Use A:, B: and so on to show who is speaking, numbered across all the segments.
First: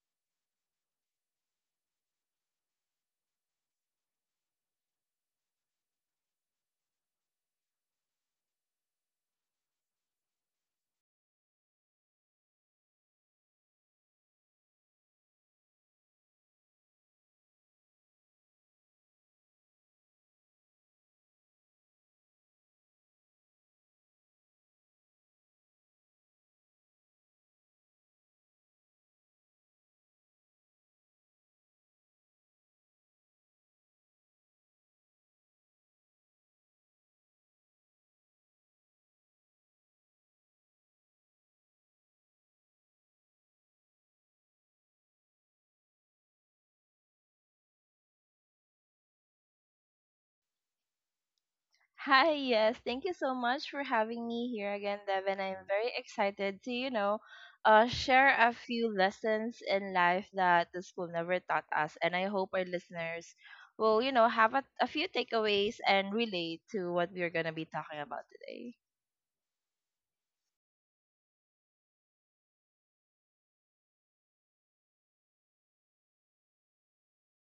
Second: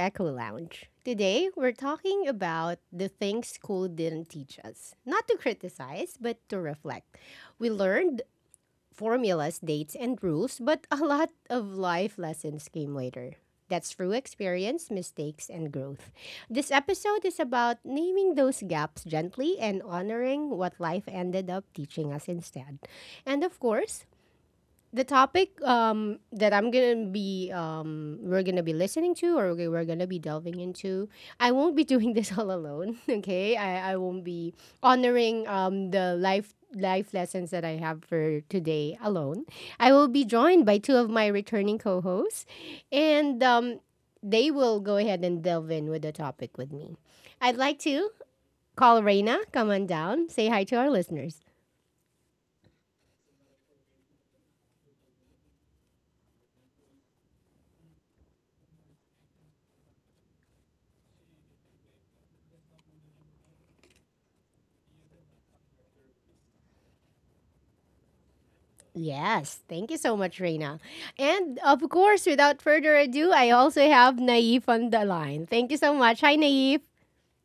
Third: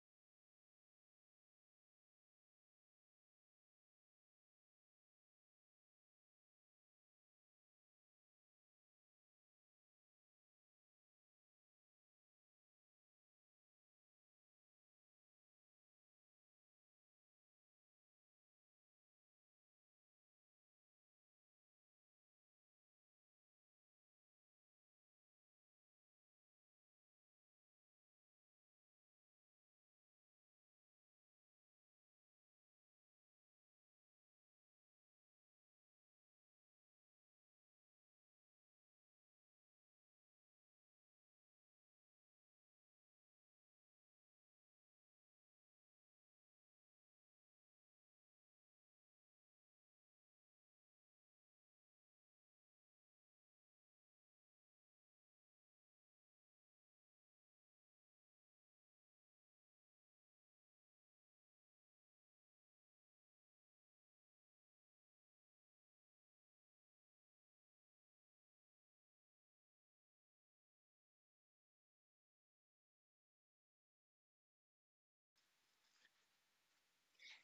A: Echo Lounge. Today, we're talking about the things school didn't teach us. Not to criticize, but to reflect. We learned formulas, dates, and rules, but a lot of life lessons came later. That's through experience, mistakes, and growth. This episode is about naming those gaps gently and honoring what life ended up teaching us instead. And of course, the topic that I'm gonna be we're gonna be listening to or we're gonna be delving into. I won't be doing this all alone. Okay, I won't be honoring the life lessons that I have for today alone. I will be joined by two of my returning co-hosts, and they will go ahead and delve in with the topic with me. I'd like to call Reina. Come on down. Say hi to our listeners.
B: Hi, yes. Thank you so much for having me here again, Devin. I'm very excited to, share a few lessons in life that the school never taught us. And I hope our listeners will, have a few takeaways and relate to what we're going to be talking about today.
A: Yes, thank you so much, Reina. And of course, without further ado, I also have Naif on the line. Thank you so much. Hi, Naif.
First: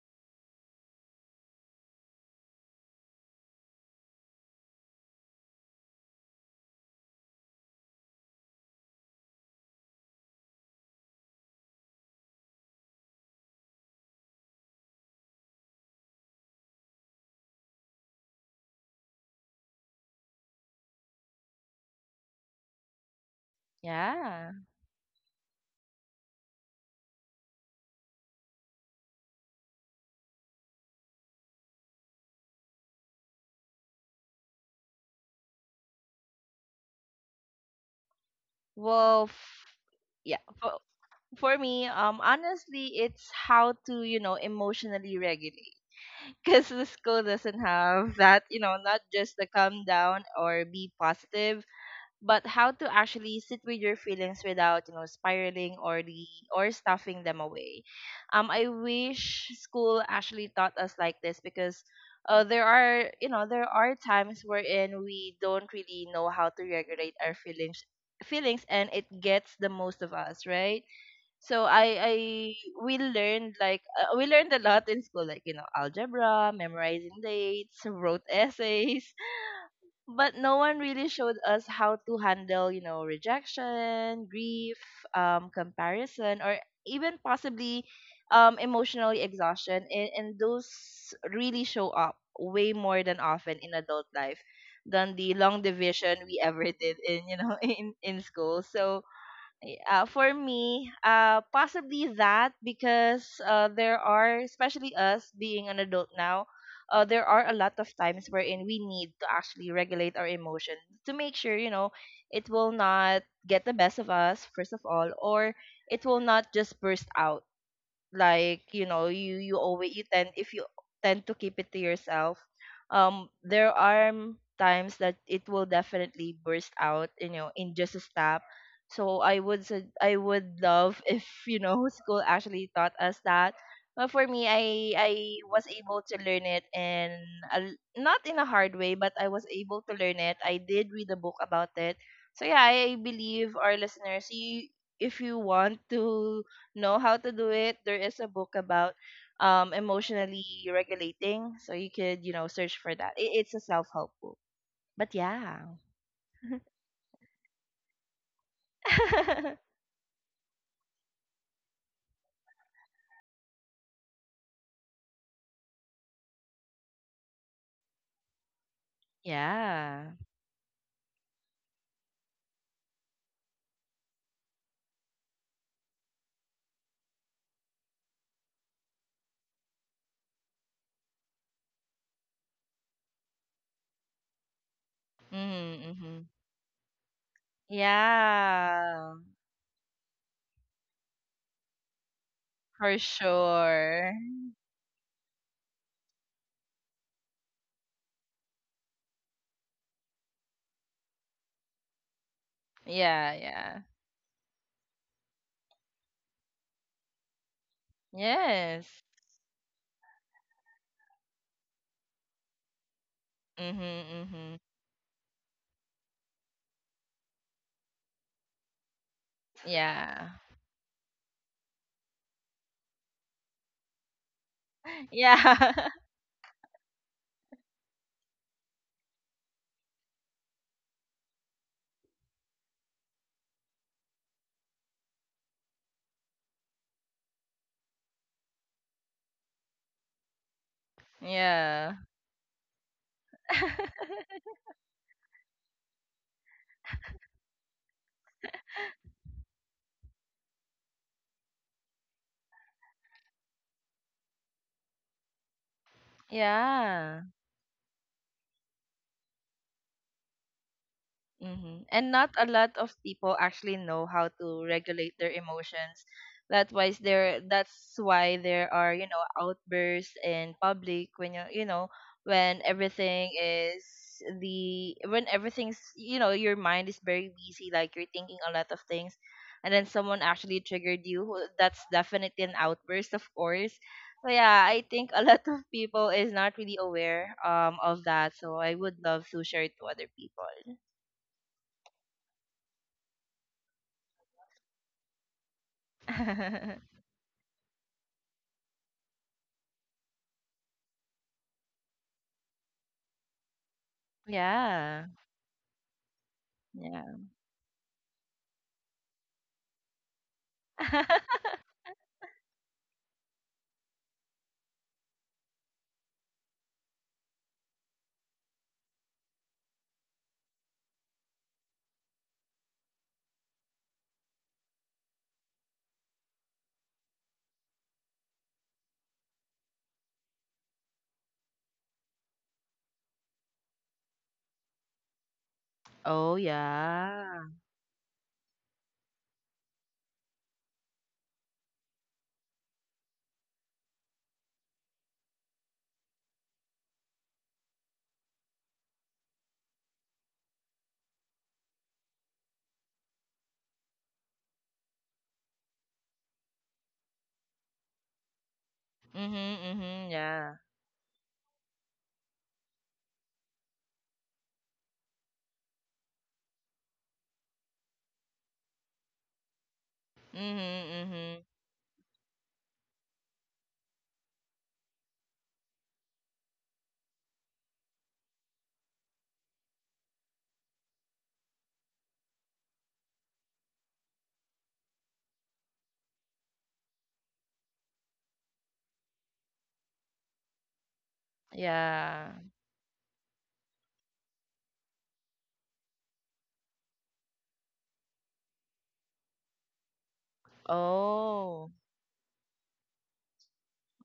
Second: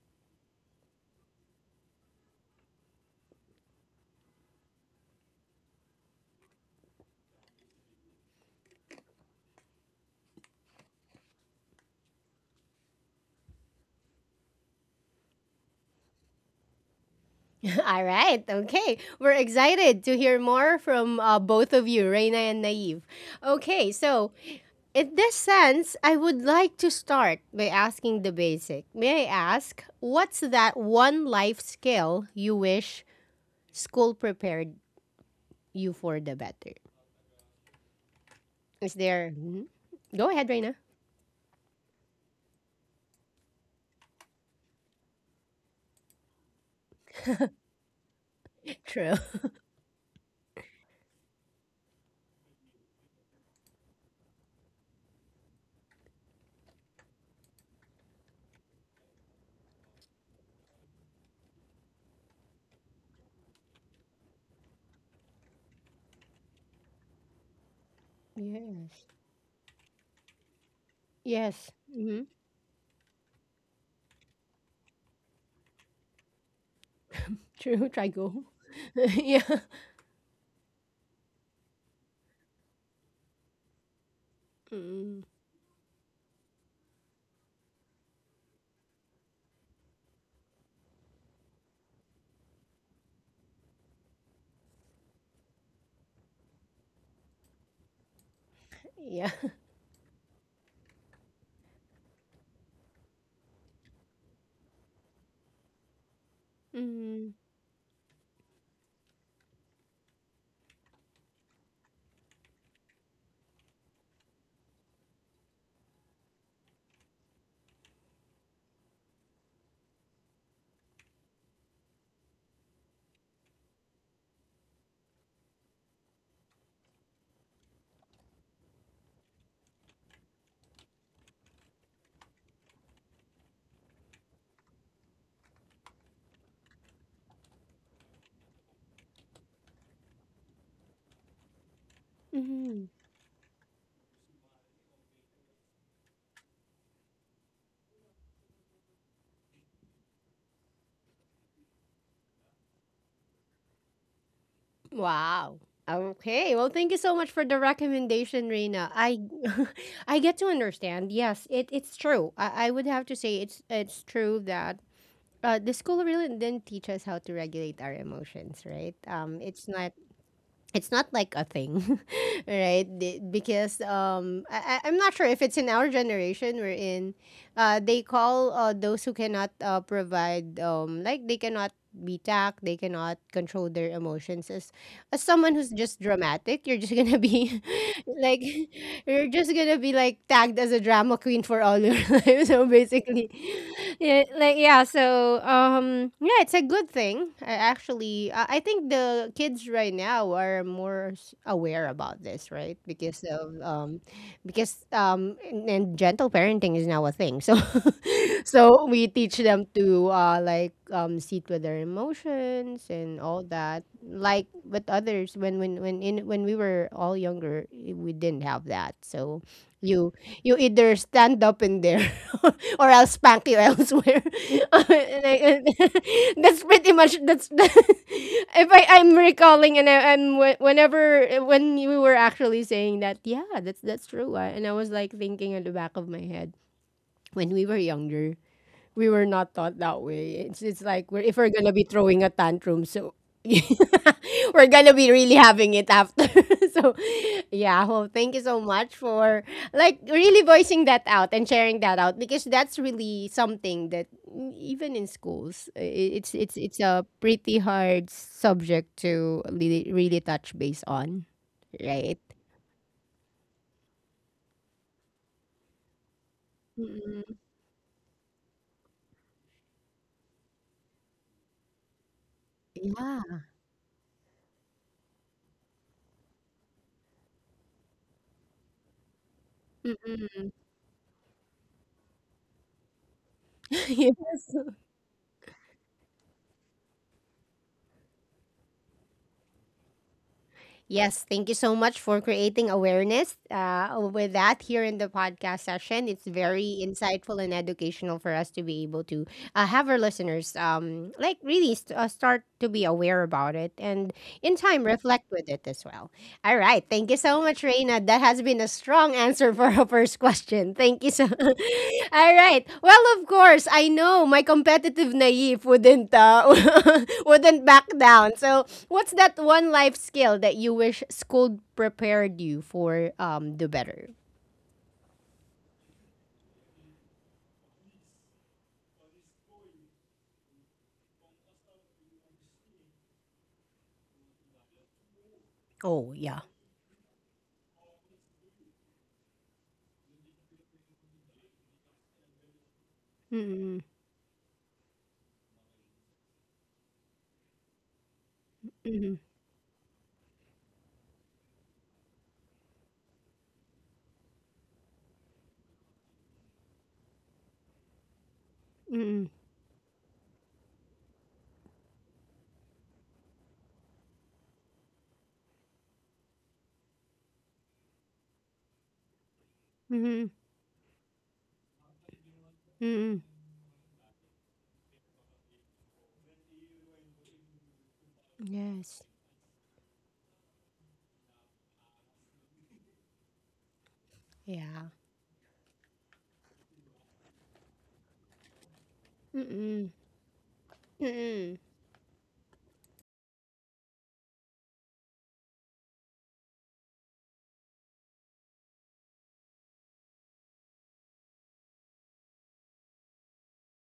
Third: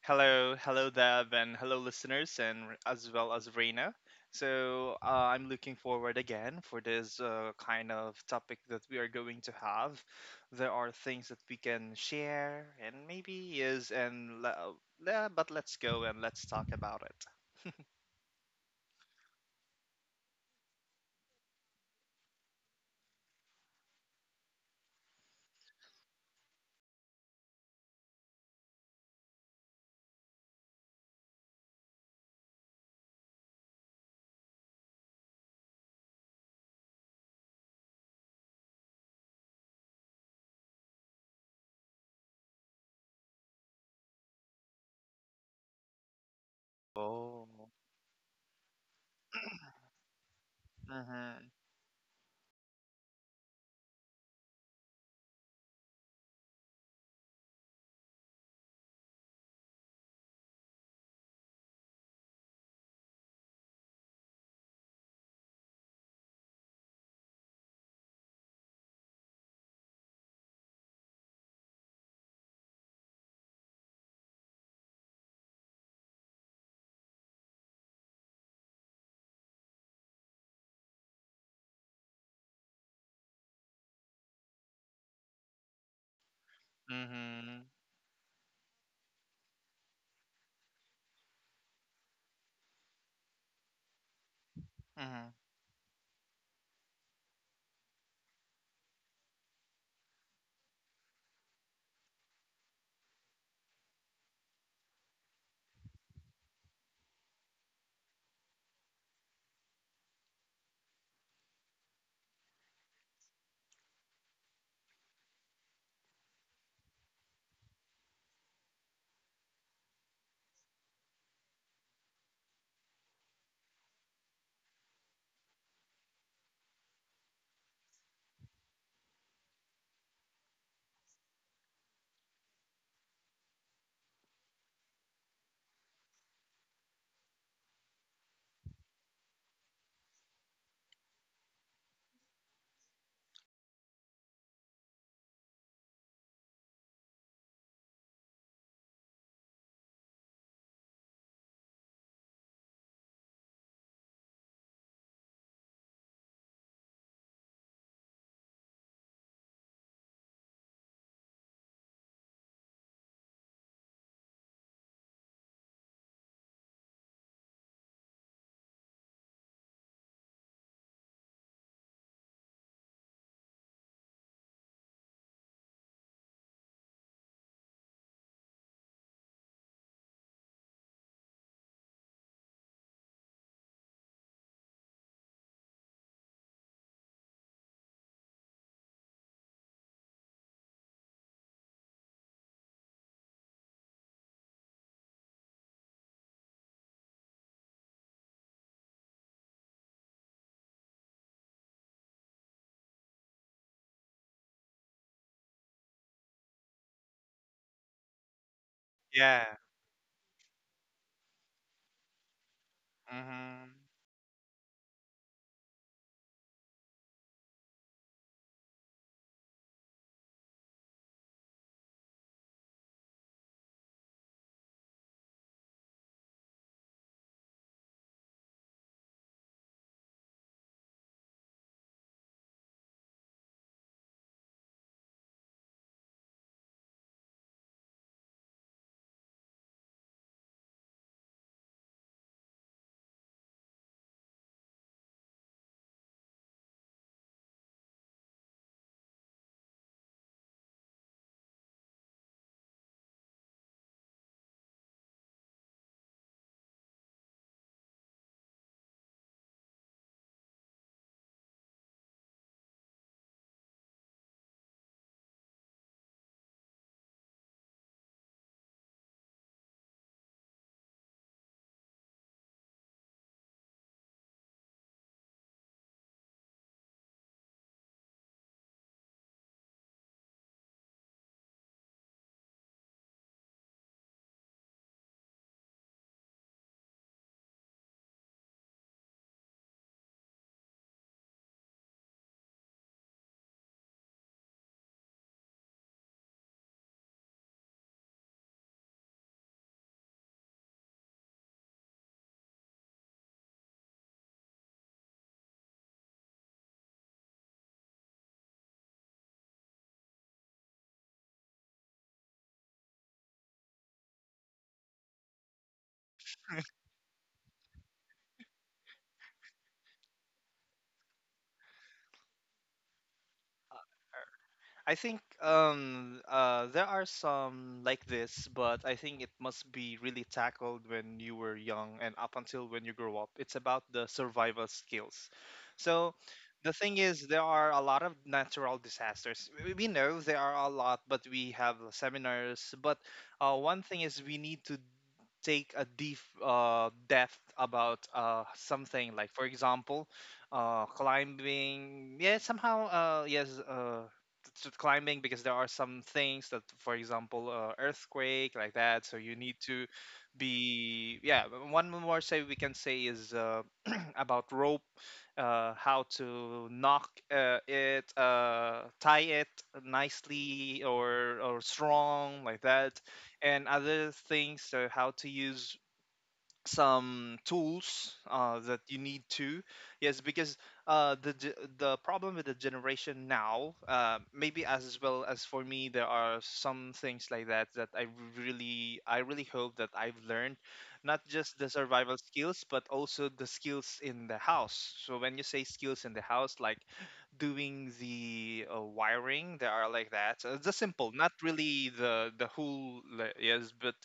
C: Hello, hello, Dev, and hello, listeners, and as well as Reina. So I'm looking forward again for this kind of topic that we are going to have. There are things that we can share, and maybe is and but let's go and let's talk about it.
A: All right, okay. We're excited to hear more from both of you, Reina and Naif. Okay, so
B: Yeah.
A: in this sense, I would like to start by asking the basic. May I ask, what's that one life skill you wish school prepared you for the better? Is
B: Well,
A: there. Mhm.
B: f-
A: Go
B: yeah.
A: ahead, Reina.
B: For me, honestly, it's how to emotionally regulate. Because the school
C: Oh.
B: doesn't have that, you know, not
A: True.
B: just the calm down or be
C: Mhm.
B: positive, but how to actually sit with your feelings without, spiraling or stuffing them away. I wish school actually taught us like this because there are, there are times wherein we don't really know how to regulate our feelings and it
A: Yes.
B: gets the most of us, right? So
A: Yes.
B: I
A: Mhm.
B: we learned like we learned a lot in school like algebra, memorizing dates,
A: True,
B: wrote
A: Trigo.
B: essays,
A: Yeah.
B: but no one really showed us how to handle rejection, grief,
A: Mm.
B: comparison, or even
C: Mhm.
B: possibly emotional exhaustion, and those really show up way more than often in adult life than
C: Mhm.
B: the long division we ever did in in school. So
A: Yeah.
B: for me, possibly that, because there are, especially us being an adult now, there
A: Mhm.
B: are a lot of times wherein we need to actually regulate our emotions to make sure, you know, it will not get the best of us, first of all, or it will not just burst out like you always you tend, if you tend to keep it to yourself, there are times that it will definitely burst out, in just a stop. So I would love if school actually taught us that. But for me, I was able to learn it in not in a hard way, but I was able to learn it. I did read a book about it. So yeah,
A: Mhm.
B: I believe our listeners, you if you want to know how to do it, there is a book about emotionally regulating. So you could, you know, search for that. It's a self help book. But
A: Wow.
B: yeah.
A: Okay. Well, thank you so much for the recommendation, Reina. I I get to understand. Yes, it's true. I would have to say it's true that the school really didn't teach us how to regulate our emotions, right?
B: yeah.
A: It's not like a thing, right? Because I'm not sure if it's in our generation we're in. They call those who cannot provide, like they cannot be tact, they cannot control their emotions as someone who's
B: Mm-hmm,
A: just
B: mm-hmm.
A: dramatic, you're just gonna be like
B: Yeah.
A: you're just gonna be like tagged as a drama queen for all your life. So
B: For
A: basically,
B: sure.
A: yeah, like yeah. So yeah, it's a good thing. I actually, I think the kids right now are more aware about this, right? Because
B: Yeah,
A: of
B: yeah.
A: because and gentle parenting is now a thing. So
B: Yes.
A: So we teach
C: Yeah.
A: them to like sit with their emotions and all
C: Mhm.
B: Mm-hmm,
A: that. Like
B: mm-hmm.
A: with others, when in when we were all younger, we didn't have that. So you
B: Yeah.
A: you either stand up in there or I'll spank you elsewhere. Like,
B: Yeah.
A: that's pretty much that's if I'm recalling and I'm whenever when you were actually saying that, yeah, that's true. I, and I was like thinking at the back of my head when we were younger we were not taught that way. It's like we're if we're gonna be
B: yeah.
A: throwing a tantrum, so we're gonna be really having it after. So yeah, well, thank you so much for like really voicing that out and sharing that out because that's really something that mm, even in schools, it's a
B: yeah.
A: pretty hard subject to really really touch base on,
B: Mm-hmm. And
A: right?
B: not a lot of people actually know how to regulate their emotions.
A: Mm.
B: That's why there are, outbursts in public, when when everything
A: Yeah.
B: is the when everything's, your mind is very busy, like you're thinking a lot of things, and then someone
A: Mm-mm.
B: actually triggered you. Well, that's definitely an outburst, of course. So
A: Yes.
B: yeah, I think a lot of people is not really aware of that, so I would love to share it to other people.
A: Yes, thank you so much for creating awareness with that here in the podcast session. It's very insightful and educational for us to be able to have our listeners like really start to be aware about it and in time
B: Yeah.
A: reflect with it as well. All right. Thank you
B: Yeah.
A: so much, Reina. That has been a strong answer for our first question. Thank you so All right. Well, of course, I know my competitive naive wouldn't wouldn't back down. So, what's that one life skill that you wish school prepared you for the better?
C: I think there are some like this, but I think it must be really tackled when you were young and up until when you grow up. It's about the survival skills. So
A: Oh,
B: Oh,
A: yeah.
C: the thing is there
B: yeah.
C: are a lot of natural disasters. We know there are a lot, but we have seminars, but one
A: Mm-mm,
C: thing is we need to take a deep depth about something
A: mm-mm,
C: like, for example, climbing, yeah, somehow, yes, climbing, because there are some things that, for example, earthquake like that, so
B: Mm-hmm,
C: you
A: mm-mm,
C: need to
B: mm-hmm, yeah.
C: be. Yeah, one more say we can say is, about rope, how to knock it, tie it
A: mm-mm,
B: Mm-hmm,
C: nicely,
B: mm-hmm.
C: or strong like that,
A: mm-mm.
C: and other things, so how to use some tools that you
A: Yes.
C: need to. Yes, because the the problem with the generation now, maybe
A: Yeah.
C: as well as for me, there are some things like that that I really hope that
A: Mm-mm.
C: I've learned, not just
A: Mm-mm.
C: the survival
B: Yeah.
C: skills but also the skills in the house. So when you say skills in the house, like doing the wiring that are like that. The simple, not
B: Oh.
C: really the whole, like, yes, but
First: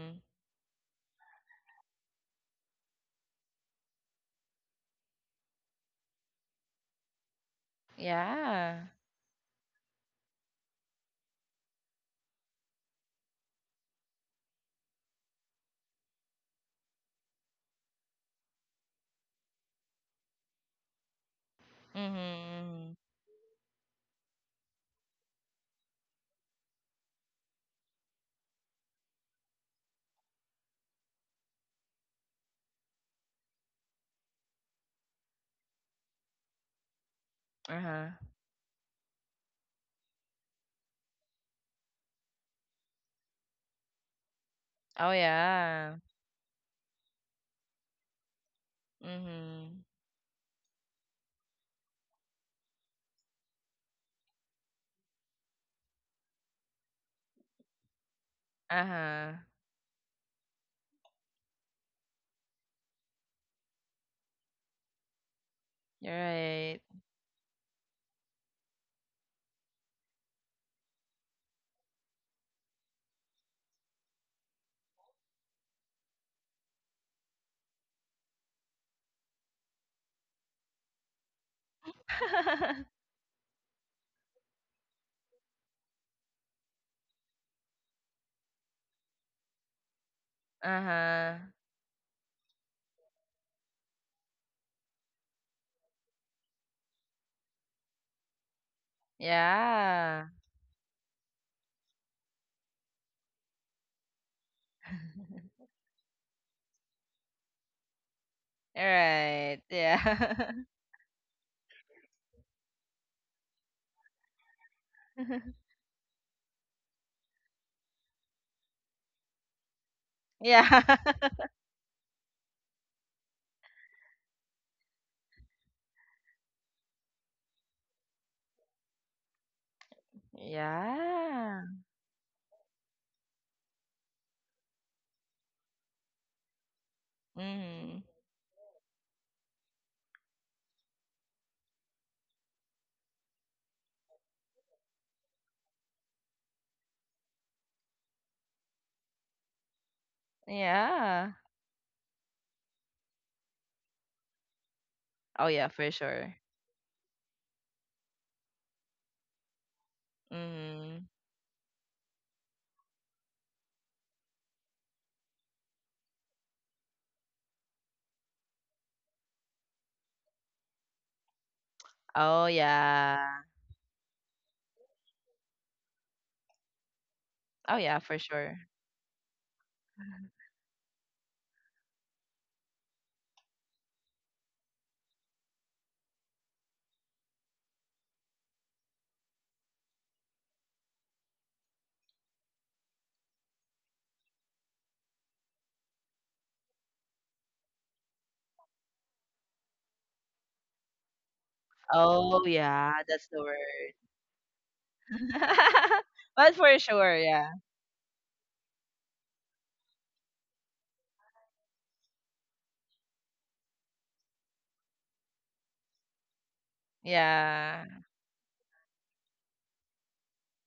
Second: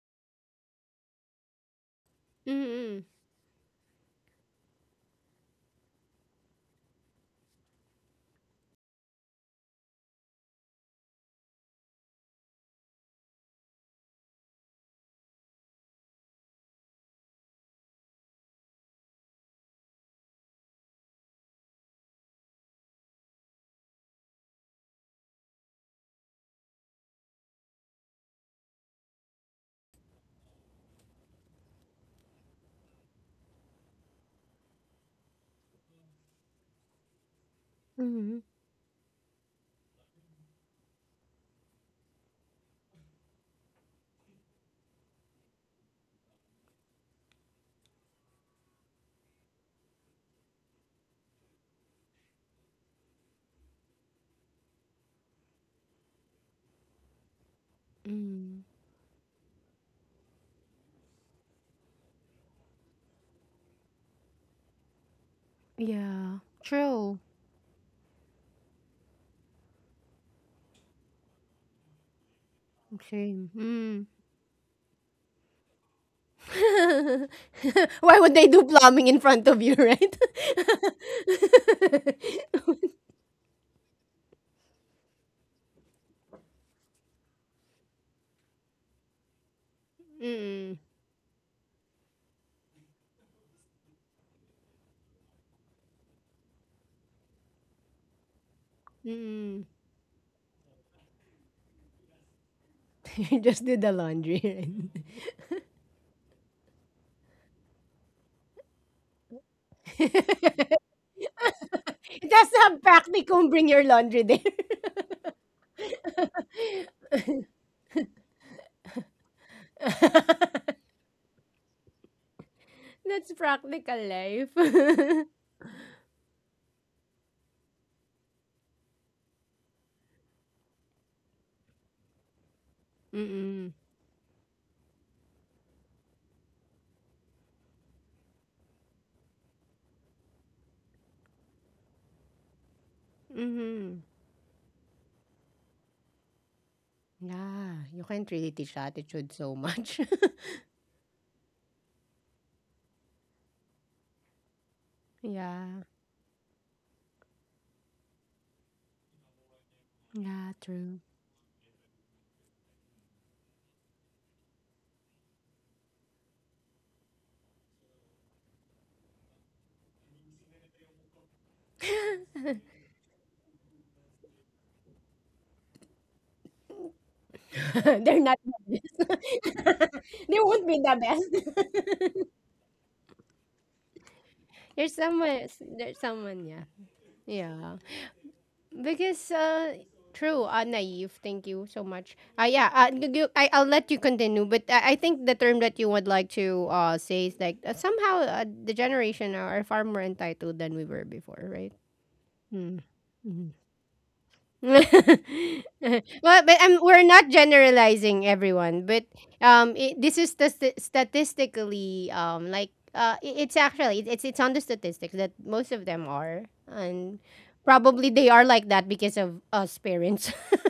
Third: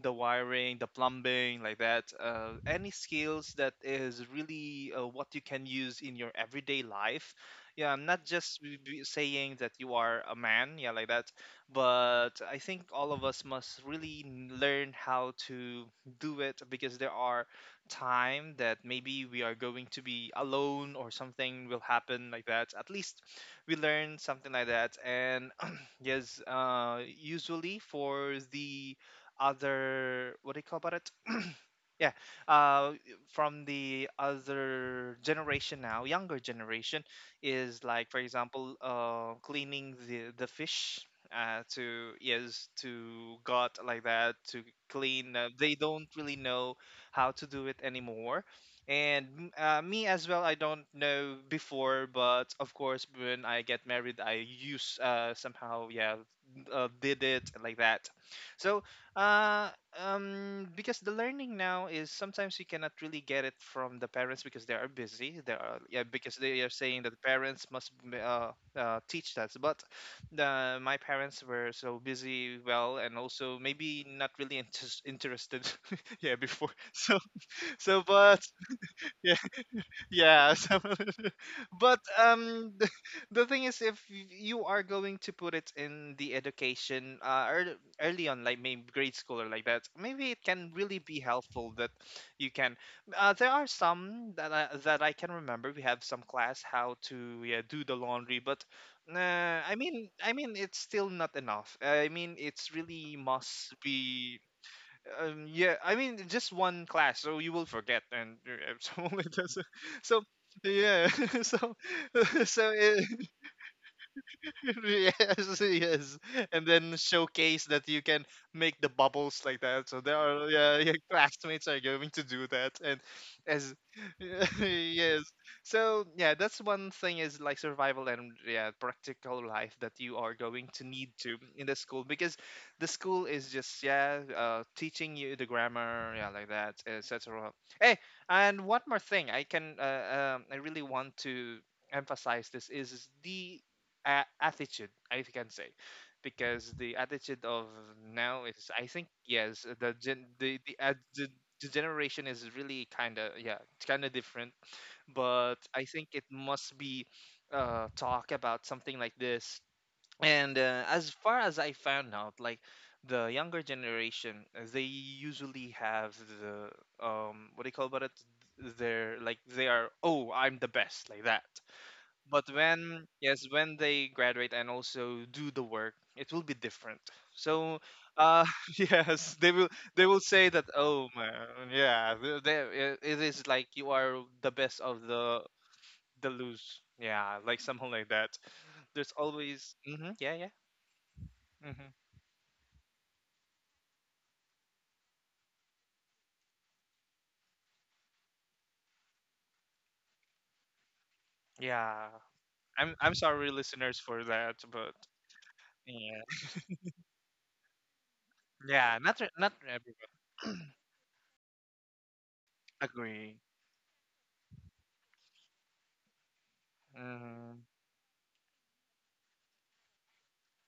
C: the wiring, the plumbing, like that. Any
A: Mm-mm.
C: skills that is really what you can use in your everyday life. Yeah, I'm not just
B: Yeah.
C: saying that you are a man, yeah, like that. But I think all of us must really learn how to do it, because there are time that maybe we are going to be alone or something will happen like that. At
B: Mm-hmm. Hmm.
C: least we learn something like that. And yes, usually for the other, what do you call about it? Yeah, uh, from the other generation now, younger generation, is
B: Uh-huh.
C: like, for
A: Mhm.
C: example, cleaning the fish, to, yes, to gut like that, to
B: Oh,
C: clean. They
B: yeah.
C: don't really know how to do it anymore, and
B: Mm-hmm.
C: me as well. I don't know before, but of course, when I get married, I use, somehow, yeah, did it like that.
A: Mm.
C: So
B: Uh-huh.
C: uh, because the learning now is sometimes you cannot really get it from the parents because they are busy. They are, yeah,
B: You're
C: because
A: Yeah.
C: they are
B: right.
C: saying that
A: True.
C: the parents must teach that. But the, my parents were so busy, well, and
A: Same.
C: also
A: Mm.
C: maybe not really interested. Yeah, before. So so,
A: Why would
C: but
A: they do plumbing in
C: yeah,
A: front of you, right?
C: yeah, so but the thing is, if you are going to put it in the education, early on, like maybe grade school or like that, maybe it can
A: Mm-mm.
C: really be
B: Uh-huh.
C: helpful that you can. Uh, there are some that that I can remember we have some class how to, yeah, do the laundry, but nah.
A: Mm-mm.
C: I mean
B: Yeah.
C: I mean it's still not enough. I mean it's really
A: You just
C: must
A: did the laundry,
C: be
A: right?
C: yeah, I mean just one class, so you will forget, and
B: All
C: so it does,
B: right.
C: so
B: Yeah.
C: yeah, so
A: It has to
C: so
A: have
C: it,
A: practicum. Bring your laundry there.
C: yes, yes, and then showcase that you can make the bubbles like that. So there are, yeah, your
B: Yeah.
C: classmates are going to do that, and
A: That's
C: as
A: practical life.
C: yes, so yeah, that's one thing is like survival and, yeah, practical life that you are going to need to
B: Yeah.
C: in the school, because the school is
A: Mm-mm.
C: just, yeah, teaching you the grammar, yeah, like that, etc. Hey,
B: Mm-hmm.
C: and one more thing I can, I really want to emphasize this, is the
A: Mm-hmm.
C: attitude, if you can say, because the attitude of
A: Yeah, you can't
C: now
A: really
C: is,
A: teach
C: I think,
A: attitude so
C: yes, the
A: much.
C: gen- the the, uh, the
B: Yeah.
C: the generation is really kind of, yeah, it's kind of different.
B: Oh
C: But
B: yeah,
A: Yeah.
C: I
B: for
C: think it
B: sure.
C: must be talk about something like this.
A: Yeah,
C: And
A: true.
B: Mhm.
C: as far as I found out, like the younger generation, they usually have the what do you call about it? They're like they are, oh, I'm the best, like that. But
B: Oh
C: when,
B: yeah.
C: yes, when they graduate and also do the work, it will be different.
B: Oh
C: So
B: yeah,
A: They're
B: for
A: not
C: uh
A: the
B: sure.
A: best.
C: yes, they will, they will
A: They
C: say
A: won't
C: that,
A: be the
C: oh man,
A: best.
C: yeah, there it, it is like you are the best
A: There's
C: of
A: someone, there's
C: the
A: someone, yeah.
C: loose, yeah, like
A: Yeah.
C: something like that. There's
A: Because,
C: always, hmm, yeah,
A: true,
C: yeah,
A: naive, thank you so
C: hmm,
A: much. Yeah, I'll let you continue, but I think the term that you would like to say is like, somehow the generation now are far more entitled than we were before, right?
C: yeah.
B: Oh
A: Mm.
C: i'm
B: yeah,
C: i'm
B: that's the
C: sorry
B: word.
C: listeners for that, but yeah,
A: Well,
B: but
A: but
B: for
A: we're
B: sure,
A: not
B: yeah.
A: generalizing everyone,
C: yeah,
A: but
C: not
A: it,
C: everyone
A: this is the statistically like
C: agree.
A: it's actually it's on the statistics that most of them are, and
C: Mm-hmm.
B: Yeah.
A: probably they are like that because of us parents.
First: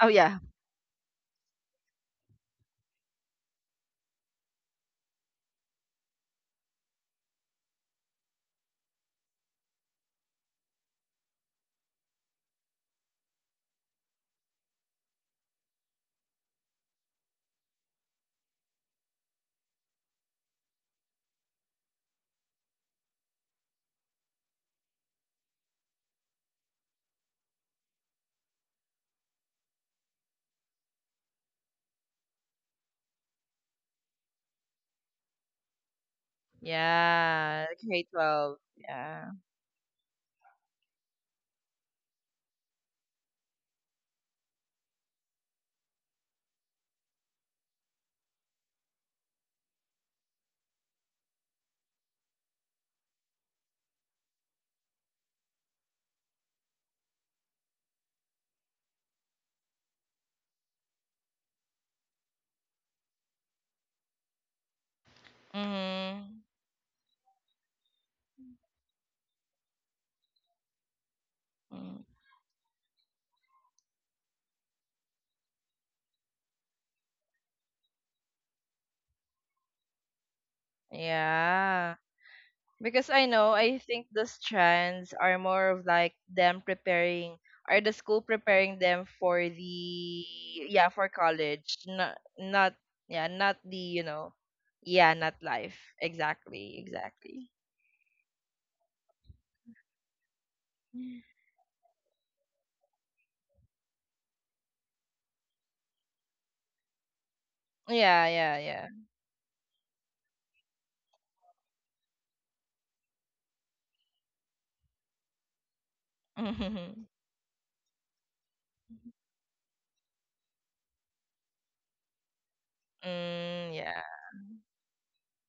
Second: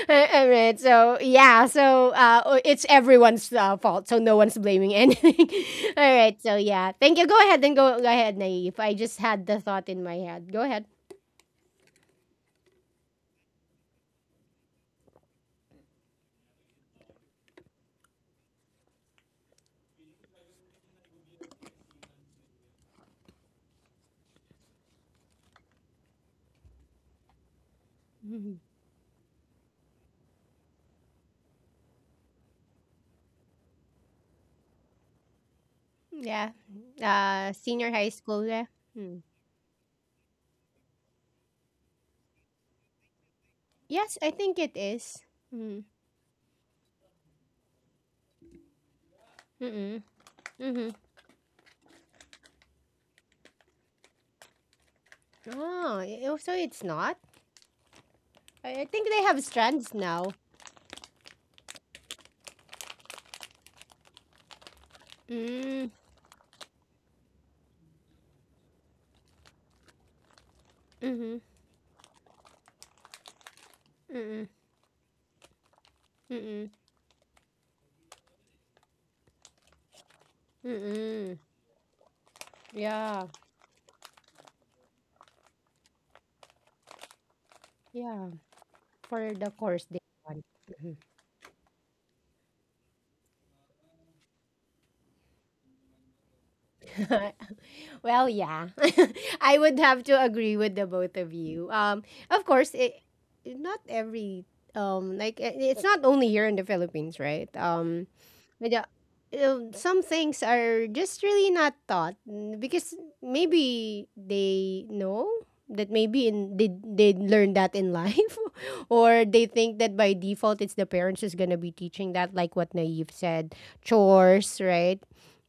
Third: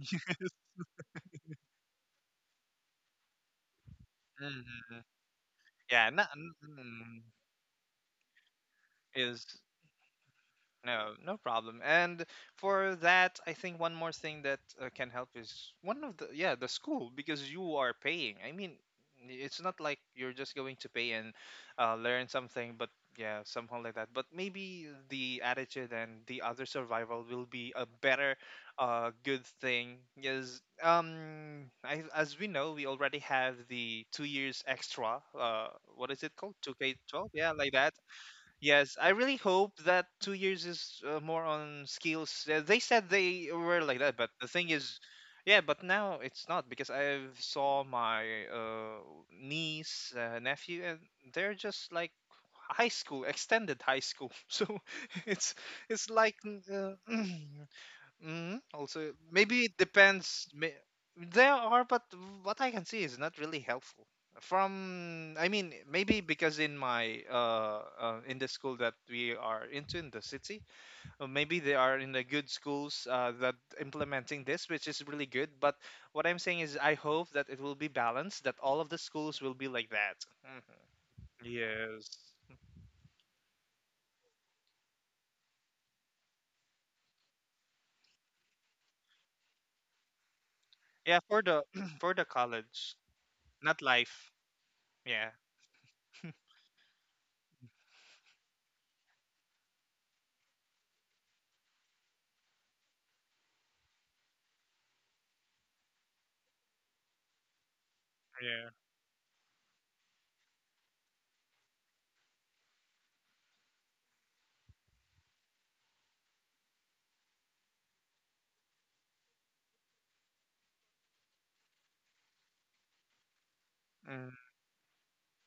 B: Oh yeah.
A: I mean, so yeah, so it's everyone's fault, so no one's blaming
C: Mm-hmm.
A: anything.
C: Yeah,
A: All
C: not
A: right, so yeah, thank
C: mm,
A: you. Go ahead and go ahead, Naive. I just
C: is.
A: had the thought in my head. Go ahead.
C: No, no problem. And for that, I think one more thing that can help is one of the, yeah, the school, because you are paying. I mean, it's not like you're just going to pay and learn something, but yeah, somehow like that. But maybe the attitude and the other survival will be a better, good thing. Yes, I, as we know, we already have the 2 years extra. What is it
A: Yeah.
C: called? Two K 12? Yeah,
B: Yeah.
C: like
A: Senior
C: that.
B: K
A: high school,
B: K-12.
A: yeah.
C: Yes, I
A: Mm.
B: Yeah.
C: really hope that 2 years is more on skills. They said they were like that,
A: Yes,
C: but
A: I
C: the
A: think
C: thing
A: it
C: is,
A: is.
C: yeah, but
A: Mm.
C: now it's not, because I saw my
A: Mm-mm.
C: niece, nephew,
A: Mm-hmm.
C: and they're just like high school, extended high school. So it's
A: Oh,
C: it's
A: oh,
C: like
A: so it's
C: uh,
A: not?
C: Mm,
A: I think
C: also,
A: they have
C: maybe it
A: strands now.
C: depends. There are, but what I can see is not really helpful. From, I mean,
A: Mm.
C: maybe
B: Mhm.
C: because in my in the school that we are into in the city, or
A: Mm-hmm.
C: maybe they are
B: Mm.
C: in the good schools that implementing
A: Mm-mm.
C: this, which is really good. But what I'm saying
A: Mm-mm.
C: is, I hope that it will be balanced, that all of the schools will be like that. Mhm.
A: Mm-mm.
B: Yeah.
C: Yes.
B: Because I
A: Yeah.
B: know, I think the strands are more of like them preparing, are the school
A: Yeah.
B: preparing them
A: For
B: for
A: the course they
B: the,
A: want.
B: yeah,
A: Mhm.
B: for
C: Yeah, for the
B: college.
C: for
B: Not,
C: the
B: not,
C: college,
B: yeah, not the,
C: not
B: you
C: life.
B: know, yeah,
C: Yeah.
B: not life. Exactly, exactly.
A: Well, yeah. I would have to agree with the both of you. Of course, it, not every like it's not only here in the Philippines, right?
B: Yeah, yeah,
C: Yeah.
A: Without,
B: yeah.
A: some things are just really not taught mm, because maybe they know that maybe in they learn that in life or they think that by default it's the parents who's gonna be teaching that like what naive said
B: Mm-hmm. Mm, yeah.
C: Mm,
A: chores right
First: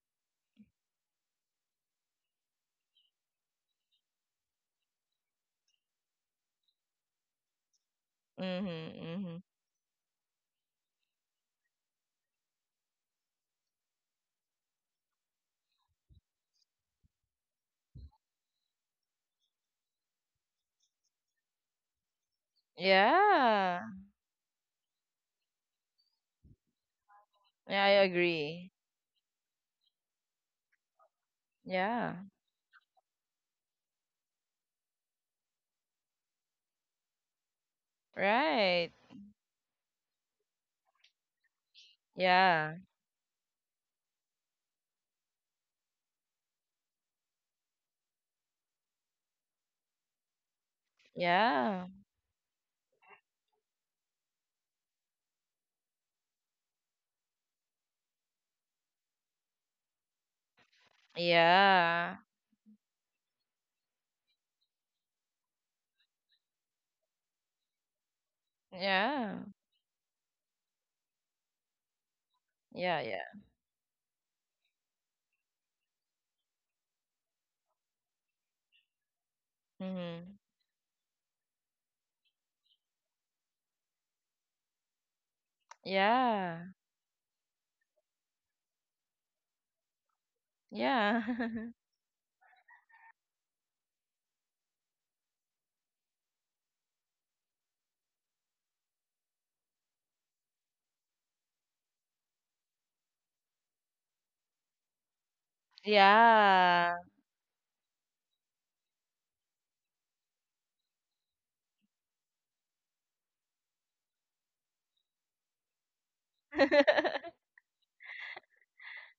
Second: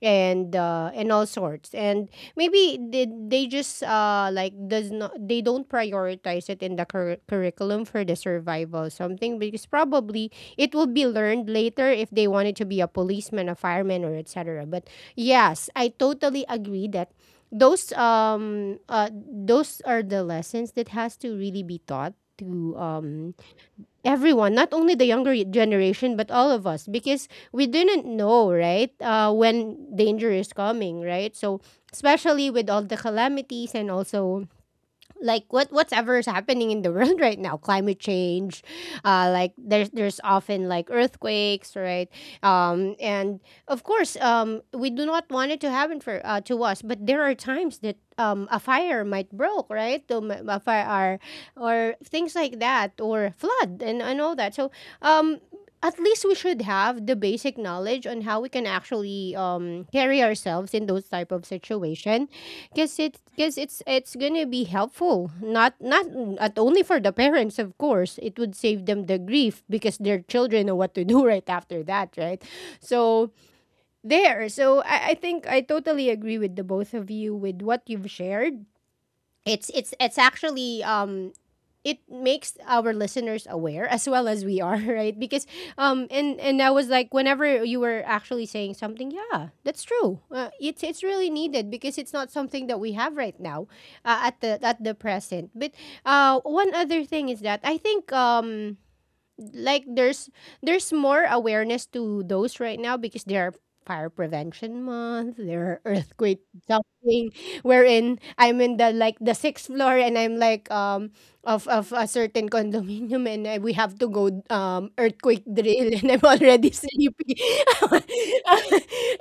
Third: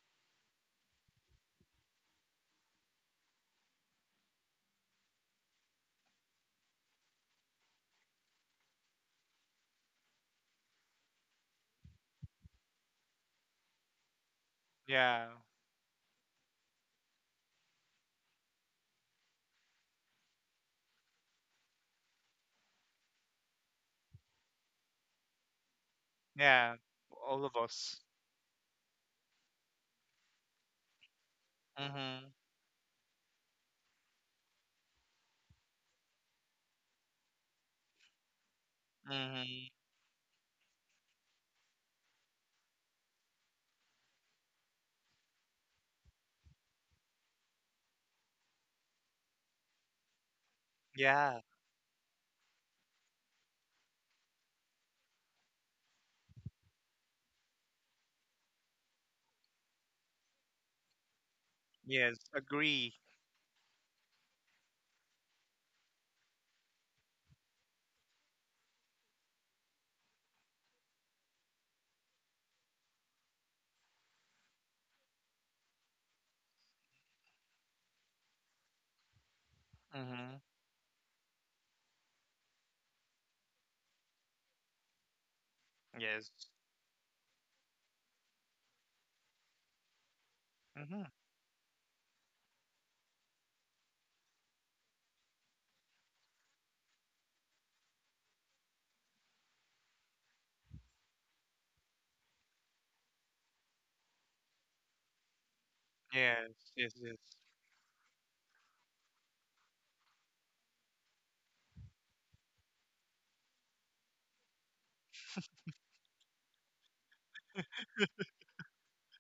A: and all sorts and maybe they just like does not they don't prioritize it in the curriculum for the survival
B: Mm-hmm, mm-hmm.
A: something because probably it will be learned later if they wanted to be a policeman, a fireman, or et cetera. But
C: yeah.
A: yes, I totally agree that those are the lessons that has to really be taught to
B: Yeah.
A: everyone, not only the younger generation but all of
C: Yeah,
A: us, because
C: all of
A: we
B: Yeah, I
C: us.
A: didn't know
B: agree.
A: right when danger is coming, right? So
B: Yeah.
C: Mhm.
A: especially with all the calamities and also like what whatever is happening in the world right now, climate change,
B: Right.
A: uh, like
C: Mhm.
A: there's often like earthquakes, right?
B: Yeah.
A: Um, and of course we do not want it to happen for to us, but there are times that a fire might broke right to a fire
C: Yeah.
B: Yeah.
A: or things like that or flood and all that. So um at least we should have the basic knowledge on how we can actually carry ourselves in those type of
C: Yes.
B: Yeah.
A: situation
C: Agree.
A: because it's gonna be helpful, not not at only for the parents, of course. It would save them the
B: Yeah.
A: grief because their children know what to do right after that, right?
B: Yeah, yeah.
A: So there. So I think I totally agree with the both of you with what you've shared. It's
B: Mm-hmm.
C: Mhm.
A: actually it makes our listeners aware as well as we are right because
C: Yes.
A: and
B: Yeah.
A: I was like whenever you were actually saying something yeah that's true, it's
C: Mhm.
B: Yeah.
A: really needed because it's not something that we have right now, at the present. But one other thing is that I think like there's more awareness to those right now because there are fire prevention month there are earthquake
C: Yes. Yes.
B: Yeah.
C: Yes.
A: something wherein I'm in the like the sixth floor and I'm like of a certain condominium and I, we have to go earthquake drill and I'm already sleepy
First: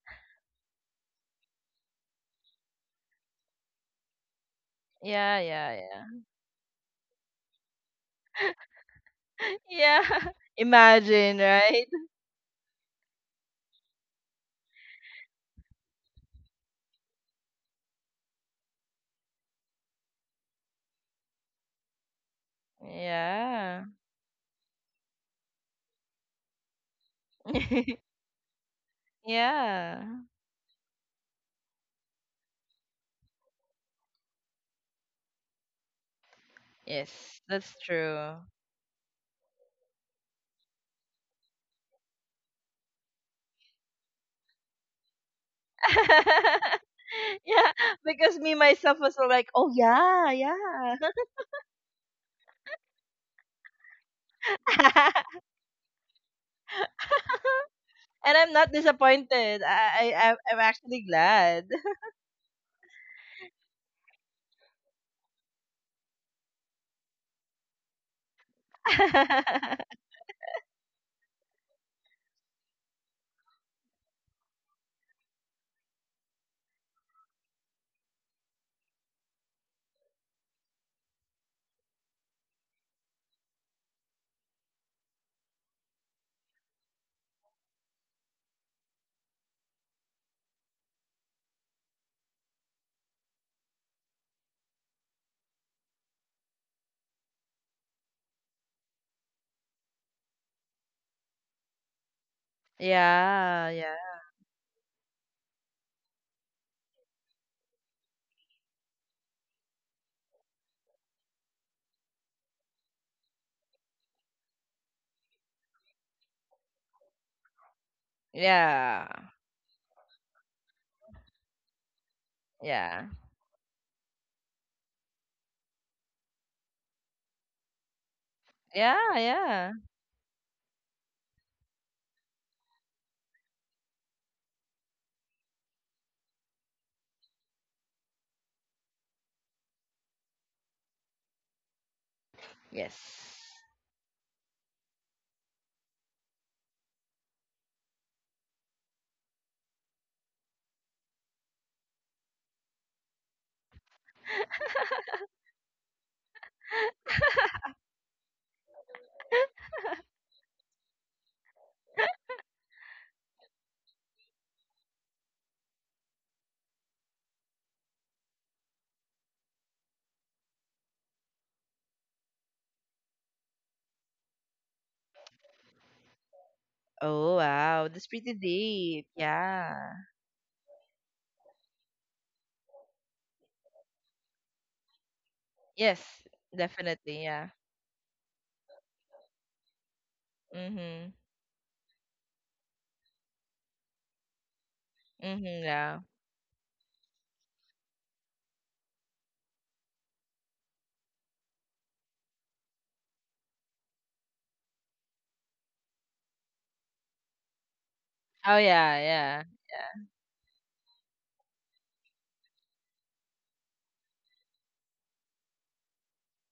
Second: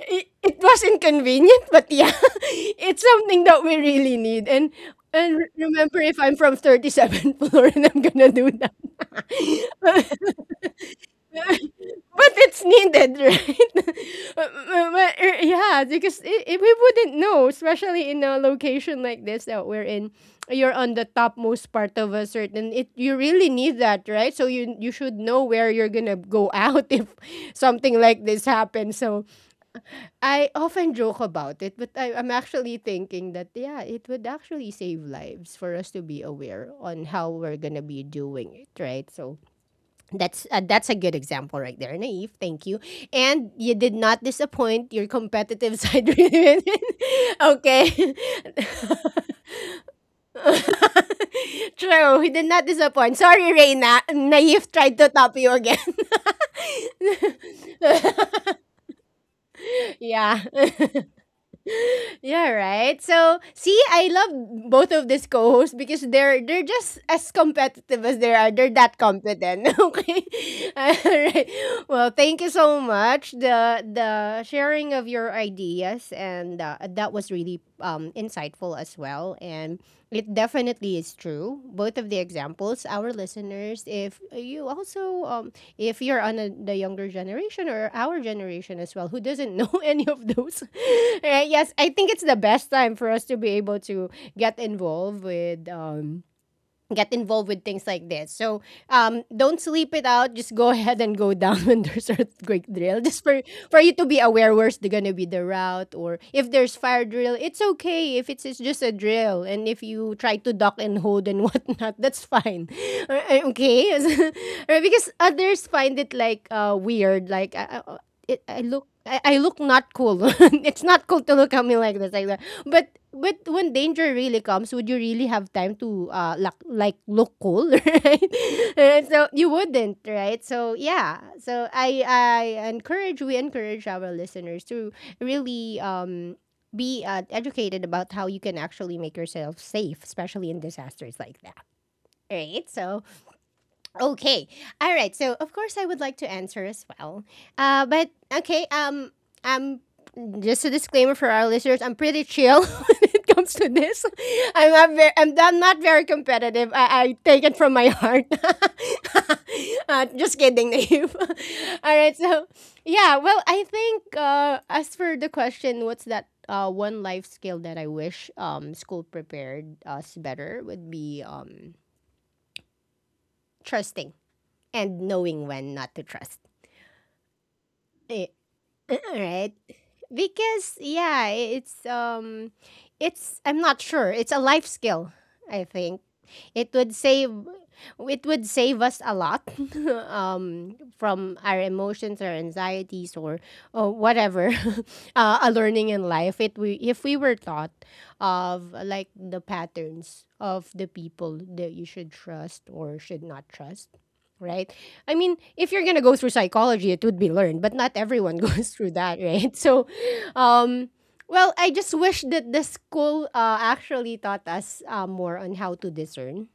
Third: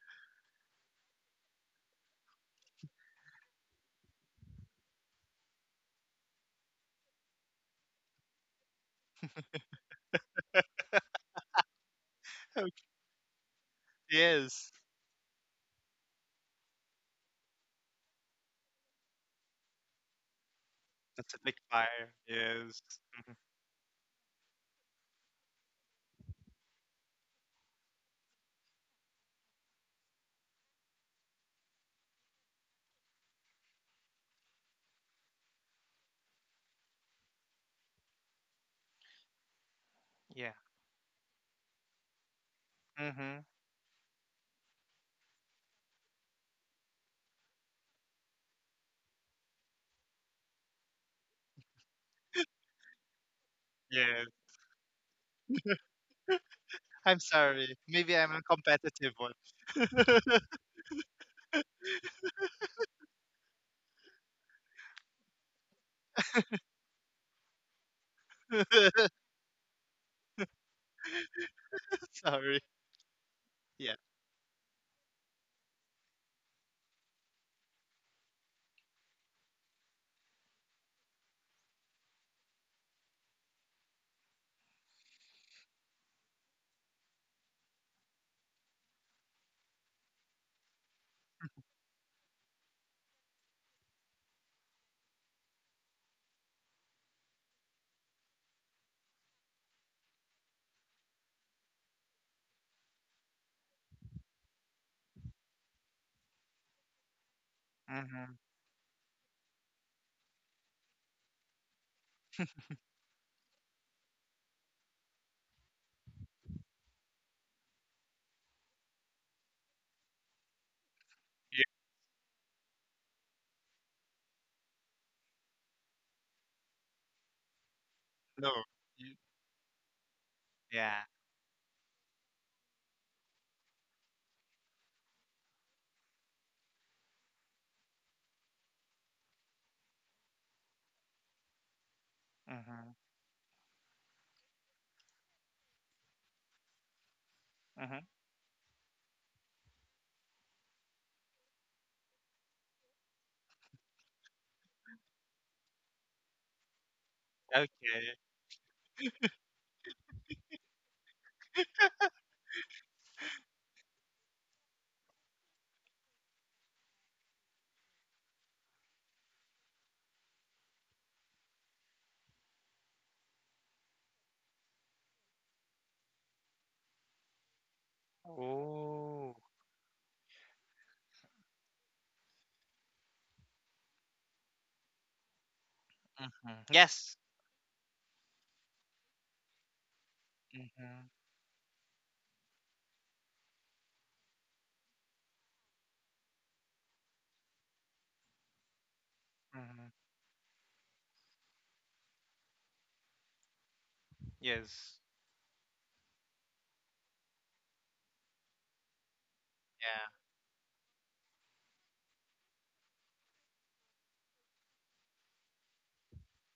A: it was inconvenient but yeah it's something that we really need. and
B: Yeah,
A: and
B: yeah,
A: remember
B: yeah.
A: if I'm from 37th floor and I'm gonna do that.
B: Yeah. Imagine, right?
A: But it's
C: Okay.
A: needed, right?
C: Yes.
A: Uh, but, yeah, because we wouldn't know, especially in a location like this that we're in. You're on the
C: That's a big
A: topmost part of
C: fire.
A: a certain.
C: Yes.
A: It you
C: Hmm.
A: really need
B: Yeah.
A: that, right? So you should know where you're gonna go out if something like this happens. So
B: Yeah.
A: I often joke about it, but I'm actually thinking that yeah, it would actually save lives for us to be aware on how
B: Yes,
A: we're
B: that's
A: gonna be
B: true.
A: doing it, right? So
C: Yeah.
A: that's a good example right there, Naive. Thank you.
C: Mhm.
A: And you did not disappoint. Your competitive side really win.
B: yeah,
A: Okay.
B: because me myself was all like, oh yeah, yeah,
A: True. He did not disappoint. Sorry, Reina.
C: Yes.
A: Naive tried to top you again.
C: I'm sorry. Maybe I'm
B: and
C: a
B: I'm not
C: competitive one.
B: disappointed. I, I I'm
A: Yeah.
B: I'm actually glad.
A: Yeah, right. So see, I love both of these co-hosts because they're just as competitive as they are. They're that competent. Okay. All right. Well, thank you
C: Sorry.
A: so much. The
C: Yeah.
A: the sharing of your ideas and that was really insightful as well. And it definitely is true. Both of the examples, our listeners, if you also if you're on the younger generation or our generation as well who doesn't know any of those right? Yes, I think it's the best time for us to be able to get involved with um get involved with things like this. So don't sleep it out. Just go ahead and go down when there's earthquake drill, just
B: Yeah,
A: for you to
B: yeah.
A: be aware where's the, gonna be the route, or if there's fire drill. It's okay if
C: Mhm.
A: it's just a drill, and if you try to duck and hold and whatnot, that's fine. Okay. Or because others find it like weird. Like it, I look.
B: Yeah.
A: I look not cool. It's not cool to look at
C: Yeah.
A: me like this, like that. But
B: Yeah.
A: when danger really comes, would you really have time to like look cool, right?
C: No.
A: Right?
C: You-
B: Yeah,
A: So you
B: yeah.
A: wouldn't, right? So
C: Yeah.
A: yeah. So I encourage we encourage our listeners to really be educated about how you can actually make yourself safe, especially in disasters like that. Right?
C: Mhm.
A: So
B: Yes.
A: okay. All right. So, of course, I would like to answer as well.
C: Mhm.
A: But okay. I'm just a disclaimer for our listeners. I'm pretty chill when it comes to this. I'm not very competitive. I take it from my
C: Okay.
A: heart. Just kidding, Naive. All right. So, yeah. Well, I think as for the question, what's that? One life skill that I wish school prepared us better would be trusting and knowing when not to trust.
B: Oh, wow. That's
A: Eh,
B: pretty deep.
C: Oh.
A: right?
B: Yeah.
A: Because yeah, it's I'm not sure. It's a life skill, I think.
B: Yes,
C: Mhm.
A: It would
C: Yes.
B: definitely.
A: save
B: Yeah.
A: it would save us a lot
C: Mhm.
B: Mhm.
A: from our emotions or anxieties, or whatever. A
B: Mhm.
A: learning
B: Yeah.
A: in life. It we If we were taught of like the
C: Mhm.
A: patterns of the people that you should trust or should not trust, right?
C: Yes.
A: I mean, if you're gonna go through psychology, it would be learned, but not everyone
B: Oh,
A: goes through
B: yeah.
A: that,
B: Yeah.
A: right? So,
B: Yeah.
C: Yeah.
A: um, well, I just wish that the school actually taught us more on how to discern,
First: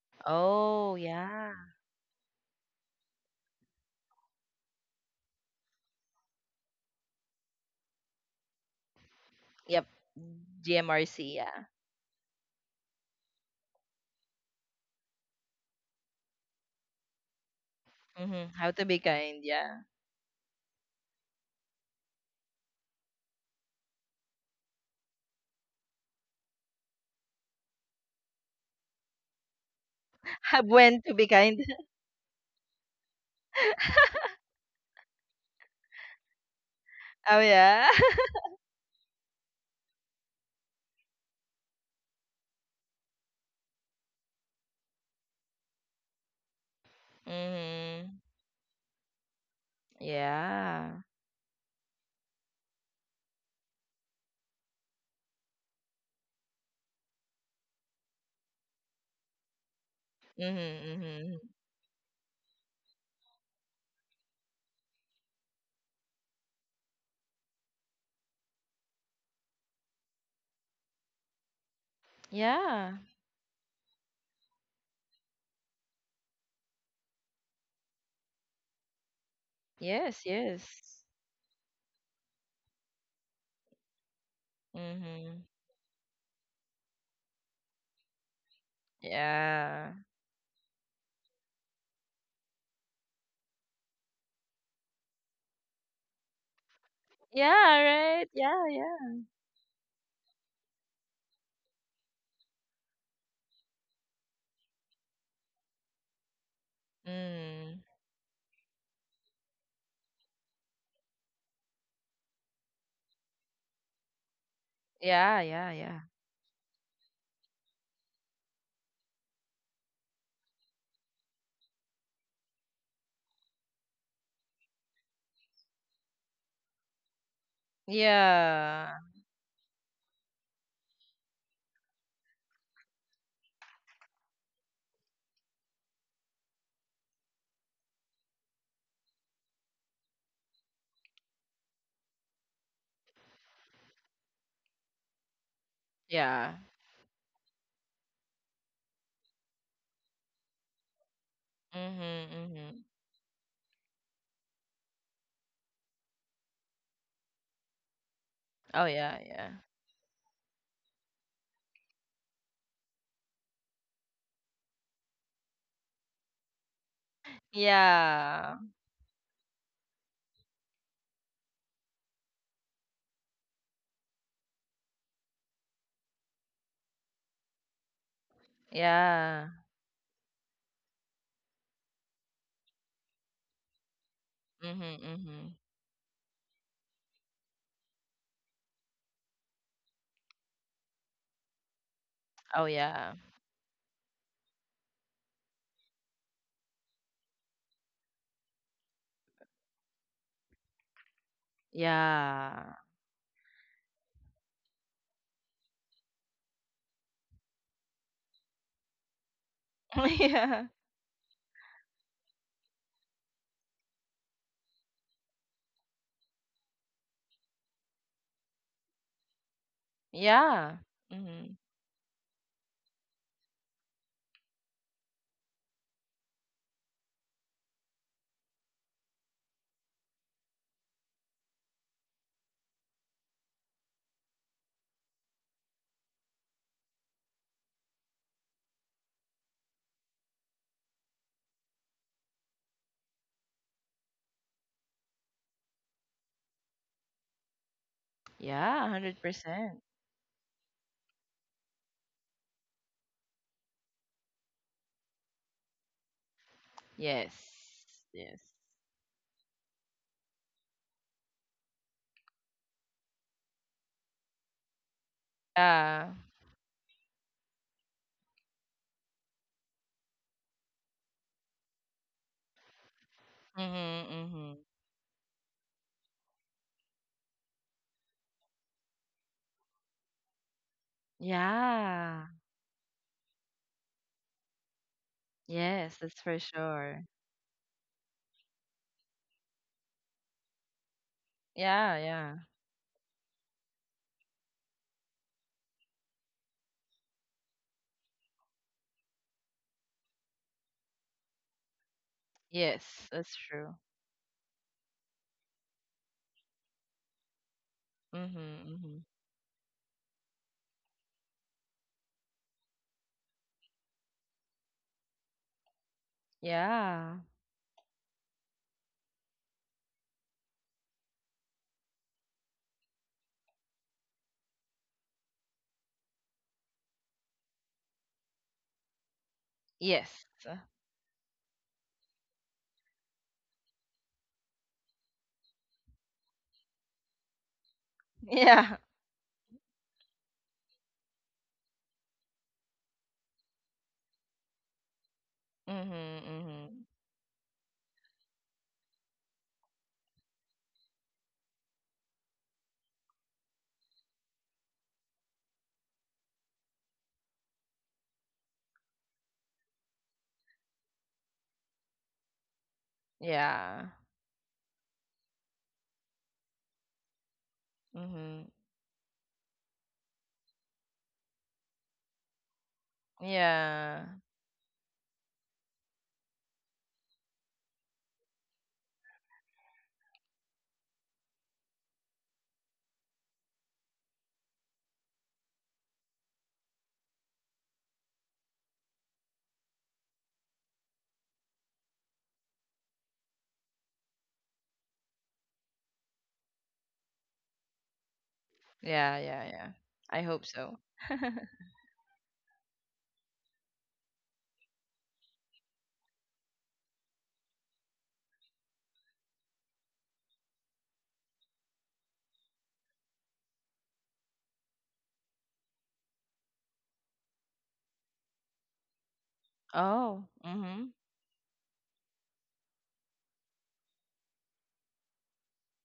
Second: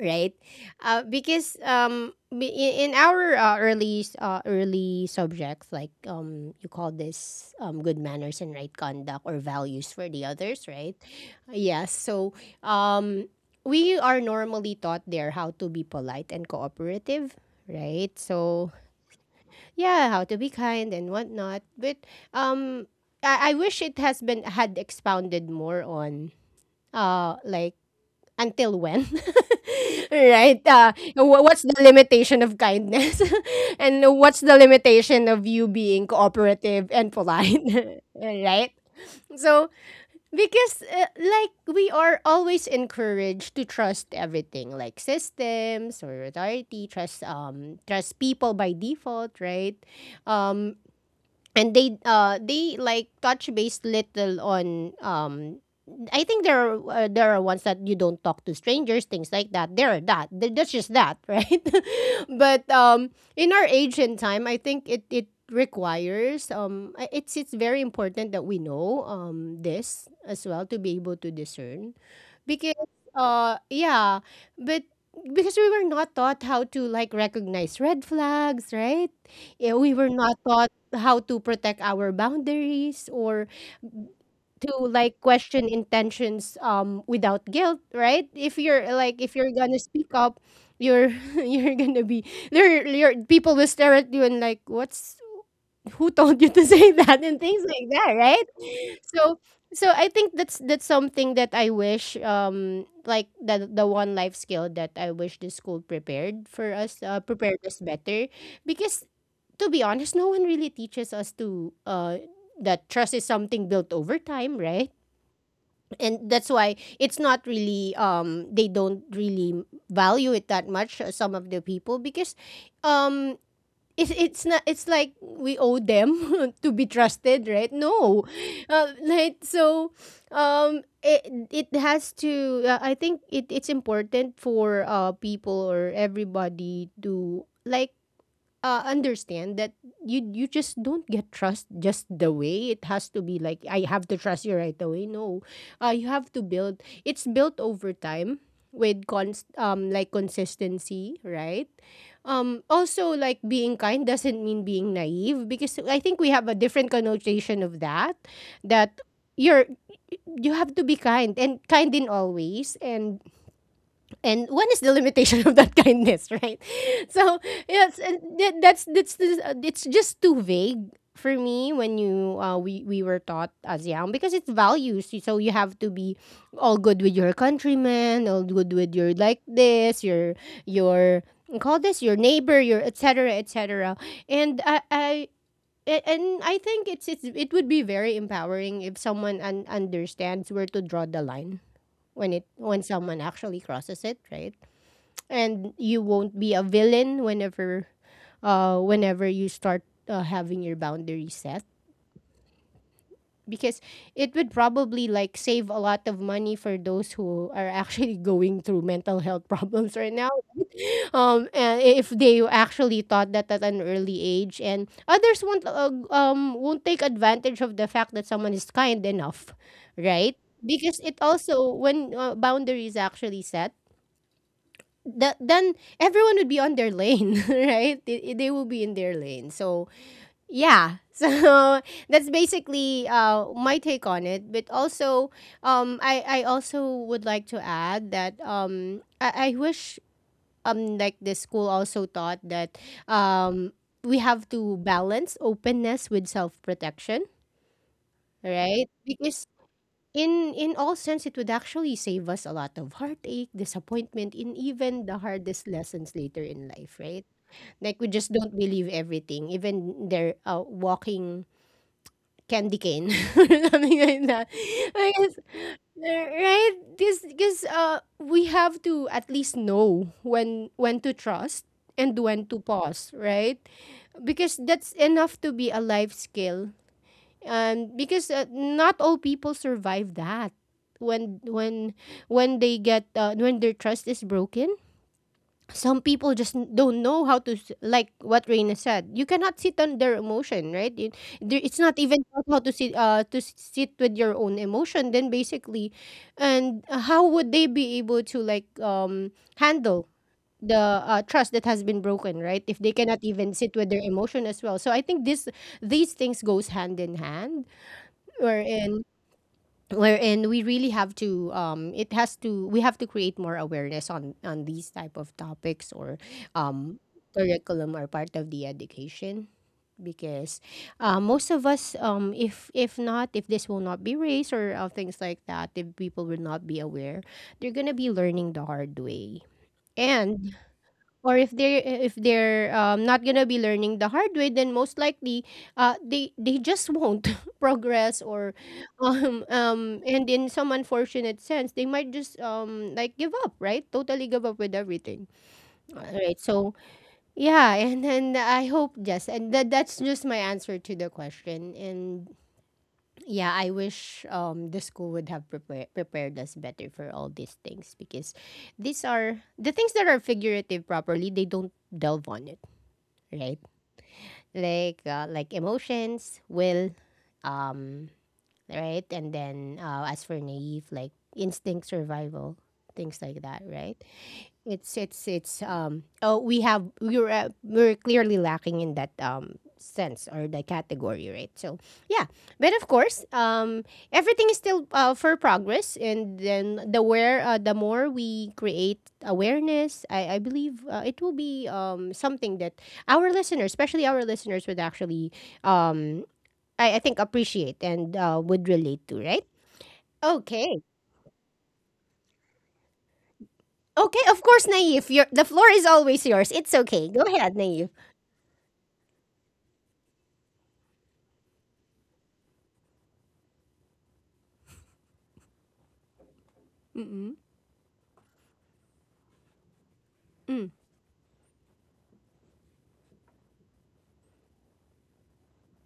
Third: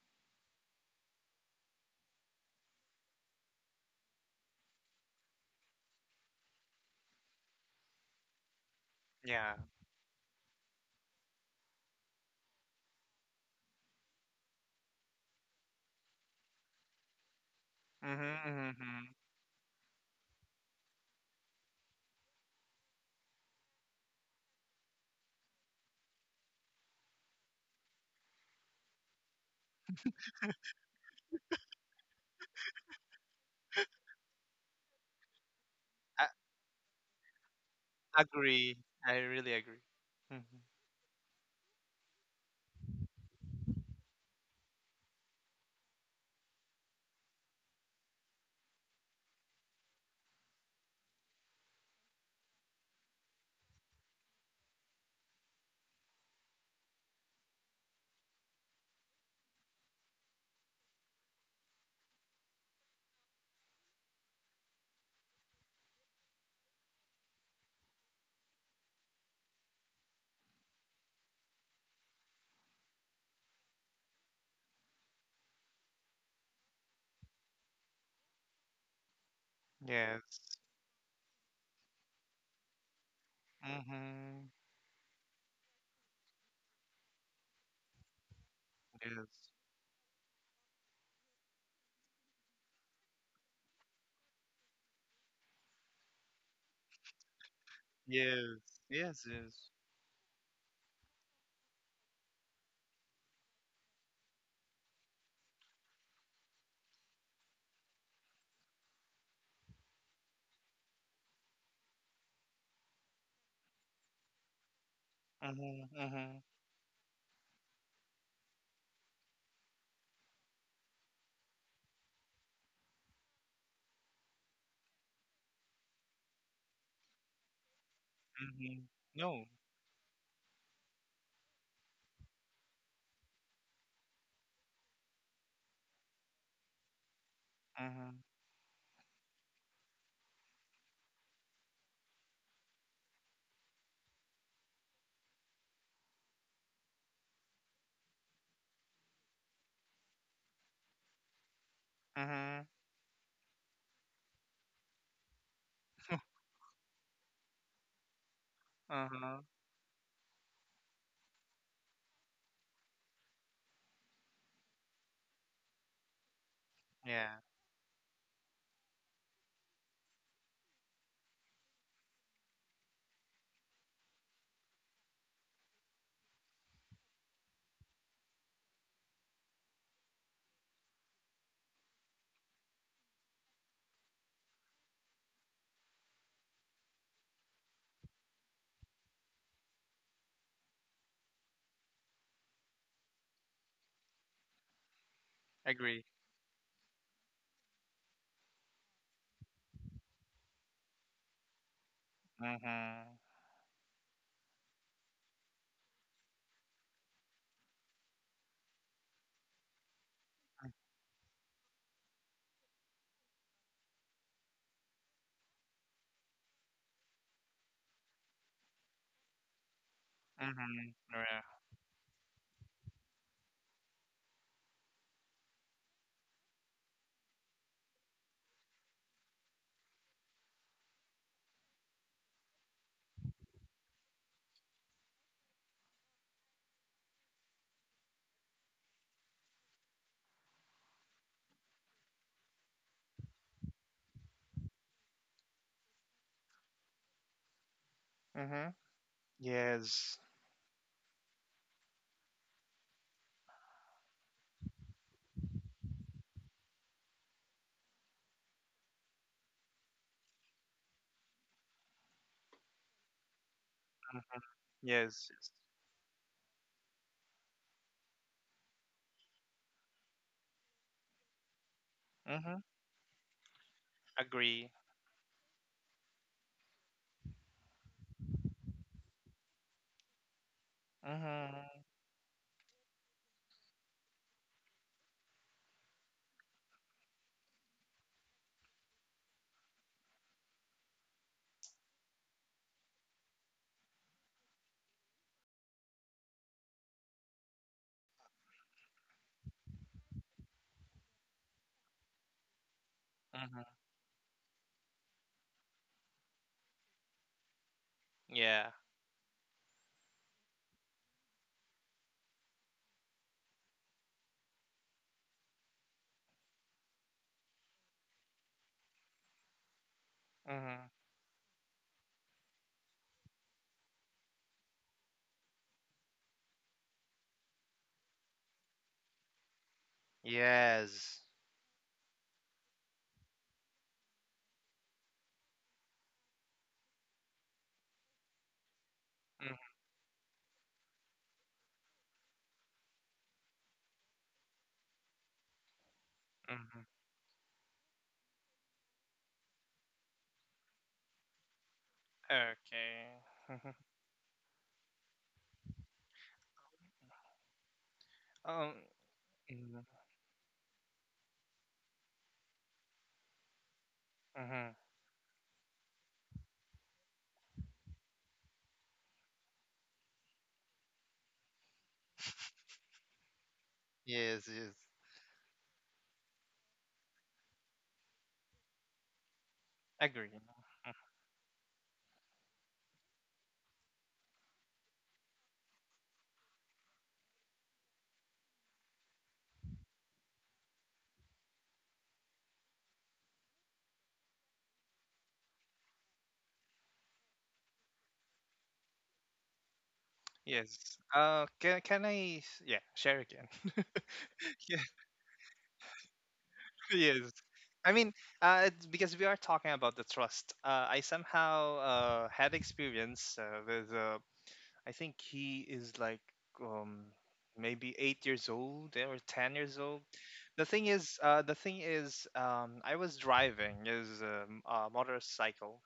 A: right?
B: Oh, yeah.
A: Because in our early subjects, like you call this good manners and right conduct or
C: Yeah.
B: Yep.
A: values for the others, right?
B: GMRC. Yeah.
A: Yes. So um, we are normally taught there how to be polite and cooperative, right?
C: Mm-hmm,
B: Mhm.
A: So
B: How to be
C: mm-hmm.
B: kind. Yeah.
A: yeah, how to be kind and whatnot. But um, I wish it has been had expounded more on like until when? Right?
B: Have When to be kind.
A: What's the limitation of kindness? And what's the limitation of you being
C: I
A: cooperative and
B: Oh,
A: polite?
B: yeah.
A: Right?
C: agree. I really
A: So,
C: agree. Mm-hmm.
A: because like we are always encouraged to trust everything, like systems or authority, trust
B: Mhm.
A: trust people by default, right? Um
B: Yeah.
A: and they like touch base little on I think there are ones that you don't talk to strangers, things like that. There are that. That's just that,
B: Mhm. Mhm.
A: right? But in our age and time, I think it requires it's very important that we know this as well to be able to discern, because
B: Yeah.
A: yeah but because we were not taught how to like recognize red flags, right? Yeah, we were
B: Yes.
A: not
C: Yes.
A: taught
B: Yes.
A: how to protect our boundaries, or
C: Mm-hmm.
A: to like
B: Mhm.
A: question intentions without guilt, right? If
C: Yes.
A: you're gonna
B: Yeah.
A: speak up, you're you're gonna be there your people will stare at you and like what's who told you to say that, and things
B: Yeah.
A: like that,
B: Right.
A: right?
B: Yeah.
C: Yes.
B: Yeah.
C: Yes.
A: so
C: Yes.
A: so I think that's something that I wish, like the one life skill that I wish the school prepared us
B: Mm.
A: better, because to be honest, no one really teaches us to that trust is something built over time, right?
B: Yeah. Yeah. Yeah.
C: Mm-hmm.
A: And
C: Mm-hmm.
A: that's why it's not really they don't really value it that much. Some of the people, because um, it's not it's like we owe them to be trusted, right? No,
C: Mm-hmm.
B: Yeah.
A: like
C: No.
A: so um, it it has to. I think it's important for people or everybody to like
C: Mm-hmm.
A: understand that you just don't get trust just the way it has to be like I have to trust you right away. No, you have to
B: Yeah.
A: build. It's built over time with const like consistency, right?
B: Mhm,
C: Mm-hmm.
B: mhm.
A: Also, like being kind doesn't mean being naive, because I think we have a different connotation of that.
B: Oh,
A: That
B: yeah,
C: Uh-huh.
B: yeah.
A: you're you have to be kind and kind in all ways, and when is the limitation of that kindness, right?
C: Yeah.
A: So yes, and
B: Yeah.
A: that's it's just too vague for me when you we were taught as young because it's values, so you have to be all good with your countrymen, all good with your like
B: Yeah.
A: this your your call this your neighbor, your etc etc. And
B: Mhm, mhm.
A: and I think it's it would be very empowering if someone understands where to draw the line, when it
B: Oh,
A: when
B: yeah.
A: someone actually crosses it, right? And you
C: Agree.
A: won't be a villain whenever whenever you start having your boundaries set,
B: Yeah.
C: Mm-hmm.
A: because it would probably like save a lot of money for those who are actually going through mental health problems right now.
B: Yeah.
A: And if they actually thought that at an early age, and others won't take advantage of the fact that someone is kind enough, right?
B: Yeah.
C: Mm-hmm.
A: Because it
C: Yeah.
B: Mhm.
A: also when boundaries actually set, then everyone would be on their lane, right? They will be in their lane. So, yeah. So, that's basically my take on it. But also, I also would like to add that I wish like the school also taught that um, we have to balance openness with self protection,
C: Mm-hmm.
B: Yeah,
A: right? Because
B: 100%.
C: Yes.
A: in all sense, it would actually save us a lot of heartache, disappointment, and even the hardest lessons later in life, right?
B: Yes.
A: Like we just
B: Yes.
A: don't believe everything, even they're walking candy cane, or something like
C: Mm-hmm.
A: that. I
C: Yes.
A: guess,
C: Yes.
B: Yeah.
A: right? Because we have to at least know when to trust and when
C: Mm-hmm.
A: to pause, right?
B: Mhm,
A: Because
B: mhm.
C: Agree.
A: that's enough to be a life skill, because not all people survive that when
C: Mm-hmm.
A: when
B: Yeah.
A: when they get when their trust is broken.
B: Yes,
A: Some
B: that's
A: people
B: for
A: just don't
B: sure.
A: know how to like what Reina said, you cannot sit on their emotion, right? It, there, it's
B: Yeah,
A: not even
B: yeah.
A: about how to sit sit with your own emotion, then basically. And how would they be able to like handle the trust that has been broken, right? If they
B: Yes,
A: cannot
B: that's
A: even
C: Mm-hmm.
B: true.
A: sit with their emotion as well, so I think this these things goes hand in hand,
B: Mhm,
C: Yeah.
A: wherein
B: mhm.
A: we really have to it has to we have to create more awareness on these type of topics or um
B: Yeah.
A: curriculum are part of the education, because
C: Mm-hmm.
A: most of us if not if this will not be raised, or things like that, if people will not be aware, they're gonna be learning the hard way.
B: Yes.
A: And
C: Yes.
A: or if they if they're not gonna be learning the hard way, then most likely they just won't progress or
B: Yeah.
C: Mm-hmm.
A: and in some unfortunate sense, they might just like give up, right? Totally give up with everything. All
B: Mhm,
A: right, so
B: mhm.
C: Mm-hmm.
A: yeah. And then I hope, yes, and that's just my answer to the question. And
C: Okay.
A: yeah, I wish the school would have prepared us better for all these things, because
C: Um,
A: these are the things that are figurative properly, they don't delve on it, right?
B: Yeah.
C: Mm-hmm.
A: Like emotions, will, um,
B: Mhm.
A: right, and then as for naive, like instinct, survival, things like that, right?
B: Yeah.
C: Yes, yes.
A: It's um oh we have we were clearly lacking in that sense
C: Agree.
A: or the category, right? So yeah. But of course, everything is still for progress. And then the more we create awareness, I believe it will be something that our listeners, especially our listeners, would actually um I think appreciate and would relate
B: Yeah,
A: to, right?
B: yeah, yeah. I hope so.
A: Okay.
C: Yes. Can I? Yeah, share again.
A: Okay, of course,
C: Yeah,
A: Naive, your the floor is always yours, it's okay, go
C: yes.
A: ahead, Naive.
C: I mean, it's because we are talking about the trust. I somehow had experience with I think he is like, um,
A: Mm.
C: maybe 8 years old, eh, or 10 years old.
B: Oh.
A: Mm.
B: Mhm.
C: The thing is, I was driving is a, a motorcycle,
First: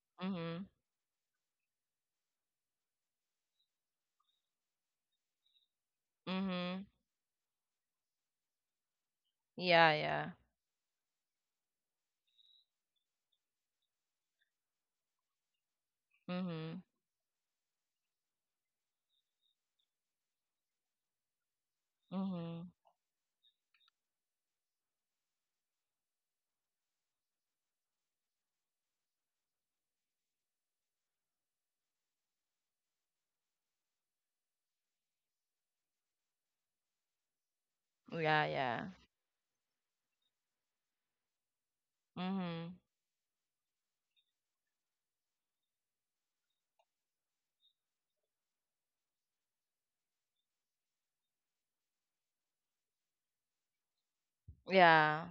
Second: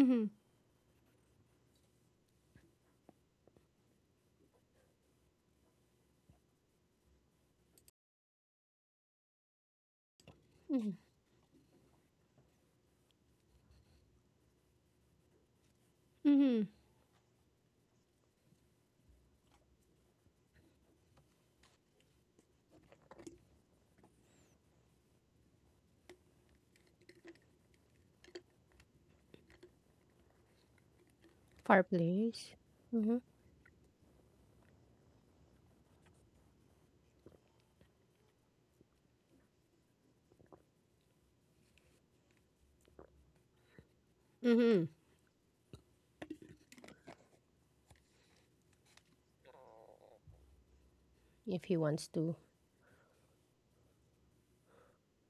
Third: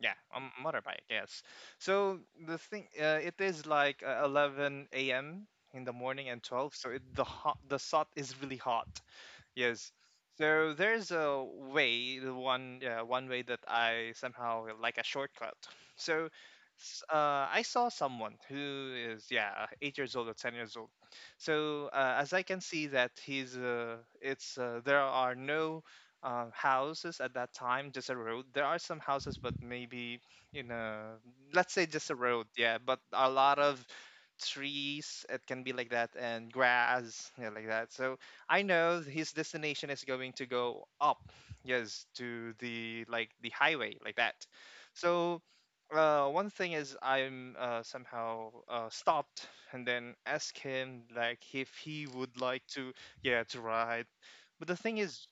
C: yeah, a
B: Mhm.
C: motorbike, yes. So the thing, it is like 11 a.m. in the morning and 12,
B: Mhm.
C: so it, the hot, the sun is really hot. Yes.
B: Yeah, yeah.
C: So
A: Mhm.
C: there's a way, the one, one way that I somehow like a shortcut. So
A: Mhm.
B: Mhm.
C: I saw someone who is, yeah, 8 years old or 10 years old. So as I can
B: Mhm.
C: see that he's, it's there are no houses at that time, just a road. There are some houses, but maybe in a, let's say, just a road,
A: Fireplace.
C: yeah. But
A: Mhm.
C: a lot of trees. It can be like that, and grass, yeah, like that. So
B: Yeah,
C: I
B: yeah.
C: know his destination is going to go up, yes, to
B: Mhm.
C: the, like, the highway like that.
A: Mhm.
C: So one thing is I'm, somehow, stopped and then ask him like
A: If
C: if
A: he
C: he
A: wants to.
C: would like to, yeah, to ride. But the thing
B: Yeah.
C: is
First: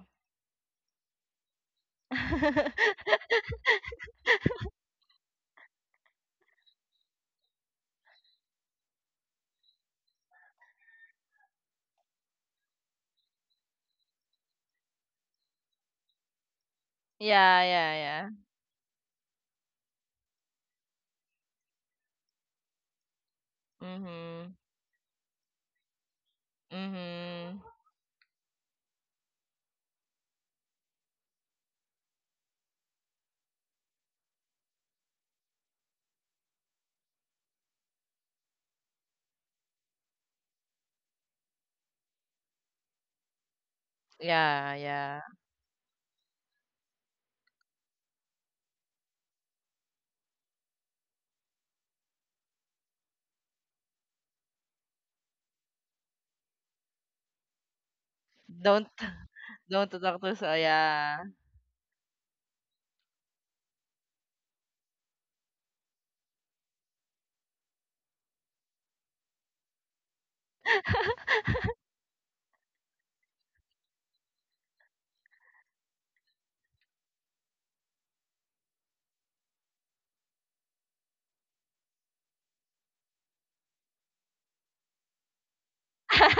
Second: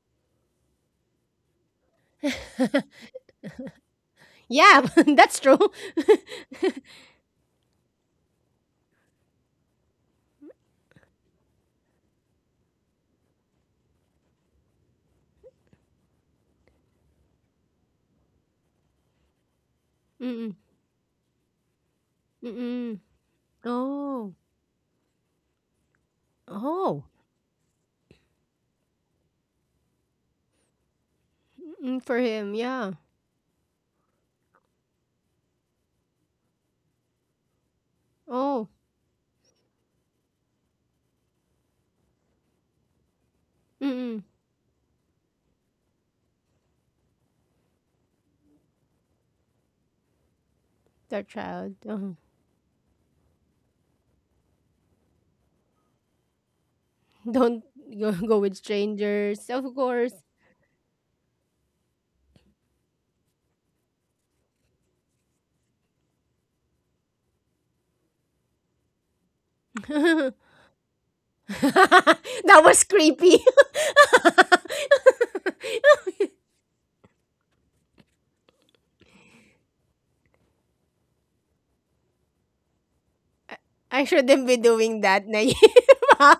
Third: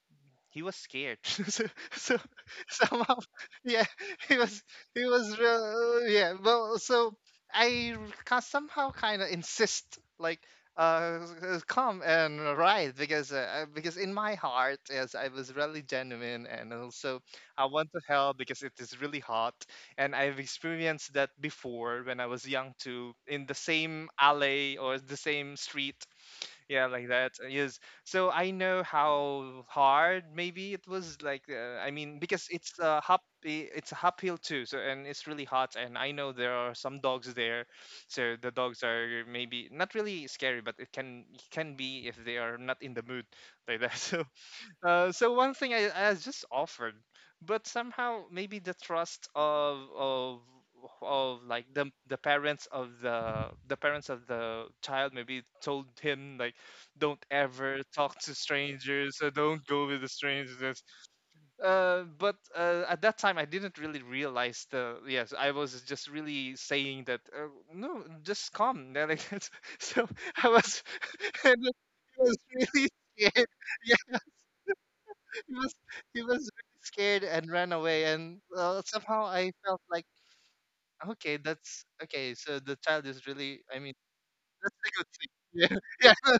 C: he was scared so, somehow yeah he was
A: Yeah,
C: he was
A: that's true.
C: real, yeah, well, so i somehow kind of insist like uh come and ride because in my heart, yes, I was really genuine, and also
B: Yeah,
C: I want
B: yeah,
C: to
B: yeah.
C: help because it is really hot, and I've
A: Mm.
C: experienced that before when I was young
A: Mm.
C: too, in the same
A: Oh.
B: Mhm.
C: alley or the same street, yeah,
A: Oh.
C: like that.
B: Mhm.
C: Yes, so I know how hard maybe it was. Like, I
A: Mm, for
C: mean, because
A: him, yeah.
C: it's a uphill too, so. And it's really hot and I know there are some dogs there, so the
A: Oh,
C: dogs are maybe not really scary, but it can be if they are not in the mood, like that.
A: mm-mm.
C: So,
B: Yeah, yeah.
C: so one thing, I just offered, but somehow maybe the trust of of
A: Their
C: of like
A: child.
C: the
A: Uh-huh.
C: the parents of the the parents of the child, maybe, told him like, don't
A: Don't
C: ever
A: go,
C: talk to
A: go with
B: Don't
C: strangers, or
A: strangers, of
C: don't go
B: don't
C: with the
A: course.
B: talk to, so
C: strangers.
B: yeah.
C: But at that time I didn't really realize the yes, I was just really saying that, no, just come. They're like, so
A: That
C: I was, I was
A: was
C: really
A: creepy.
C: scared. He was, he was really scared, and ran away. And somehow I felt like, okay, that's okay, so the child is really, I mean,
A: I shouldn't be
C: that's a
A: doing
C: good
A: that,
C: thing,
A: Naive.
C: yeah. Yeah,
A: Good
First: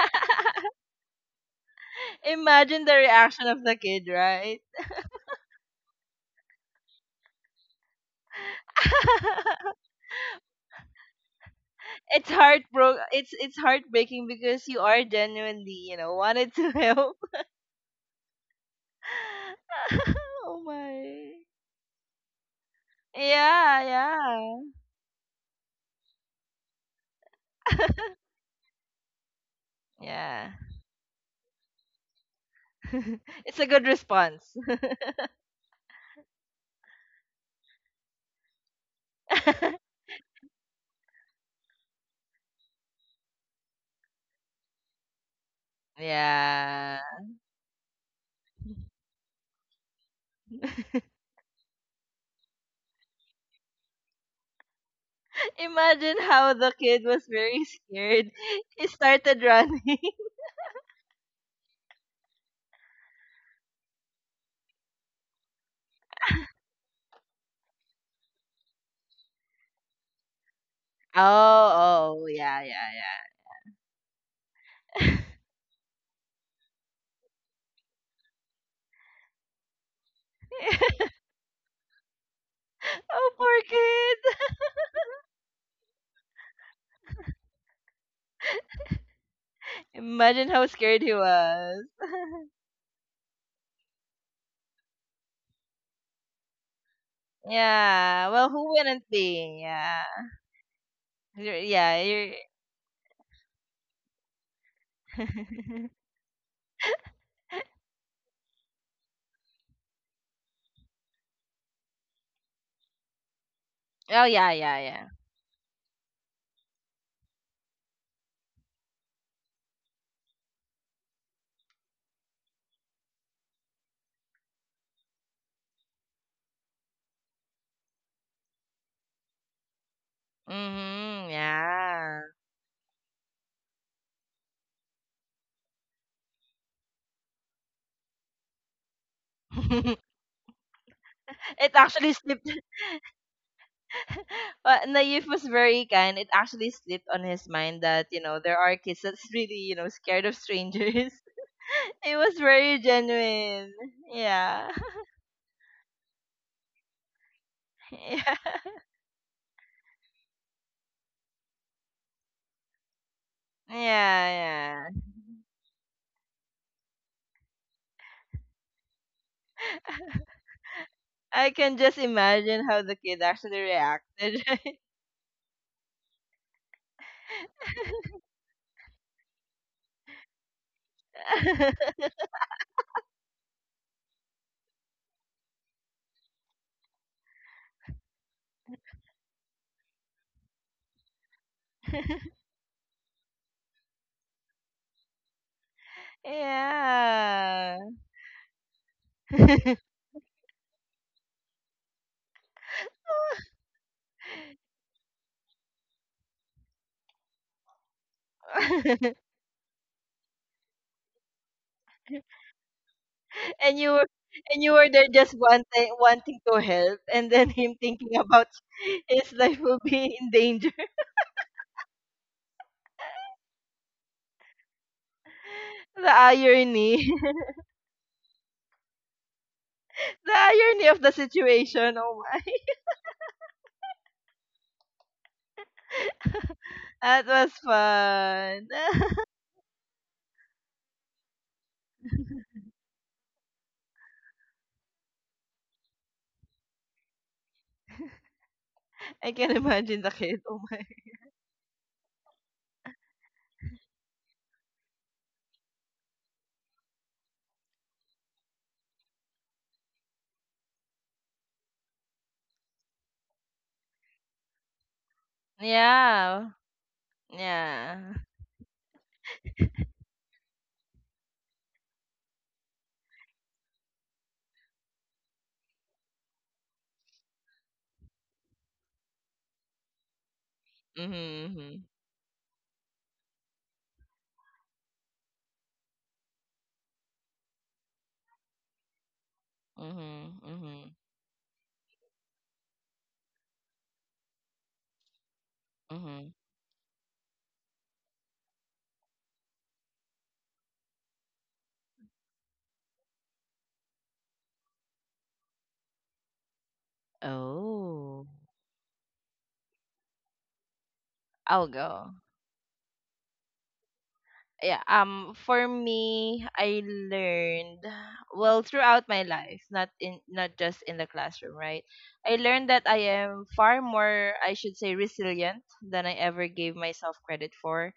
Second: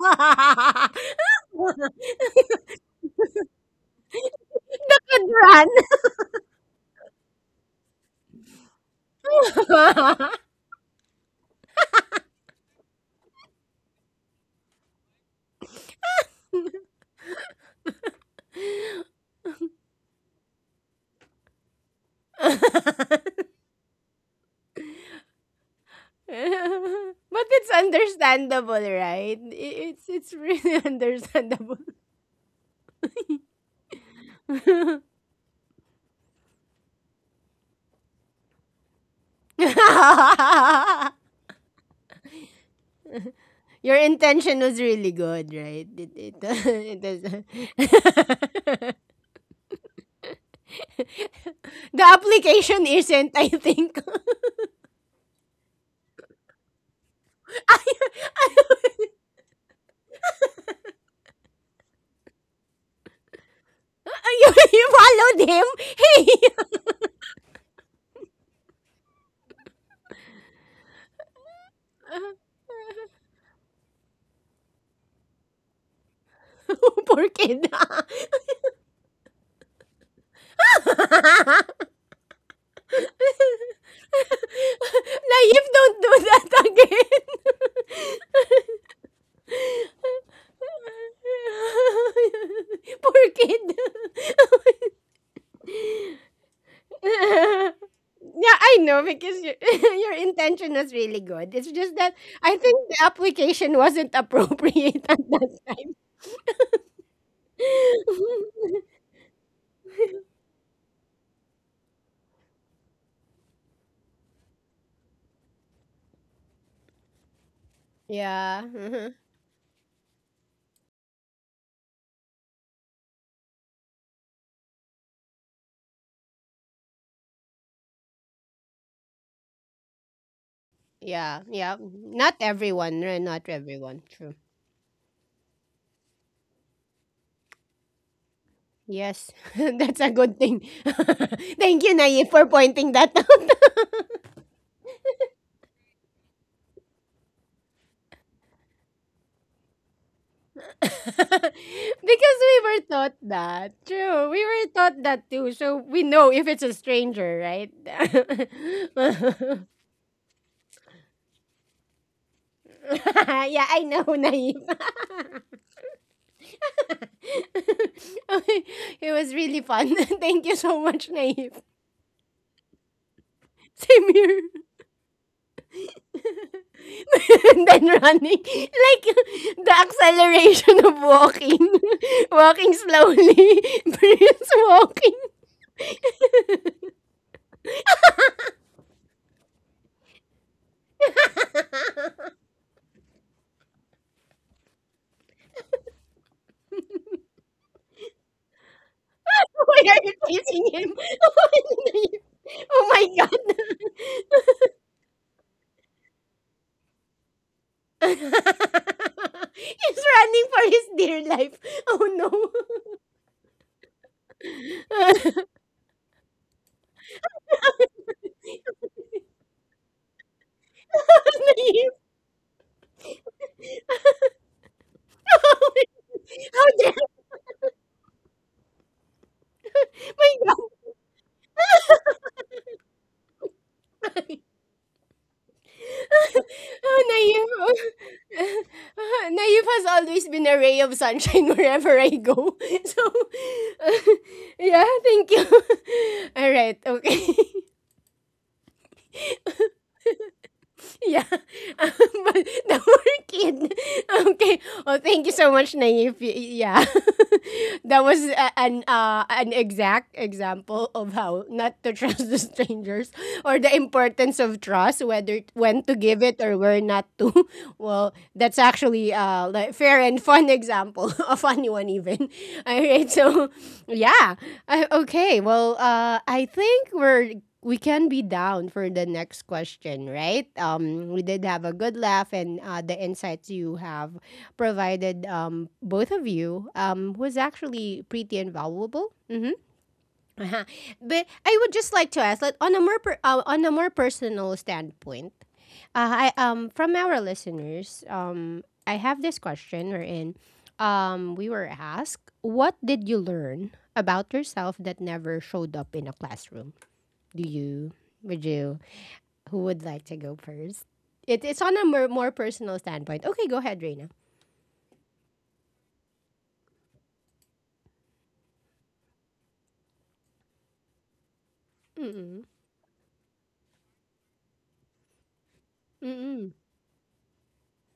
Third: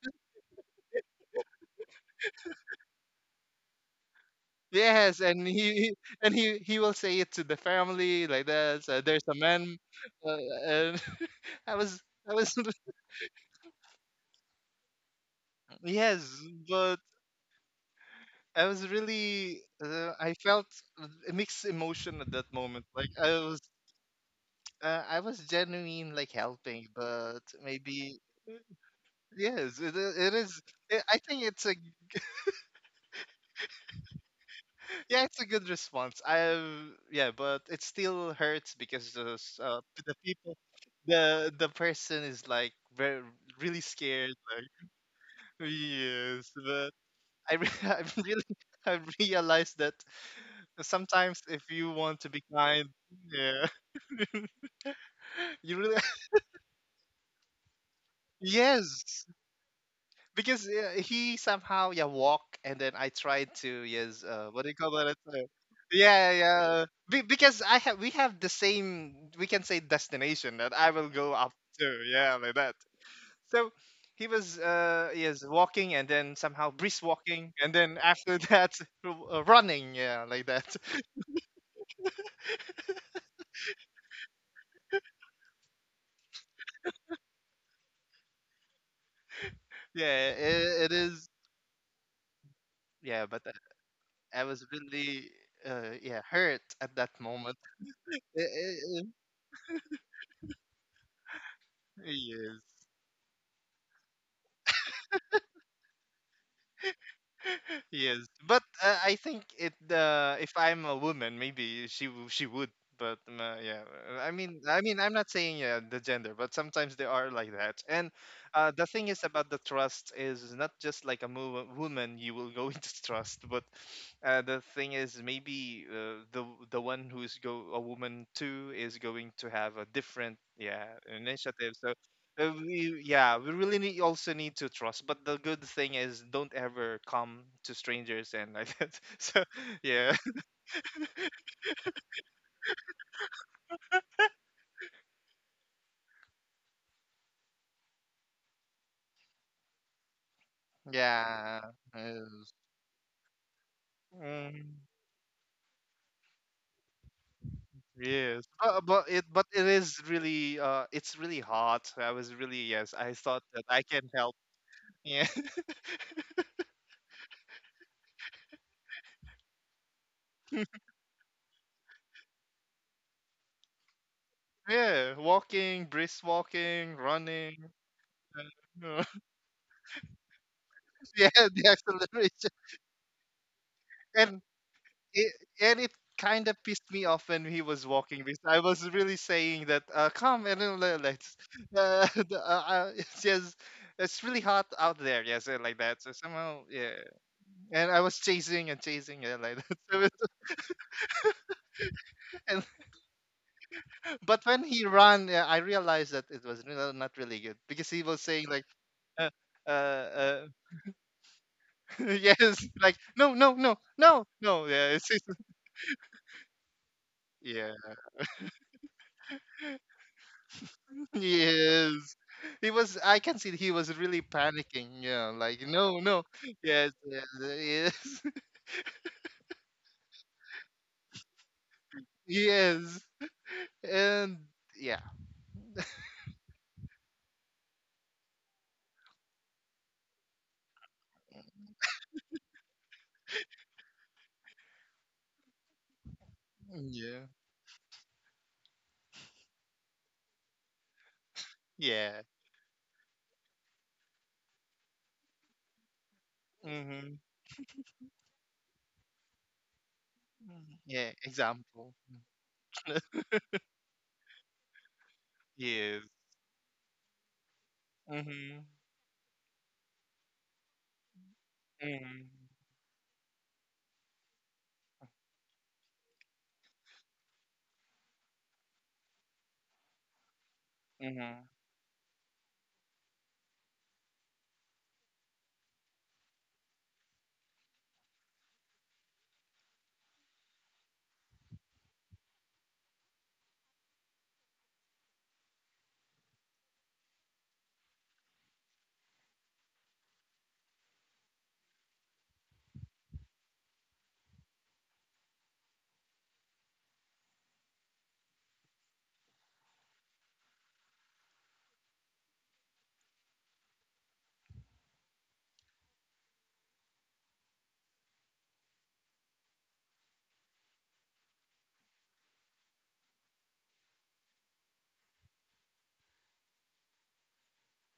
B: Imagine the reaction of the kid, right?
C: yes. And
A: run.
C: and he will say it to the family like that. So there's a man, uh, and I was, I was
B: It's heartbreaking because you are genuinely, you know,
C: yes,
B: wanted to
C: but
B: help.
C: I was really, I
B: Oh
C: felt
B: my.
C: a mixed emotion at that moment, like I was,
B: Yeah, yeah.
C: I was genuine, like, helping, but
A: But it's
C: maybe.
A: understandable, right?
C: Yes, it is.
A: It's
C: It
B: yeah.
C: is.
A: really
C: It, I think it's a
A: understandable.
B: It's a good response.
C: yeah, it's a good response. I Yeah, but it still hurts because the s- uh, p- the people, the person is, like, very really
A: Your
C: scared.
A: intention
C: Like,
A: was really good, right? It,
C: yes, but
A: it
B: Yeah.
A: doesn't.
C: I've really, I've realized that sometimes, if you
A: The
C: want to be
A: application
C: kind,
A: isn't, I
C: yeah,
A: think.
C: you really.
B: Imagine how the kid was very scared. He
A: you,
C: Yes,
B: started running.
C: because he somehow, yeah, walk, and then I tried to, yes, what do you
A: you
C: call that?
A: followed him. Hey,
C: Yeah, yeah. Because I have we have the same, we can say, destination, that I will go up
B: Oh.
C: to,
B: Oh
C: yeah, like
B: yeah, yeah,
C: that.
B: yeah.
C: So he was, yes, walking, and then somehow brisk
A: poor
C: walking,
A: kid.
C: and then after that running, yeah, like that.
B: Oh, poor kid.
A: Naif, don't do that again.
C: Yeah,
B: Imagine how
C: it
B: scared he
C: is.
B: was.
A: Poor
C: Yeah, but
A: kid.
C: I was really, yeah, hurt at that moment.
A: Yeah,
B: Yeah. Well, who
A: I know,
B: wouldn't
A: because your,
B: be? Yeah.
A: your intention was really good.
B: You're,
A: It's just
B: yeah,
A: that
B: you're.
A: I think
C: Yes.
A: the application wasn't appropriate at that time.
C: Yes, but I think it. If I'm a woman, maybe she would. But yeah,
B: oh
C: I
B: yeah,
C: mean,
B: yeah,
C: I mean,
B: yeah.
C: I'm not saying, yeah, the gender, but sometimes they are like that. And
A: Yeah.
C: the thing
A: Mhm.
C: is about the trust, is not just like a woman you will go into trust. But the thing is, maybe, the one who's go a woman too, is going to have a different, yeah,
B: Mm-hmm,
A: Yeah,
C: initiative.
A: yeah.
C: So,
B: yeah.
A: Not
C: we,
A: everyone, right?
C: yeah,
A: Not
C: we really need,
A: everyone.
C: also
A: True.
C: need to trust. But the good thing is, don't ever come to strangers and like that.
A: Yes,
C: So,
A: that's a
C: yeah,
A: good thing.
B: it
A: Thank you,
B: actually
A: Naif, for
B: slipped.
A: pointing that out.
B: Naif was very kind. It actually slipped on his mind that, you know, there are kids that's really, you know, scared of
A: Because
B: strangers.
C: yeah,
B: It was
C: yes.
A: we
B: very
A: were taught
B: genuine.
A: that. True, we were
B: Yeah.
C: Mm,
A: taught that too. So we know if it's a stranger, right?
B: yeah.
C: yes. But, but it,
A: Yeah,
C: but it is really, it's really hot. So I was really, yes, I thought that
B: Yeah.
C: I
A: I know,
C: can help.
A: Naif.
B: Yeah.
C: Yeah,
A: Okay, it was really fun. Thank you so much,
B: I
A: Naif.
B: can just imagine how the kid actually
A: Same
B: reacted.
A: here.
B: right?
C: yeah, walking, brisk walking,
A: And
C: running.
A: then running
C: uh,
A: like the acceleration of
C: yeah, the
A: walking,
C: acceleration.
A: walking slowly,
C: and
A: Prince walking,
C: it, and it kind of pissed me off when he was walking, because I was really saying that, come, and then let's. uh, the, uh, it's just, it's really hot out there, yes, and like that, so, somehow, yeah. And I was chasing and chasing and like
B: yeah.
C: that.
A: why are
C: So it,
A: you chasing him?
C: and,
A: Oh my god.
C: but when he ran, yeah, I realized that it was really not really good, because he
A: He's
C: was
A: running
C: saying
A: for
C: like, uh, uh, uh
A: his dear life. Oh no.
C: yes, like, no, no, no,
B: and you were
C: no,
B: and
C: no.
B: you
C: Yeah,
B: were there,
C: it's
B: just one thing, wanting to help, and then
C: yeah.
B: him thinking about his life will be in danger.
A: Naive.
C: Yes. He was, I can see he was really panicking, yeah, like, no,
B: The
C: no.
A: How
C: Yes,
A: dare,
B: irony,
C: yes, yes.
B: the
A: my god.
B: irony of the situation. Oh my,
C: Yes. And yeah.
B: that was
A: Oh, Naive.
B: fun.
A: Naive has always been a ray of sunshine wherever I go. So, yeah, thank you. All right,
C: Yeah.
A: okay.
B: I can imagine the kid. Oh my.
A: Yeah.
C: Yeah.
A: But the poor kid. Okay. Oh, thank you so much, Naive. Yeah,
C: Mm-hmm.
A: that was a, an exact
C: Mm-hmm,
A: example
C: yeah,
A: of how not
C: example.
A: to trust the strangers, or the importance of trust, whether when to
C: Yes.
A: give it
B: Yeah.
A: or where not to.
B: Yeah.
A: Well, that's
C: Mm-hmm.
A: actually like fair and fun example, a funny one
C: Mm-hmm.
A: even. All right. So yeah. Okay. Well, I think we can be down for the next question, right? We
C: Mm-hmm.
A: did have a
B: Mhm.
A: good laugh, and the insights you have provided, both of you, was actually pretty invaluable. Mm-hmm.
B: Mhm.
A: Uh-huh.
B: Mhm.
A: But I would just like to ask, like, on a on a more personal standpoint,
B: Mhm. Mhm.
A: I from our listeners, I have this question wherein, we were asked, what did you learn about yourself that never showed up in a classroom? Do you?
B: Oh,
A: Would you? Who would like to go first? It, it's
B: I'll
A: on a
B: go.
A: more personal standpoint. Okay, go ahead, Reina.
B: Yeah, for me I learned, well, throughout my life, not just in the classroom, right? I
A: Mm-mm.
B: learned that I am far more, I should say, resilient than I ever
A: Mm-mm.
B: gave myself credit for.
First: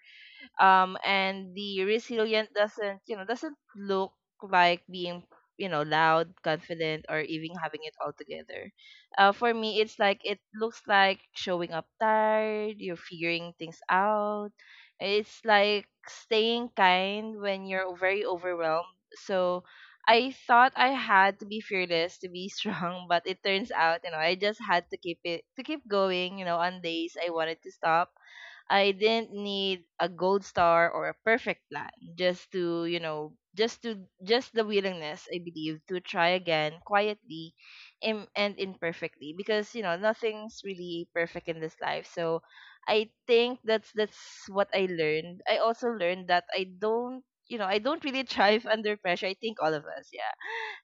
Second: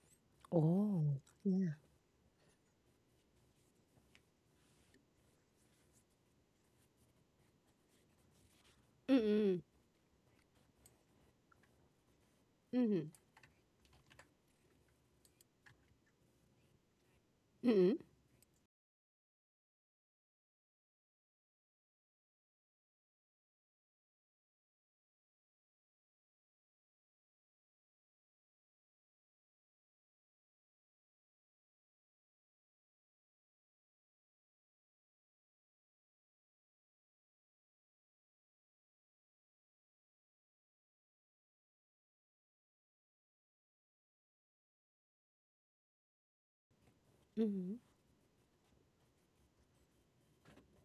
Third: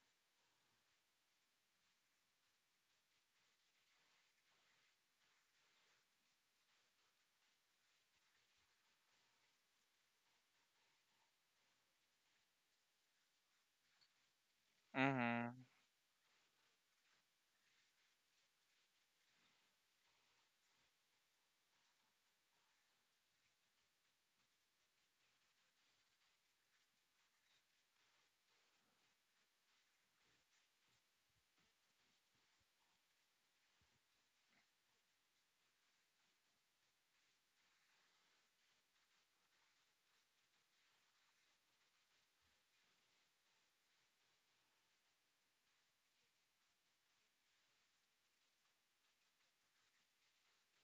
A: Oh,
B: And
A: yeah.
B: the resilient doesn't, you know, doesn't look like being, you know, loud, confident, or even having it all together. For
A: Mm-mm.
B: me, it's like, it looks like showing up tired, you're
A: Mm-hmm.
B: figuring things out, it's
C: Mm-hmm.
B: like staying kind when
A: Mm-mm.
B: you're very overwhelmed. So I thought I had to be fearless to be strong, but it turns out, you know, I just had to keep going, you know, on days I wanted to stop. I didn't need a gold star or a perfect plan, just to, you know, just the willingness, I believe, to try again, quietly and imperfectly, because, you know, nothing's really perfect in this life. So, I think that's what I learned. I also learned that I don't, you know,
A: Mm-hmm.
B: I don't really thrive under pressure. I think all of us, yeah,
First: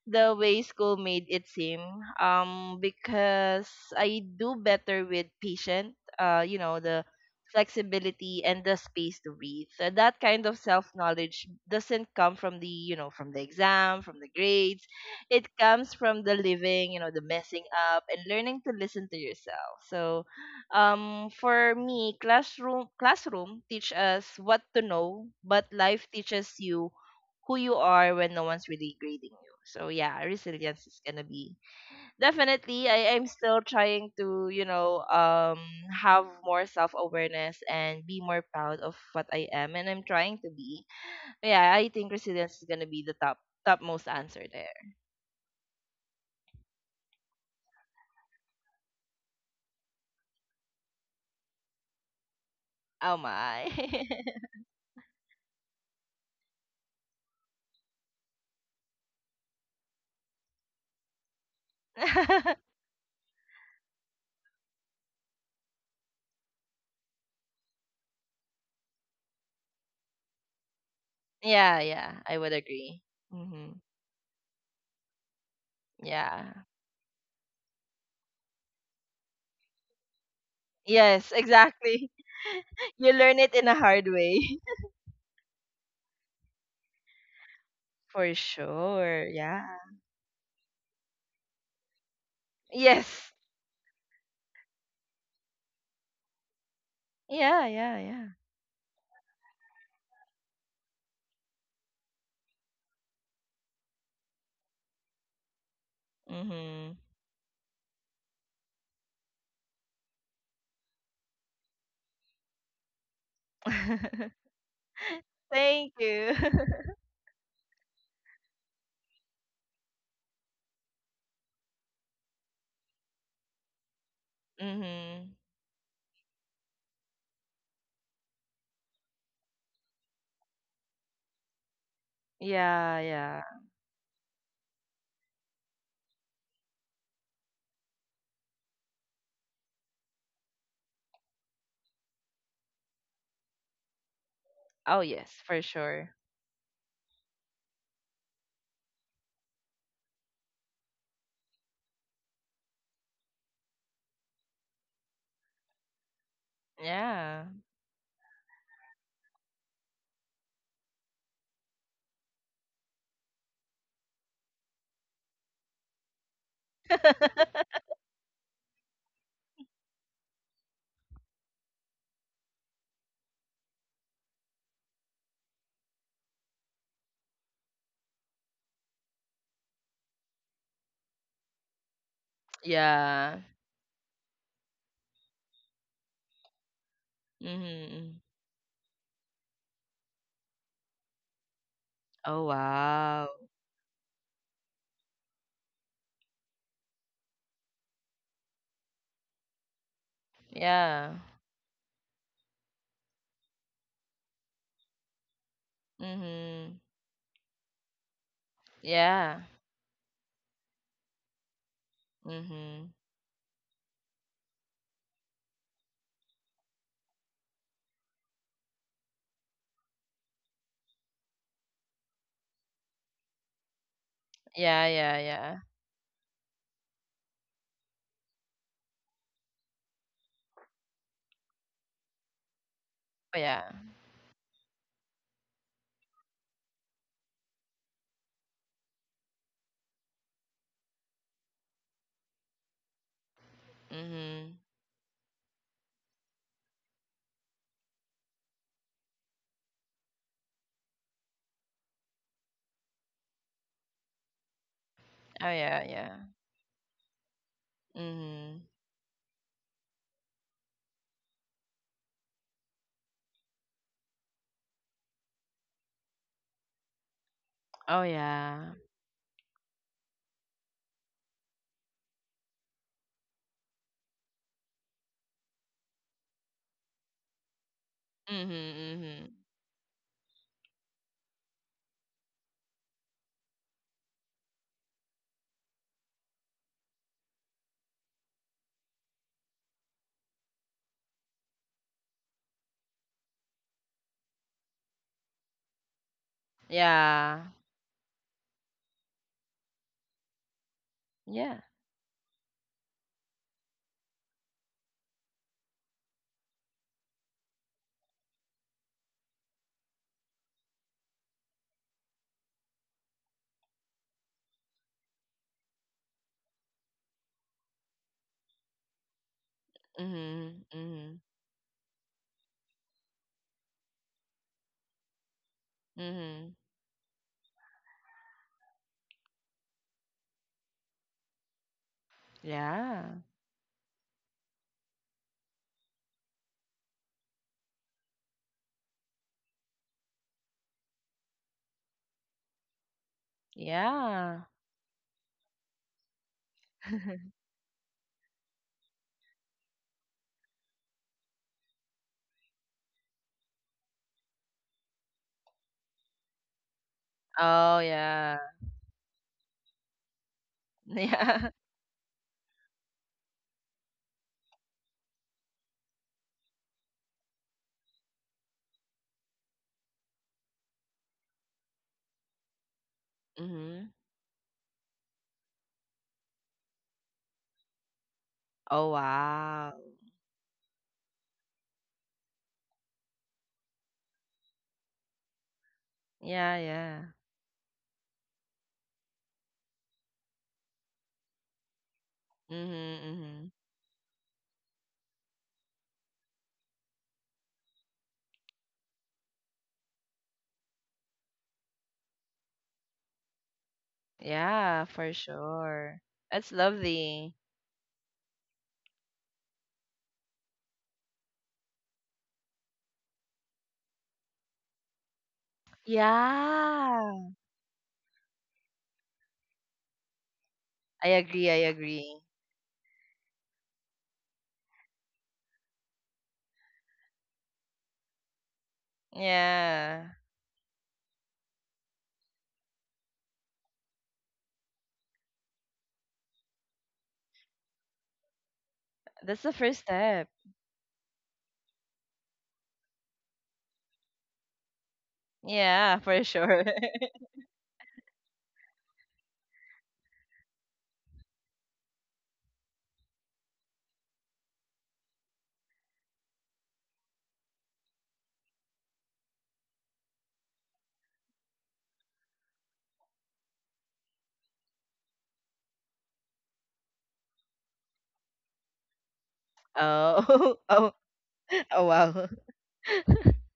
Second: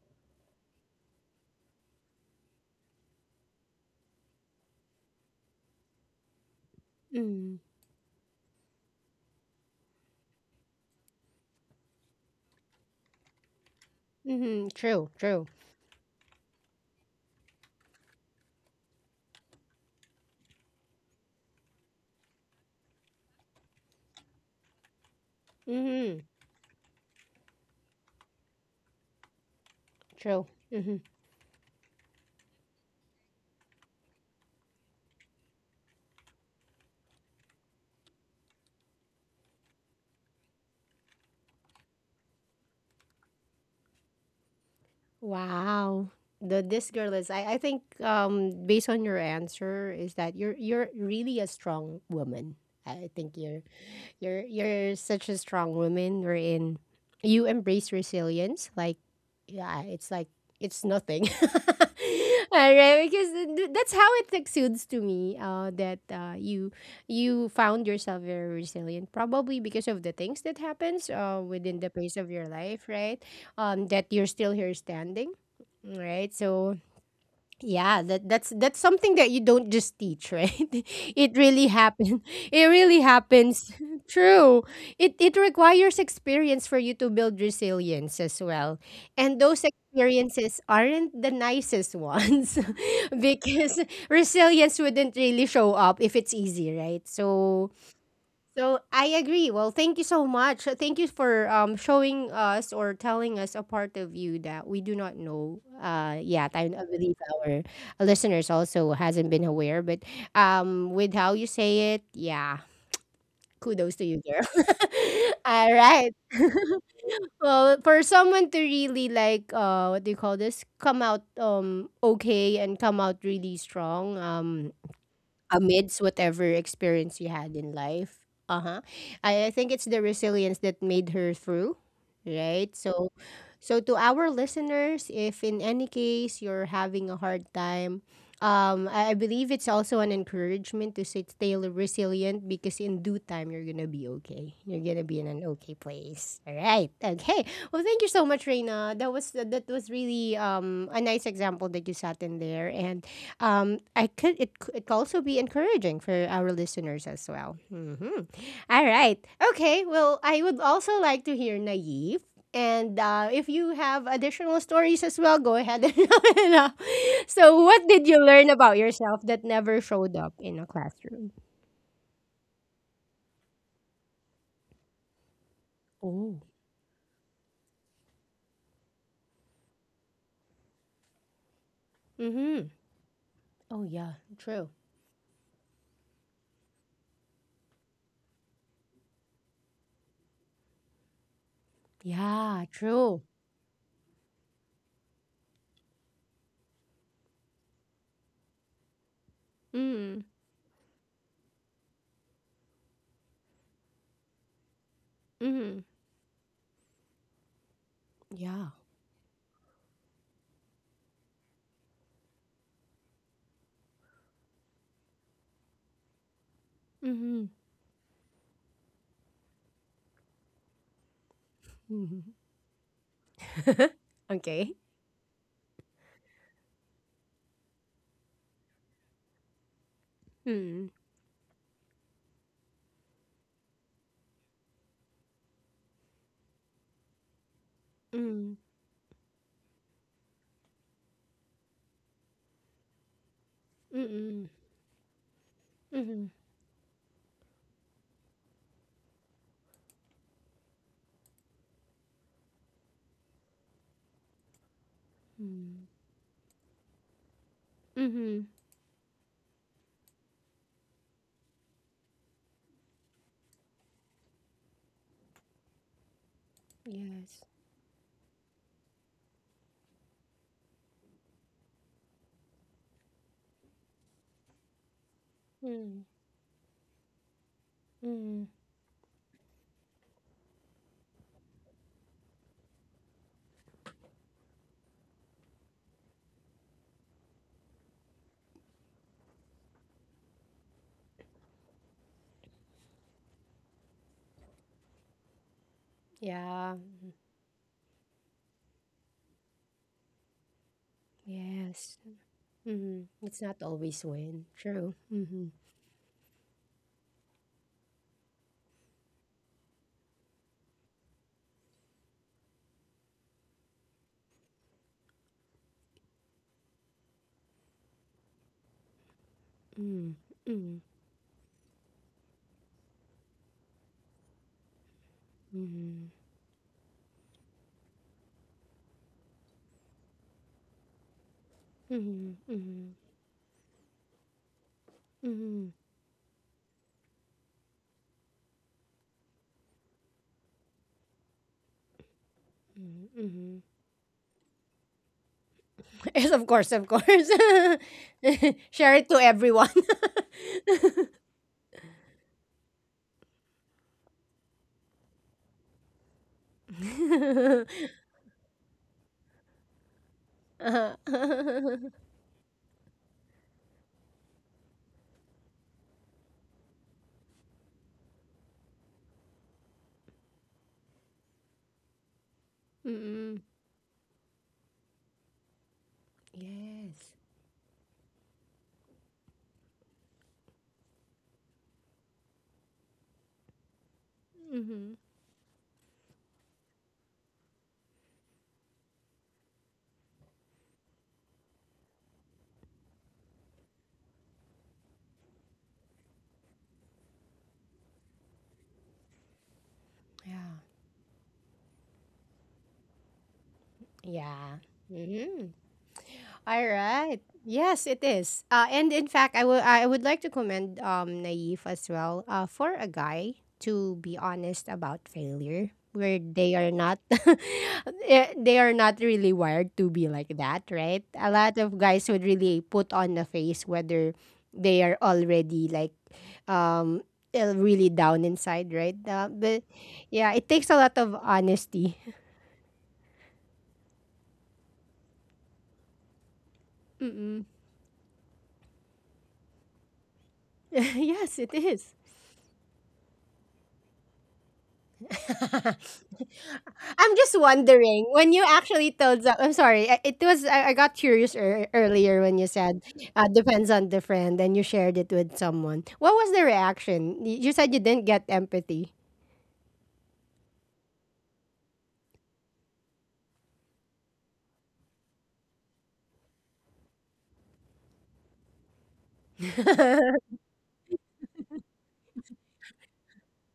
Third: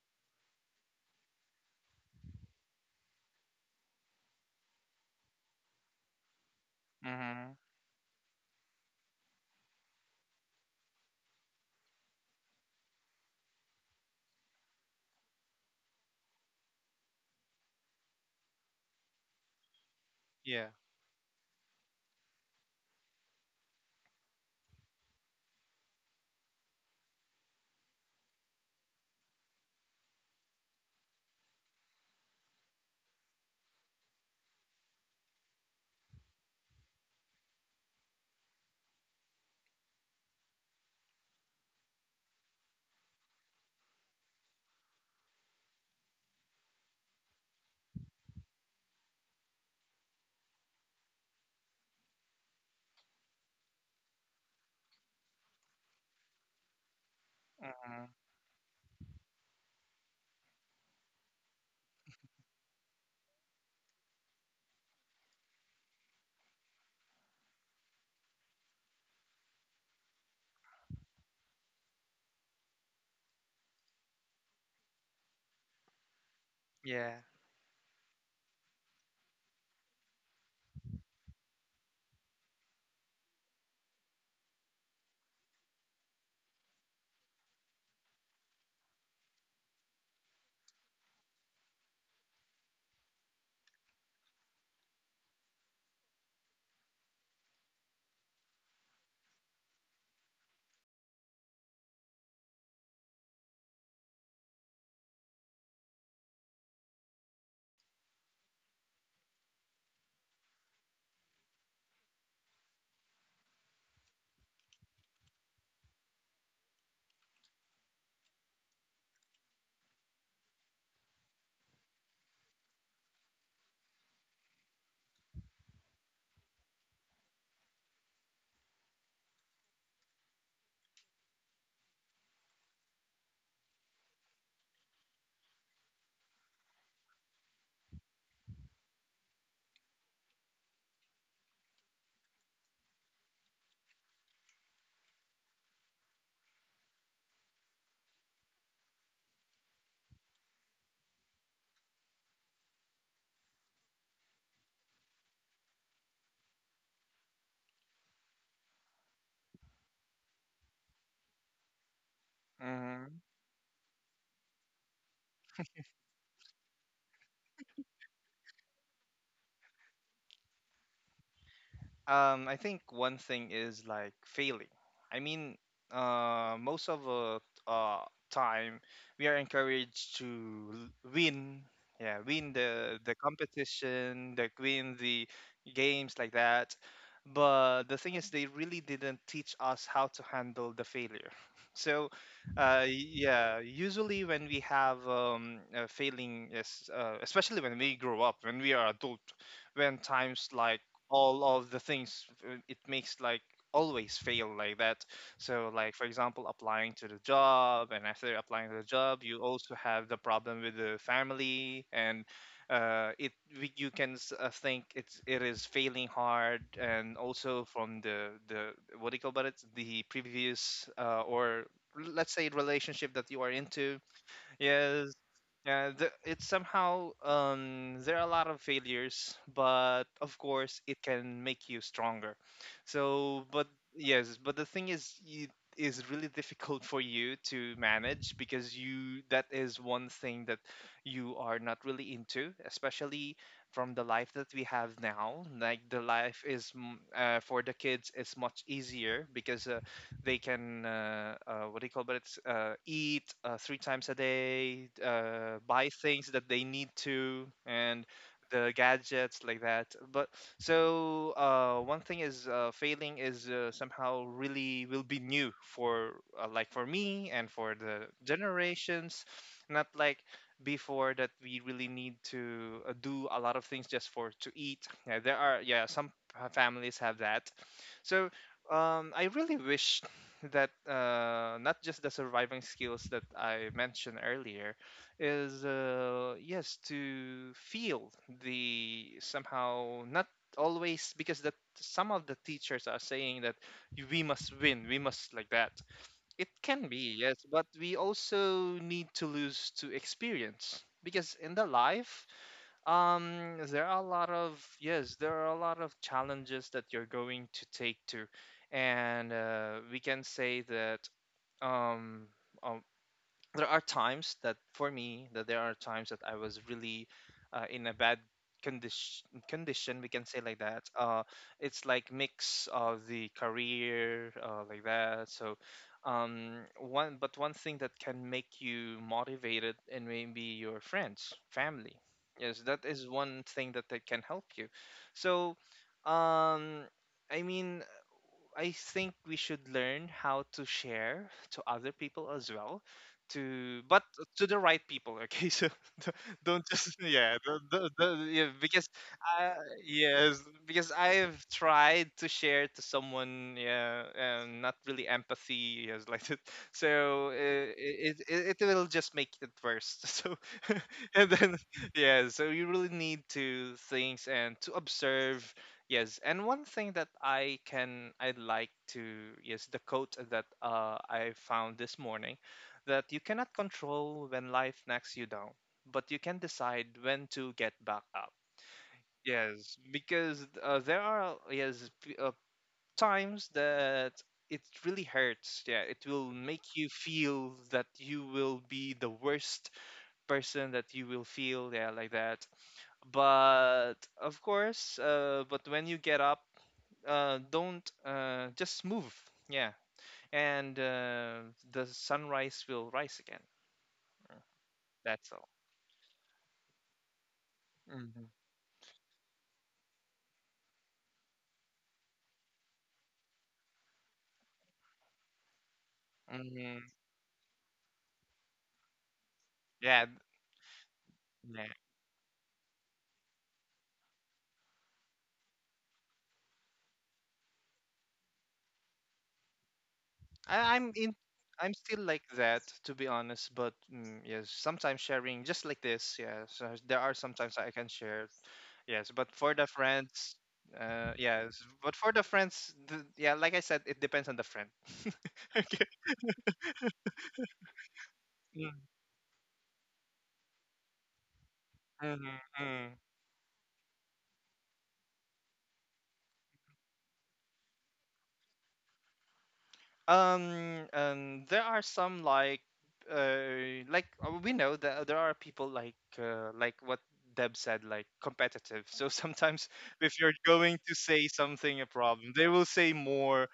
B: the way school made it seem. Because I do better with patient, you know, the
C: Mm-hmm.
A: Mm-hmm.
B: flexibility and the space to breathe. So that kind of self knowledge doesn't come from the, you know, from the exam, from the
A: Mm-hmm.
B: grades.
A: True,
B: It
A: true.
B: comes from the living, you know, the messing up, and learning to listen to yourself. So
C: Yeah.
B: for me, classroom teach us what to know, but life
A: Mm-hmm.
B: teaches you who you are when no one's really grading you. So yeah,
A: True.
B: resilience
A: Mm-hmm.
B: is gonna be, definitely. I am still trying to, you know, have more self awareness and be more proud of what I am, and I'm trying to be. Yeah, I think resilience is gonna be the top topmost answer there.
A: Wow. The this girl is I think based on your answer is that you're really a strong woman. I
B: Oh
A: think
B: my.
A: you're such a strong woman, We're in. You embrace
C: Mm-hmm.
A: resilience. Like, yeah, it's like it's nothing. All right, because that's how it exudes to me. That You you found yourself very resilient, probably because of the things that happens within
B: yeah,
A: the pace
B: yeah,
A: of
B: I
A: your
B: would
A: life,
B: agree.
A: right?
B: Hmm.
A: That you're still here standing, right?
B: Yeah.
A: So
C: Yeah.
A: yeah, that that's something that you don't just teach, right?
B: Yes,
A: It really
B: exactly.
A: happens. It really
B: you learn it in
A: happens.
B: a hard way.
A: True. It requires experience for you to build resilience
B: For
A: as well.
B: sure.
A: And
B: Yeah.
A: those experiences aren't the nicest ones,
B: Yes.
A: because resilience wouldn't really show up if it's easy, right?
B: Yeah,
A: So
B: yeah, yeah.
A: so I agree. Well, thank you so much. Thank you for showing us or telling us a part of you that we do not know. Yet I
B: Mhm.
A: believe our listeners also hasn't been aware, but with how you say it, yeah, kudos to you, girl. All
B: Thank
A: right.
B: you.
A: Well, for someone to really like what do you call this? Come out okay and come out really strong.
B: Mhm.
A: Amidst whatever experience you had in life. Uh huh. I think it's the resilience that made her through, right?
B: Yeah,
A: So,
B: yeah.
A: so to our listeners, if in any case you're having a hard time, I believe it's also an encouragement to sit, stay resilient, because in due time you're gonna be okay. You're
B: Oh
A: gonna be in
B: yes,
A: an
B: for
A: okay
B: sure.
A: place. All right. Okay. Well, thank you so much, Reina. That was really a nice example that you sat in there and I could it could also be encouraging for our listeners as
B: Yeah.
A: well. Mhm. All right. Okay. Well, I would also like to hear Naive. And
C: Mm-hmm.
A: if you have additional stories as well, go ahead and round it up. So, what did you learn about yourself that never showed up in a classroom?
C: I think one thing is like failing. I mean,
A: Oh.
C: most of the uh, time we are encouraged to win, yeah, win
A: Mm-hmm.
C: the
B: yeah.
A: Oh, yeah.
C: competition, like,
A: True.
C: win the games, like that. But the thing
B: Mhm.
C: is, they really didn't teach us how to handle the failure. So,
B: Oh
A: Yeah, true.
B: wow.
C: yeah, usually when we have a failing, yes, especially when we grow up, when we are adult, when
A: Mm.
C: times like
B: Yeah.
C: all of the things, it makes like always fail like that. So,
A: Mm-hmm.
C: like, for example,
B: Mhm.
C: applying to the job, and after
A: Yeah.
C: applying to the job, you
B: Yeah.
C: also have the problem with the family, and
B: Mhm.
C: it, you can, think, it's, it is failing hard. And
A: Mm-hmm.
C: also, from the what do you call about it, the previous, or
A: Mm-hmm.
C: let's say, relationship that you are into,
A: Okay.
B: Yeah,
C: yes.
B: yeah, yeah.
C: Yeah, it's somehow, there are a lot of failures, but of course
A: Mm.
C: it can make you stronger.
B: Oh
C: So,
B: yeah.
C: but yes, but the thing is, it is really difficult for you to manage,
A: Mm.
C: because you, that is one thing that you are not really into. Especially from the life
A: Mm-mm.
C: that
B: Mhm.
C: we have now. Like, the
A: Mm-mm.
C: life is for the kids, is much easier, because they can what do you call it? But it's, eat, three times a day,
B: Oh yeah,
A: Mm.
C: buy
B: yeah.
C: things that they need to, and
A: Mhm.
B: Mhm.
C: the gadgets, like that. But, so, one thing is, failing is, somehow, really, will be new for, like, for me
A: Yes.
C: and for
B: Oh
C: the
B: yeah.
C: generations. Not like before, that we really need to, do a lot of things just for to eat. Yeah, there are, yeah,
A: Mm.
C: some families have that. So,
A: Mm.
B: Mhm.
C: I
B: Mhm.
C: really wish that, not just the surviving skills that I mentioned earlier, is, yes, to feel the somehow, not always, because that, some of the teachers are saying that we must win, we must, like that. It
A: Yeah.
C: can be, yes,
B: Yeah.
C: but we also need to lose to experience, because in
B: Yeah.
C: the
A: Yes.
C: life,
A: Mm. It's not
C: there are
A: always
C: a lot
A: win.
C: of,
A: True.
C: yes, there are
A: Mhm.
C: a lot of challenges that you're going to take to. And we can say that, um, uh, there are times that, for me, that there are times that I was really, in a bad condition, we
A: Mm.
C: can say, like
B: Mhm.
A: Mm.
C: that.
B: Mhm.
C: It's like mix of the career, like that. So,
A: Mhm.
B: Mhm.
C: um, one thing that can make you motivated, and maybe your friends, family,
A: Mhm.
C: yes, that
A: Mhm.
C: is
B: Yeah.
C: one thing that, that can help you. So,
A: Mhm.
C: um, I mean, I think we should learn how to share to other people as well,
A: Mhm. Mhm.
C: to, but,
B: Yeah.
C: to the right people, okay. So, don't
A: Yes, of
C: don't
A: course, of
C: just
A: course.
C: yeah, yeah, because
A: Share it to
C: I
A: everyone.
C: yes, because I've tried to share to someone, yeah, not really empathy, yes, like that. So
B: Oh,
C: it,
B: yeah.
C: it, it will just make it worse. So and
B: Yeah.
C: then,
A: Uh-huh.
C: yeah, so you really need to things, and to observe. Yes, and one thing that I like to, yes, the quote that, I found this morning, that you
A: Mm-mm.
C: cannot
B: Mm-hmm.
C: control when life knocks you down, but you can decide
A: Yes.
C: when to get back up.
B: Oh, wow.
C: Yes, because, there are, yes, times, that it
A: Mhm.
C: really hurts. Yeah, it will
B: Yeah,
C: make you
B: yeah.
C: feel that you will be the worst person that you will feel, yeah, like that.
B: Mm-hmm, mm-hmm.
C: But of course, but when you get up, don't, just move, yeah.
A: Yeah.
C: And the sunrise will rise again.
A: Yeah.
B: Yeah, for
C: That's all.
A: Mhm.
B: sure. That's
A: All right.
B: lovely.
A: Yes, it is. And in fact, I would like to commend Naif as well. For a guy to be honest about failure, where they are
B: Yeah.
C: Hmm.
A: not, eh, they are not really wired to
C: Yeah.
A: be like that, right?
B: I
A: A
B: agree,
A: lot
B: I
C: Yeah,
A: of guys
B: agree.
A: would really put on the face whether they are already like, um, eh, really down inside, right? But
B: Yeah.
A: yeah, it takes
C: I,
A: a
C: I'm
A: lot of
C: in I'm
A: honesty.
C: still like that, to be honest. But, mm, yes, sometimes sharing just like this, yes, there are
A: Mm-mm.
C: sometimes I can share, yes, but
B: That's the
C: for the
B: first step.
C: friends,
A: Yes, it
C: yes,
A: is.
C: but for the friends, yeah, like I said, it depends on the friend. Okay.
B: Yeah, for sure.
A: I'm just wondering when you actually told. I'm sorry. I got curious earlier when you said
C: Mm-hmm.
A: depends on the friend, and you shared it with someone. What was the reaction? You said you didn't get empathy.
C: There are some, like, like, we know that, there are people like what Deb said, like, competitive. So sometimes, if you're
B: Oh,
C: going
B: oh,
C: to say something,
B: oh,
C: a
B: wow.
C: problem, they will say more,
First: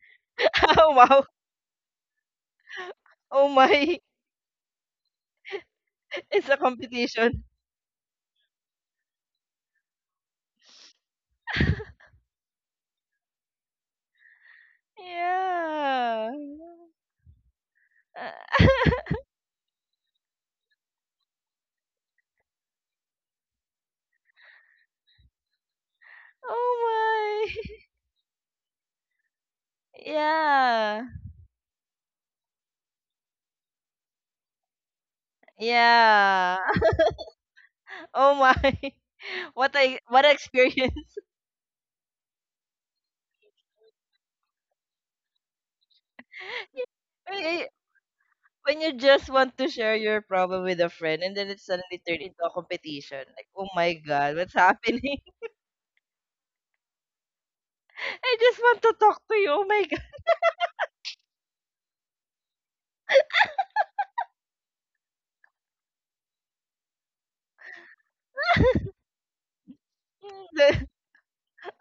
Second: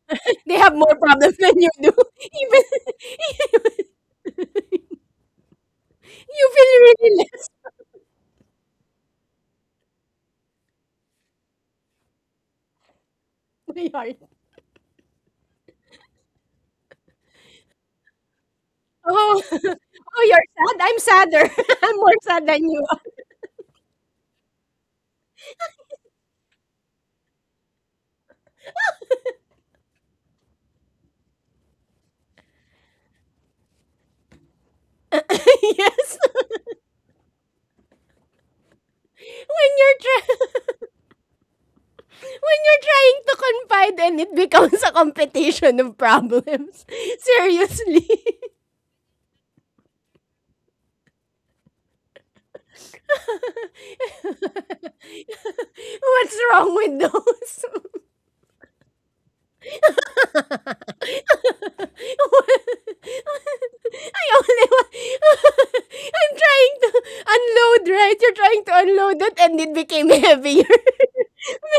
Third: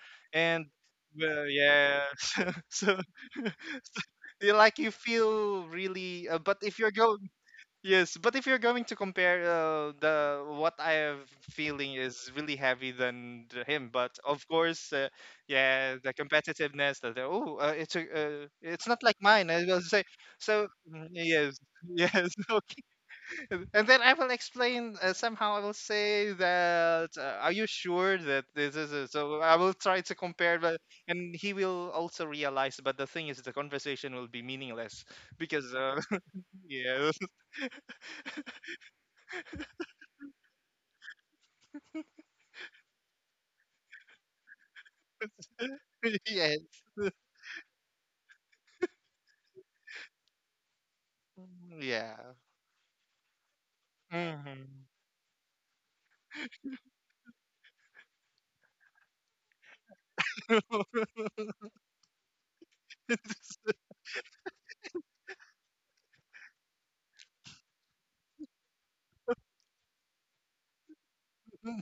A: They
C: and,
A: have
B: Oh,
A: more
B: wow.
A: problems
C: well,
A: than you do.
C: yeah,
A: Even
C: so, so,
B: Oh, my.
C: you like, you feel really.
B: It's
A: you
B: a
C: But if
A: feel
C: you're
A: really
C: going.
B: competition.
A: less.
C: Yes, but if you're going to compare, the what I am feeling is really heavy than the him.
A: My
C: But
A: heart.
C: of course, yeah, the
B: Yeah.
C: competitiveness that, oh, it's a, it's not like
A: Oh,
C: mine, I will say.
A: oh, you're
C: So.
A: sad. I'm
C: Mm,
A: sadder.
C: yes,
A: I'm more
C: yes,
A: sad than
C: okay.
A: you are.
C: And then I will explain, somehow, I will say that,
B: Oh,
C: are you
B: my.
C: sure that this is a, so? I will try to compare, but,
B: Yeah.
C: and he will also realize. But the thing is, the conversation will be meaningless, because,
A: Yes.
B: Yeah.
C: yeah.
B: Oh my.
A: When
B: What,
A: you're
B: I what an
A: trying.
B: experience.
A: When you're trying to confide and it becomes a competition of
C: Yeah.
B: Yeah.
A: problems.
B: When you
A: Seriously.
B: when you just want to share your problem with a friend and then it
C: Mm,
B: suddenly
C: yeah.
B: turned into a competition. Like, oh my god, what's
C: Hmm.
B: happening?
A: What's wrong with those?
B: I just want to talk to you. Oh my god.
A: I only want... I'm trying to unload, right? You're trying to unload it and it became heavier,
B: The-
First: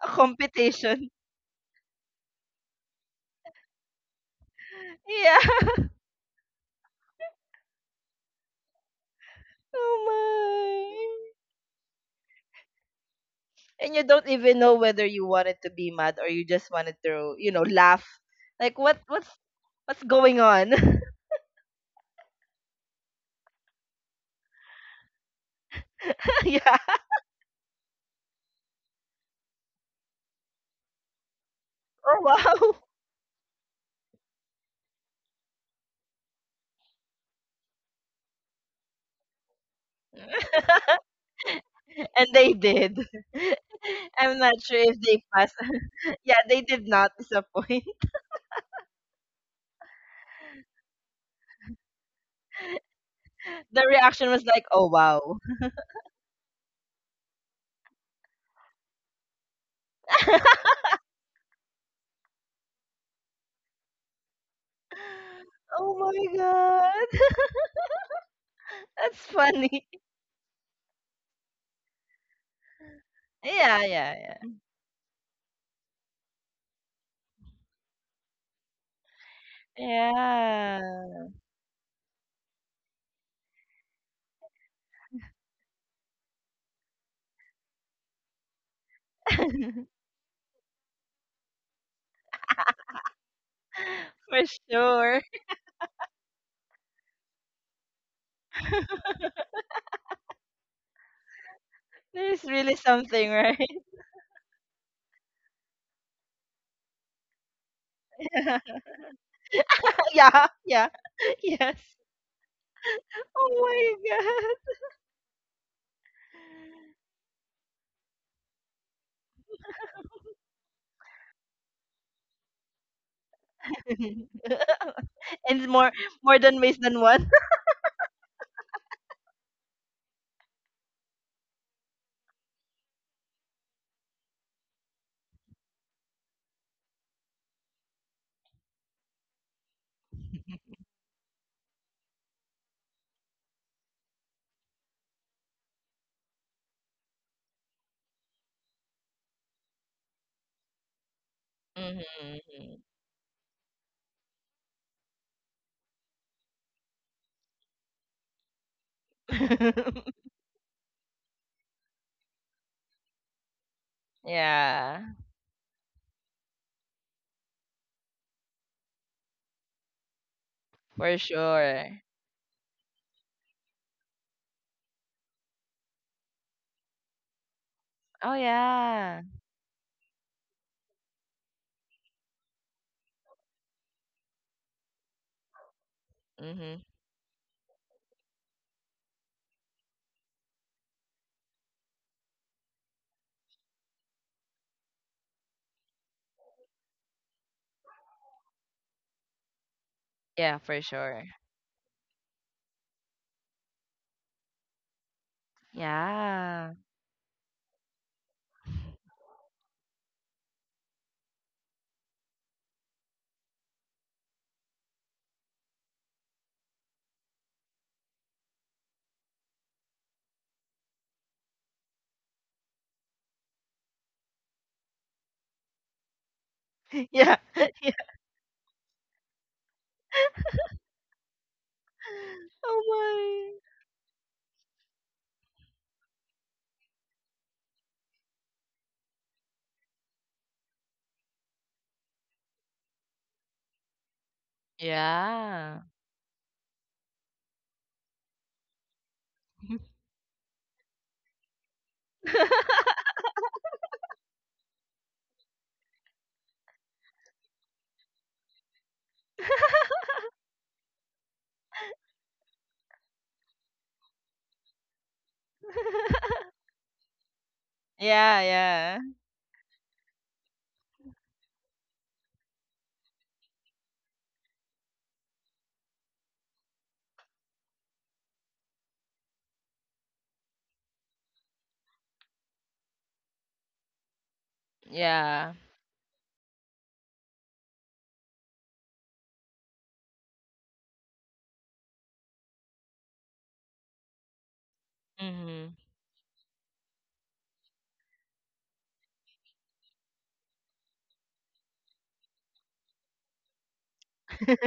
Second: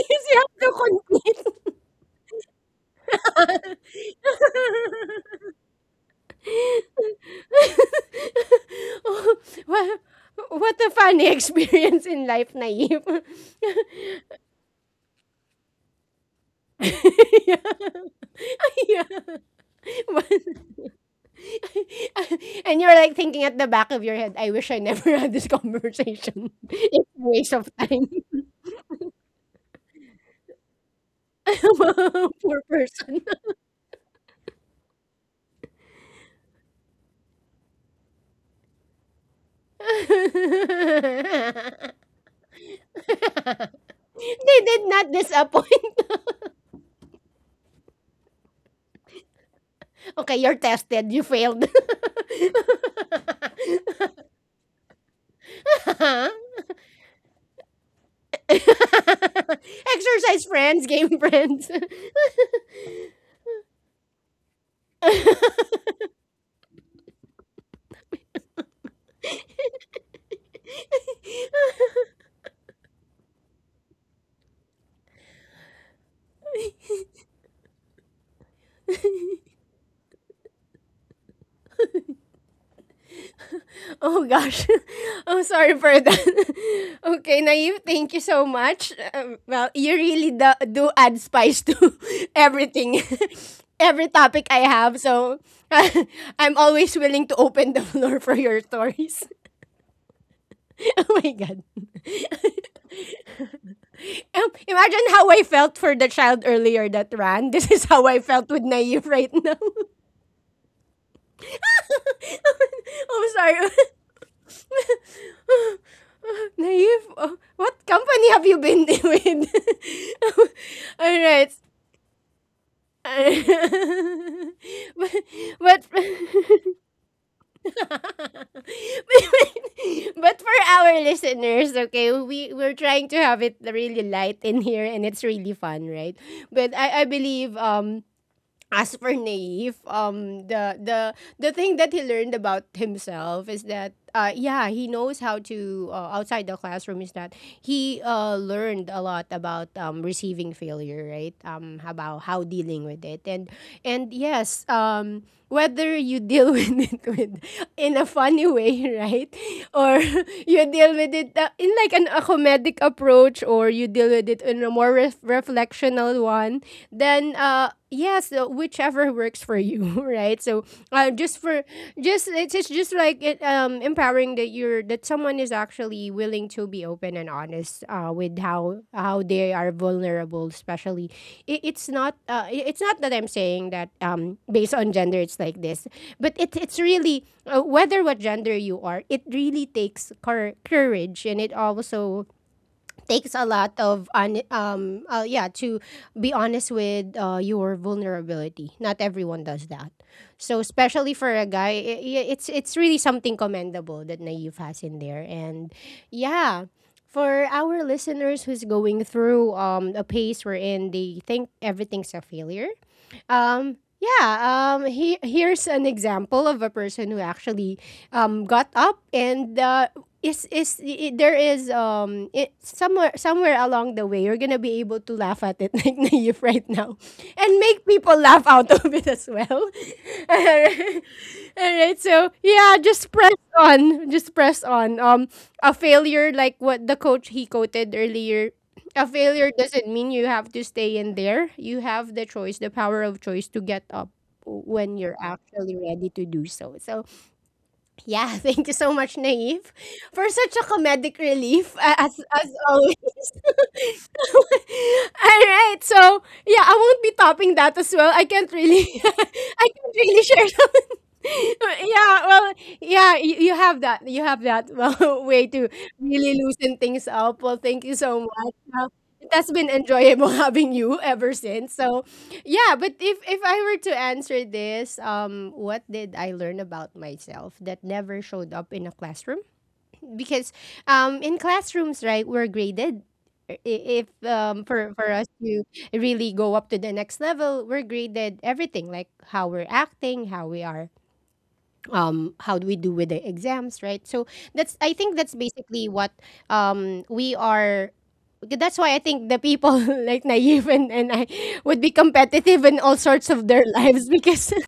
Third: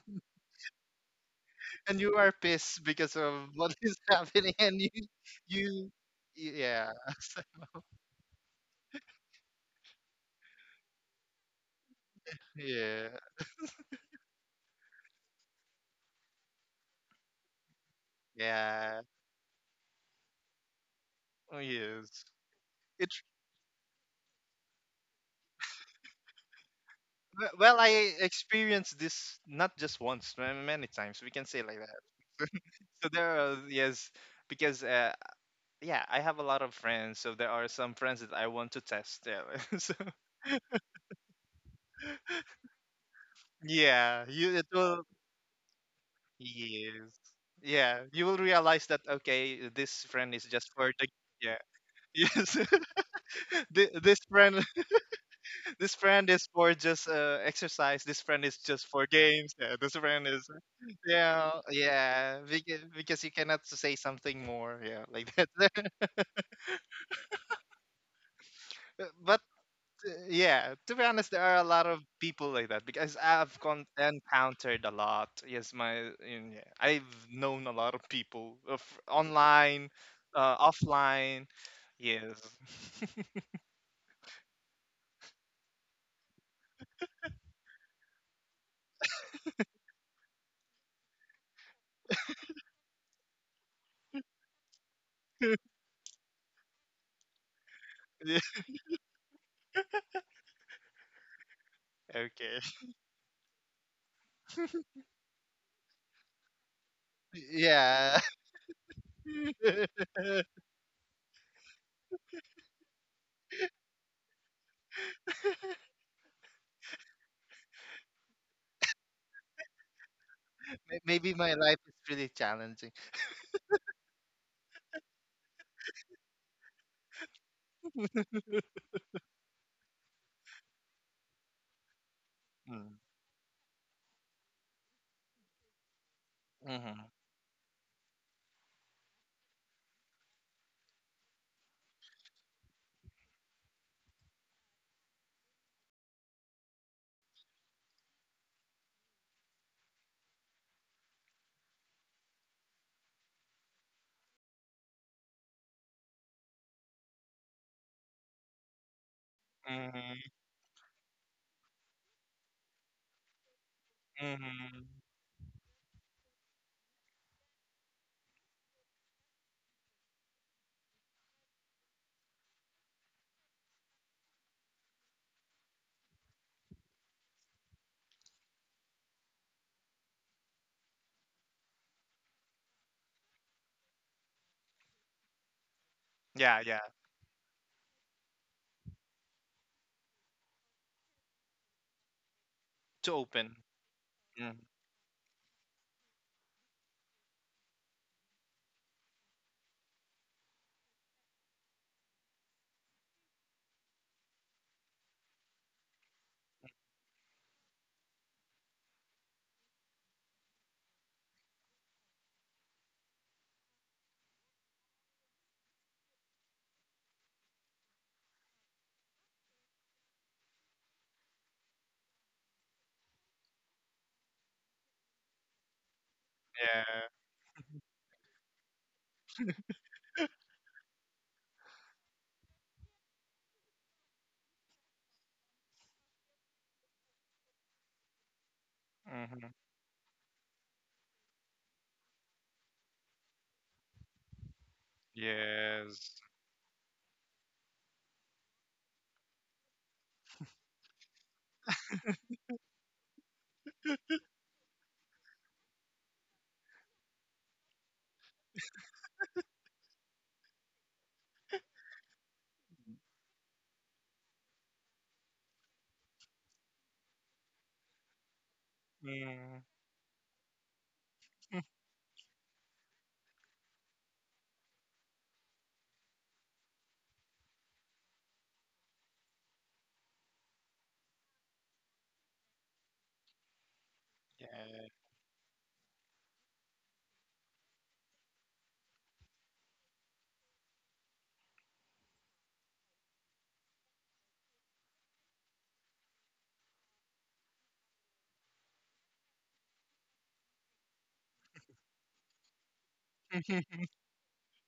B: a
A: you have
B: competition.
A: to
C: And you are pissed because of what
A: compete.
C: is happening, and you
B: Yeah.
C: you yeah.
A: Oh, wha what a
B: Oh
A: funny
B: my.
A: experience in life, Naive.
C: Yeah,
B: And you don't even know whether you wanted to be mad or you just wanted to, you
A: Yeah.
B: know, laugh. Like
C: yeah,
A: Yeah.
B: what's going
A: But-
B: on?
C: oh, yes.
A: and you're
C: It,
A: like thinking at the back of your head, I wish I never had this conversation.
B: yeah.
A: It's a
C: well,
A: waste of
C: well,
A: time.
C: I experienced this not just once, many times. We can say, like that.
B: Oh
A: Poor
B: wow.
C: So
A: person.
C: there are, yes, because, yeah, I have a lot of friends. So there are some friends that I want to test, yeah. So,
B: and they did.
C: yeah,
B: I'm not
C: you
A: They
C: it
B: sure
A: did
B: if
C: will.
A: not
B: they passed.
A: disappoint.
B: yeah, they did
C: Yes.
B: not disappoint.
C: Yeah, you will realize that, okay, this friend
A: Okay,
C: is
A: you're
C: just for the,
A: tested. You
C: yeah.
A: failed.
C: Yes.
B: The
C: This
B: reaction was
C: friend,
B: like, "Oh wow."
C: this friend is for just, exercise. This friend is just for games. Yeah, this friend
A: Exercise
C: is,
A: friends, game
C: yeah,
A: friends.
C: yeah, because you cannot say something more, yeah, like that.
B: oh my god. That's
C: But,
B: funny.
C: yeah, to be honest, there are a lot of people like that, because
B: Yeah, yeah,
C: encountered a lot, yes, my in, yeah, I've known a lot of people, of online,
B: yeah.
C: offline, yes.
A: Oh gosh. I'm sorry for that. Okay, Naive, thank you so much. Well,
B: Yeah.
A: you really do, do add spice to everything. Every
B: For
A: topic I have,
B: sure.
A: so I'm always willing to open the floor for
C: Yeah,
A: your stories. Oh my god.
B: There's
C: okay,
B: really something, right?
A: Imagine how I felt for the child earlier that ran. This is how I
C: yeah.
A: felt with Naive right now.
B: yeah, yeah. Yes.
A: I'm sorry.
B: Oh my
A: Naive, what company have you been with?
C: May-
A: All
C: maybe
A: right.
C: my life is really challenging.
B: god. and
A: but,
B: more, more
A: but
B: than ways than one.
A: But for our listeners, okay, we're
C: Mm.
A: trying to have it really light in here and it's really fun, right? But
C: Hmm.
A: I believe as for Naive, the the thing that he learned about himself is that, yeah, he knows how to outside the classroom is that he learned a lot about receiving failure, right? About how
B: Mhm.
A: dealing with it, and yes, whether you deal with it with in a funny way, right,
B: Mhm.
A: or
C: Hmm.
A: you deal with it in like an a comedic approach, or you deal with it in a
C: Hmm.
A: more
B: Yeah,
A: reflectional one, then yes, whichever works for you, right? So, uh,
B: for
A: just for
B: sure.
A: just it's just like it empowering that you're that someone is actually willing to be open and honest,
B: Oh
A: with how
B: yeah.
A: how they are vulnerable, especially it's not, it's not that I'm saying that, based on gender, it's like this. But it
C: Yeah.
A: it's
C: Yeah,
B: Mhm.
A: really, whether what gender you are, it really takes courage, and it also
C: to
A: takes a
C: open.
A: lot of on
C: Mm.
A: yeah, to be honest with, your vulnerability. Not everyone does that.
B: Yeah,
A: So
B: for
A: especially
B: sure.
A: for a guy, it's really something commendable that Naive has in there. And yeah,
B: Yeah.
A: for our listeners who's going through, a pace wherein they think everything's a failure. um, yeah, Here's an example of a person who actually, got up and, is I there is, somewhere along the way you're gonna be able to laugh at it like Naive right now,
C: Yeah.
B: Yeah.
A: and make
B: Yeah.
A: people laugh out of it as well. All right, all right. So yeah,
B: Oh
A: just press
B: my.
A: on, just press on. A failure, like what the coach he quoted earlier, a failure
C: Hmm.
A: doesn't mean you have to stay in there. You have the choice, the power of choice to get up when you're actually
B: Yeah.
A: ready
C: Yes.
A: to do so. So, yeah, thank you so much, Naive, for such a comedic relief, as always. All right. So, yeah, I won't be topping that as well. I can't really I can't really share that. Yeah, well, yeah, you have that. You have that well, way to really loosen things up. Well, thank you so
B: yeah,
A: much.
B: yeah.
A: It has
C: Mm.
A: been enjoyable having you ever since. So, yeah, but if I were to answer this, what did I learn about myself that never showed up in a classroom? Because, in classrooms, right, we're graded. I- if
C: Yeah.
A: For us
B: Yeah.
A: to really go up to the next level, we're graded everything, like how we're acting, how we are, how do we do with the exams, right? So that's, I think, that's
B: Mhm.
A: basically what, we are. That's why I think the people like Naive, and I would be competitive in all sorts of their lives because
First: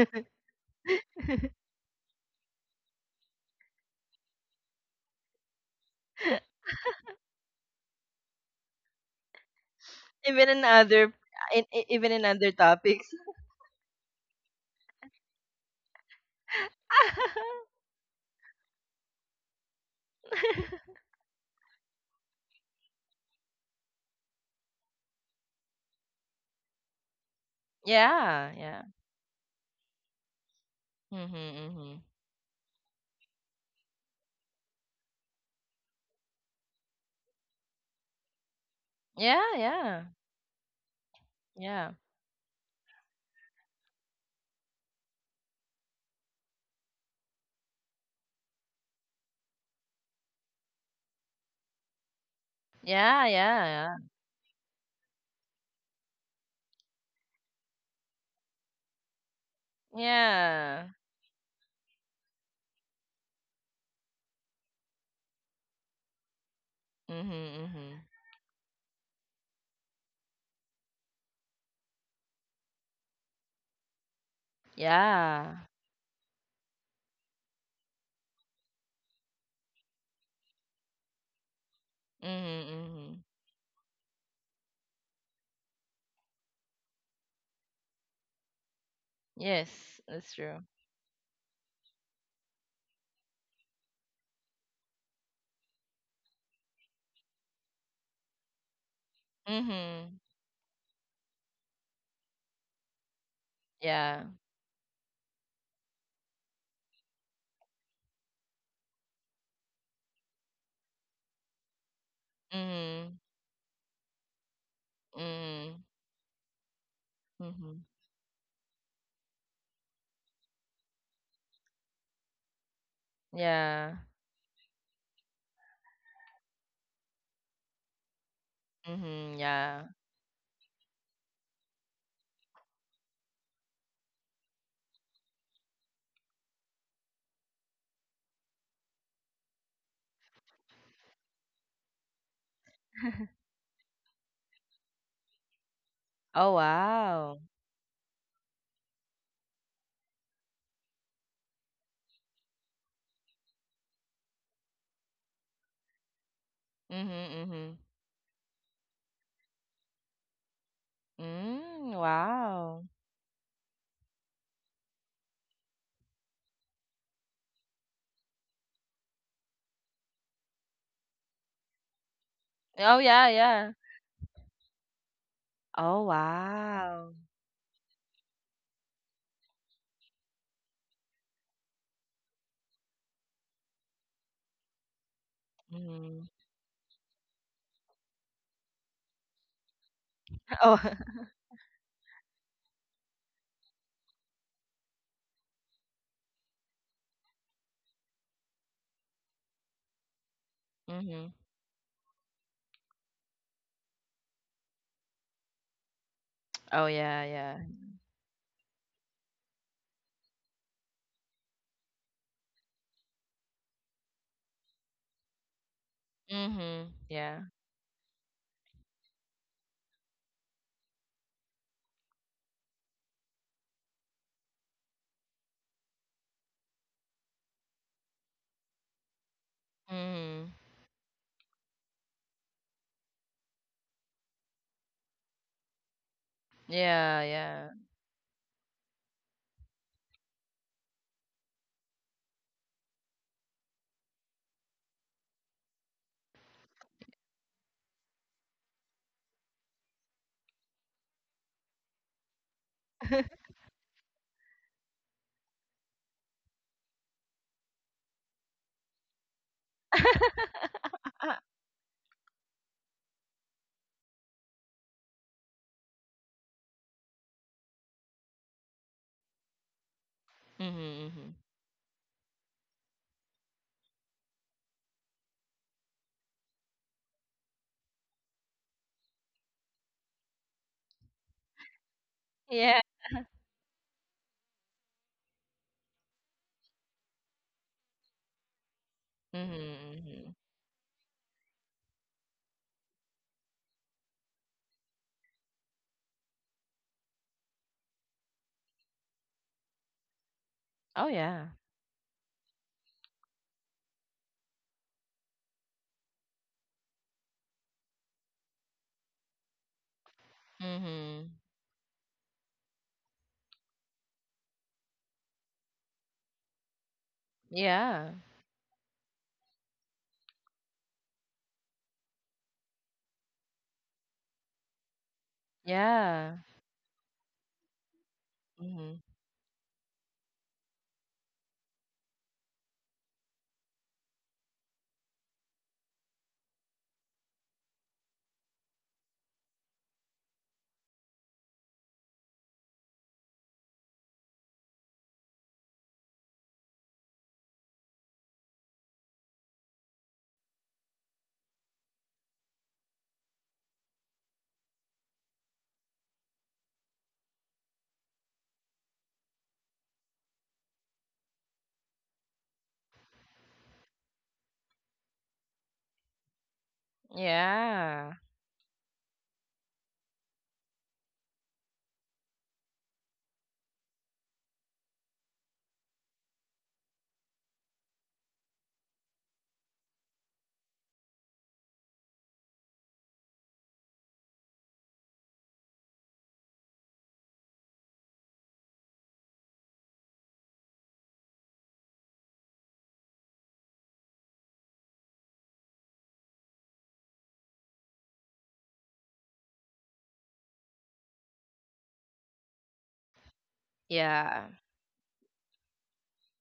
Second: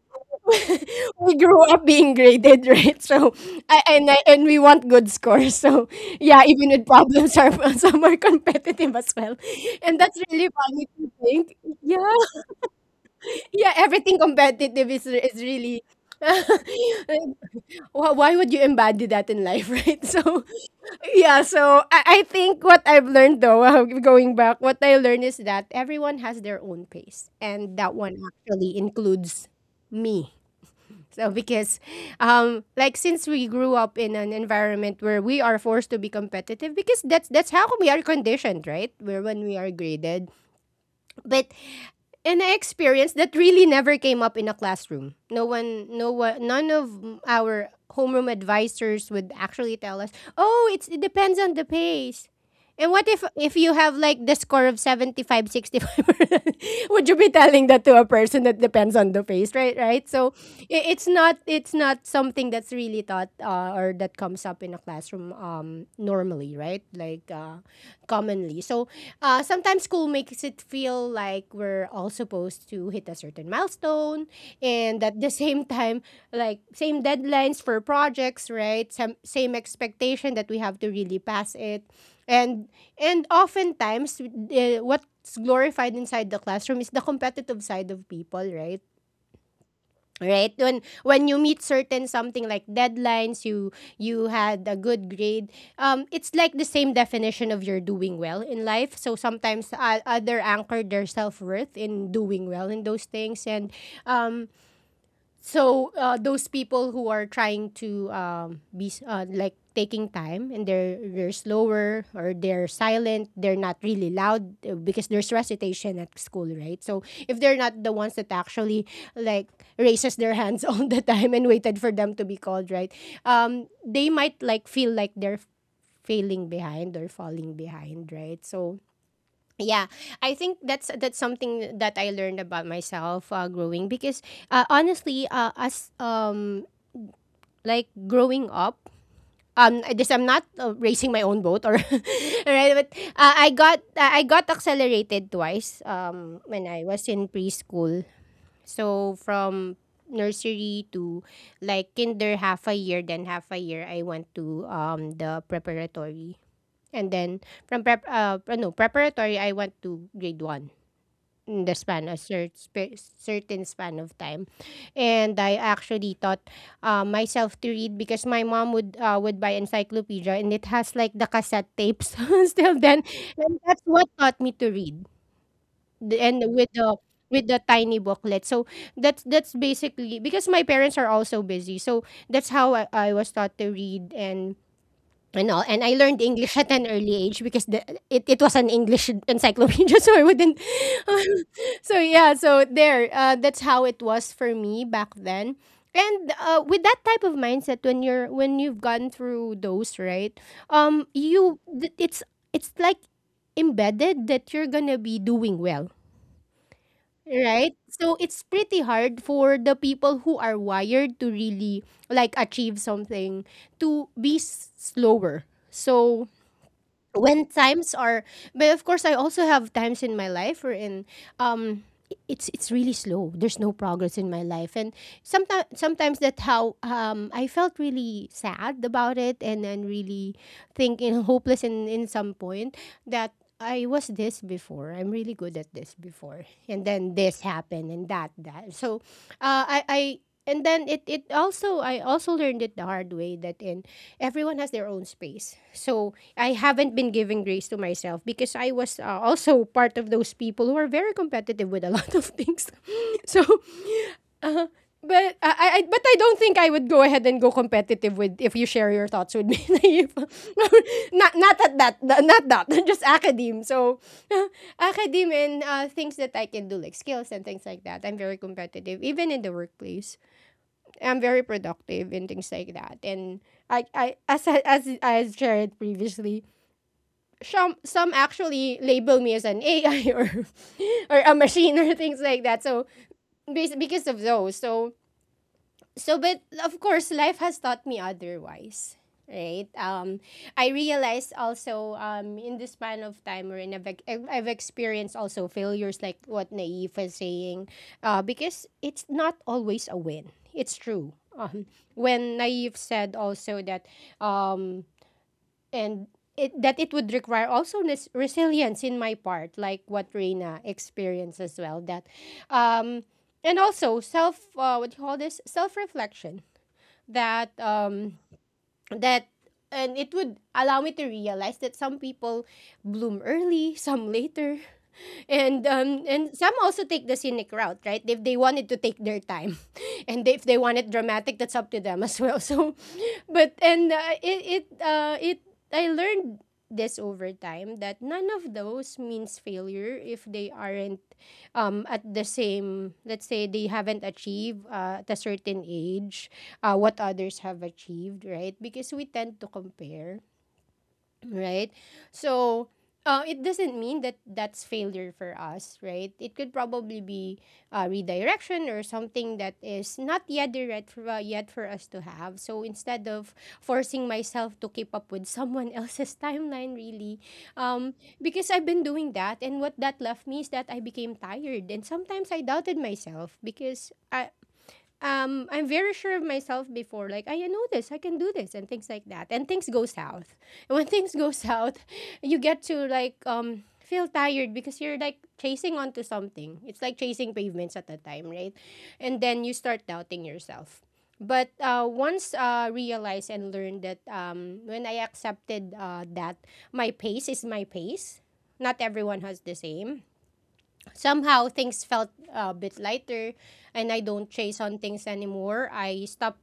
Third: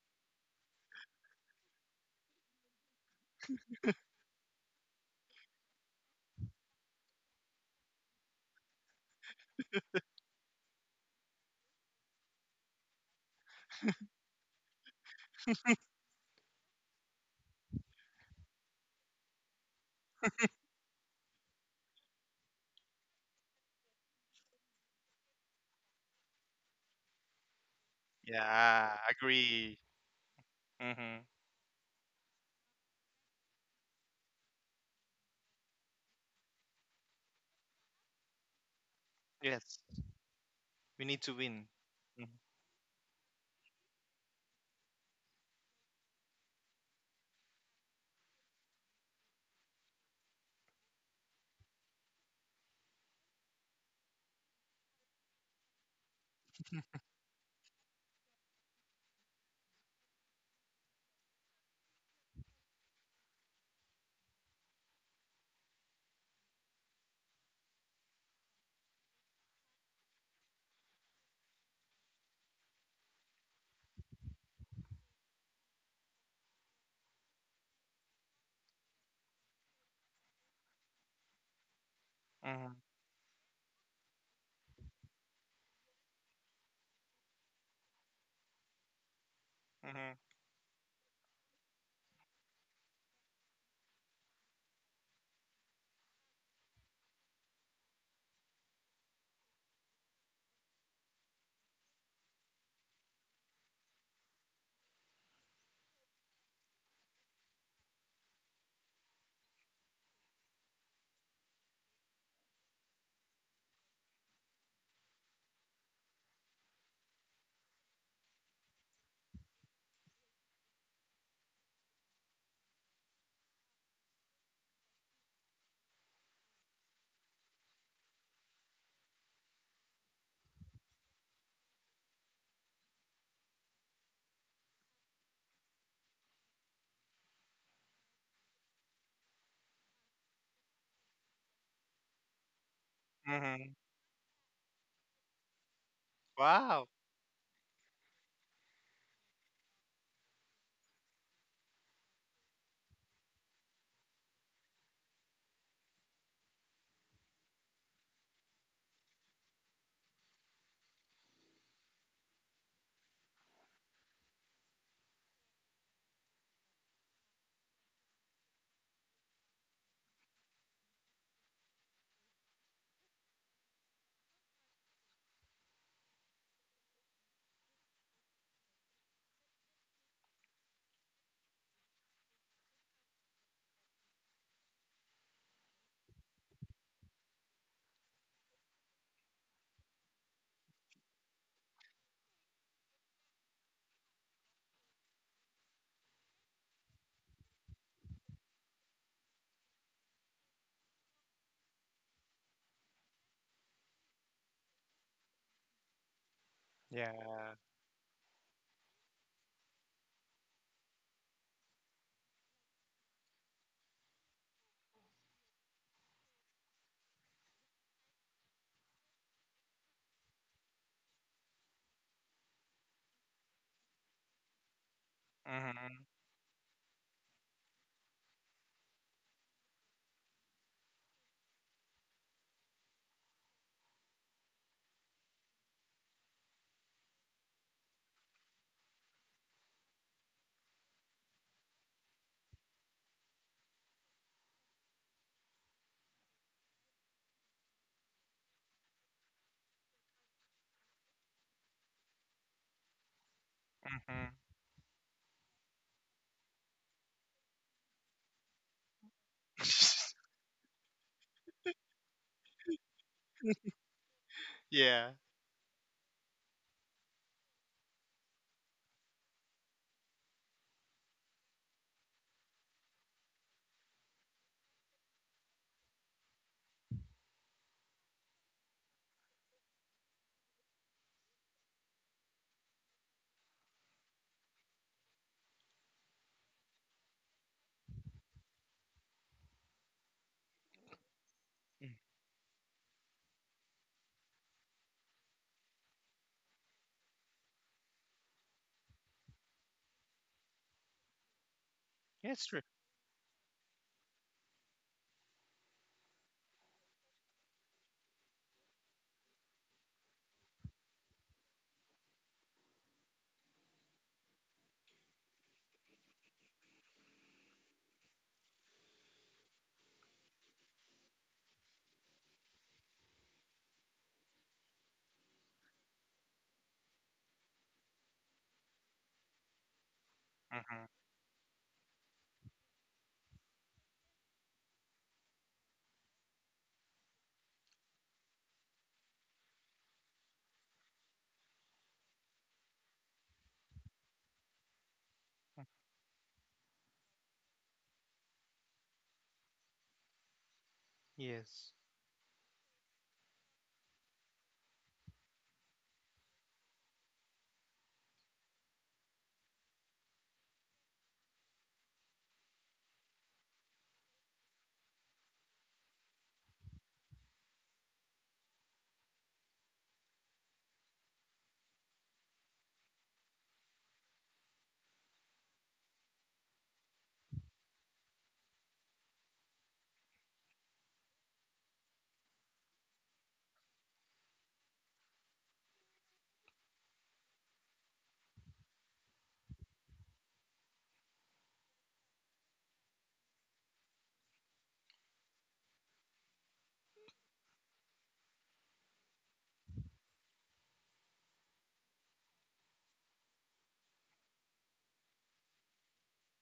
A: we grew up being graded right. So, and we want good scores. So yeah, even with problems are some are competitive as well. And that's
B: Even
A: really
B: in
A: funny to
B: other,
A: think.
B: in
A: Yeah,
B: even in other topics.
A: yeah, everything competitive is really why would you embody that in life, right? So, yeah, so I think what I've learned, though, going back, what I learned is that everyone has their own pace. And that one
B: yeah,
A: actually
B: yeah.
C: Yeah,
A: includes
C: agree.
A: me.
C: Hmm.
A: So,
B: Mhm,
A: because,
B: mhm.
A: like, since we grew up in an environment where we are forced to be competitive, because that's how we are conditioned, right? Where
B: Yeah,
A: when we are
C: Yes,
B: yeah.
A: graded,
C: we need to
A: but
C: win.
B: Yeah.
A: and I experienced that really never came up in a classroom. No one, no one, none of our homeroom advisors would actually tell us, "Oh, it depends on the pace. And what
B: Yeah,
A: if
B: yeah,
A: you have
B: yeah.
A: like the score of 75-65, would you be telling that to a person that depends on the face? Right. So
B: Yeah.
A: it's not something that's really taught, or that comes up in a classroom, normally, right, like,
B: Mhm, mhm.
A: commonly. So, sometimes school makes it feel like we're all supposed to hit a certain milestone, and at the same
B: Yeah.
A: time, like same deadlines for projects, right? Same expectation that we have to really pass it. And
B: Mhm,
C: Mm-hmm.
B: mhm.
A: and oftentimes, what's glorified inside the classroom is the competitive side of people, right?
B: Yes,
C: Hmm.
B: that's
A: Right?
B: true.
A: When you meet certain something like deadlines, you had a good grade. It's like the same definition of you're doing well in life. So sometimes,
B: Mhm.
A: other anchor their self-worth in doing well in those things. And
B: Yeah.
A: um So, those people who are trying to, be, like taking time, and they're slower, or they're
B: Mhm.
A: silent, they're not really loud, because there's
B: Mhm.
A: recitation at school, right? So if they're not
B: Mhm.
A: the ones that actually like raises their hands all the time and waited for them to be called, right?
B: Yeah.
A: They might like feel like they're failing behind or falling behind, right? So
B: Mhm.
A: yeah,
B: Yeah.
A: I think that's something that I learned about myself, growing, because, honestly, as, like growing up, I just I'm not, racing my own boat, or right, but,
C: Hmm.
A: I got accelerated twice,
B: Oh
A: when I
C: Wow.
A: was in
B: wow.
A: preschool. So from nursery to like kinder half a year, then half a year I went to, the preparatory. And then
B: Mhm. Mhm.
A: from prep no preparatory, I went to grade 1 in the
B: Mm,
A: span, a cer-
B: wow.
A: spe- certain span of time. And I actually taught, myself to read, because my mom would, would buy encyclopedia, and it has like the cassette tapes still
B: Oh
A: then.
B: yeah,
A: And
B: yeah.
A: that's what taught me to read.
B: Oh
A: And with the,
B: wow.
A: with the tiny booklet. So that's basically because my parents are also busy. So that's how I was taught to read, and all. And I learned
B: Mhm.
A: English at an early age because it was an English encyclopedia, so I wouldn't.
B: Oh.
A: So yeah, so there, that's how it was for me back then. And, with that type of mindset, when you've gone through those, right?
B: Mhm.
A: You th- it's like embedded that you're gonna be doing well,
B: Oh
C: Yeah.
B: yeah, yeah.
A: right? So it's pretty hard for the people who are wired to really like achieve something to be slower. So
B: Mhm. Yeah.
A: when times are, but of course I also have times in my life where in um it's really slow, there's no progress in my life. And
C: Hmm.
A: sometimes that how, I felt really sad about it, and then really
B: Mhm.
A: think, in hopeless in some point. That I was this before, I'm really good at this before, and then
B: Yeah,
A: this
B: yeah.
A: happened, and that. So, I and then, it also I also learned it the hard way that, in, everyone has their own space. So I haven't been giving grace to myself because I was, also part of those people who are very competitive with a lot of things. So,
C: Hmm.
A: uh, but, but I don't think I would go ahead and go competitive with if you share your thoughts with me. If- Not, not at that not that, just academe. So
C: Yeah.
A: academe and, things that I can do like skills and things like that. I'm very competitive even in the workplace.
B: Mhm.
A: I'm
B: Mhm.
A: very productive and things like that. And, I as I, as I shared previously, some actually label me as an AI, or or a machine or things like that.
B: Yeah.
A: So because of those, so but of course life has taught me otherwise, right,
B: Mhm. Mhm.
A: I realized
C: Mm.
A: also, in the span of time, or in, I've experienced also failures like what Naif is saying, because it's not always a win, it's
B: Oh
A: true.
B: yeah.
A: um when
C: Yes, true.
A: Naif said also that, um and that it would require also, resilience in my part, like what Reina
B: Mhm.
A: experienced as well, that, um and also self, what do you call this, self reflection that,
B: Yeah.
A: that and it would allow me to realize that some people bloom early, some later. And, and
B: Yeah.
A: some also take the scenic route, right? If they wanted to take
B: Mhm.
A: their time, and if they want it
C: Hmm.
A: dramatic, that's up to them as well. So, but and it it it I learned this over time that none of those means failure if they aren't, at the same, let's say they haven't achieved, at a certain age, what others have achieved, right? Because we tend to compare, right?
C: Yes.
A: So, it doesn't mean that that's failure for us, right? It could probably be, redirection or something that is not yet direct for, yet for us to have. So instead of forcing myself to keep up with someone else's timeline, really, um,
B: Yeah.
A: because I've been doing that, and what that left me is that I became tired, and sometimes I doubted myself because, I'm very sure of myself before. Like, I know this, I can do this, and things like that. And things go south. And when things go south, you get to, like, feel tired because you're like chasing onto something. It's like chasing pavements at the time, right? And then you start doubting yourself. But, once, realized and learned that, when I accepted, that my pace is my pace, not everyone has the same. Somehow things felt a bit lighter, and I don't
B: Yeah.
A: chase on things anymore.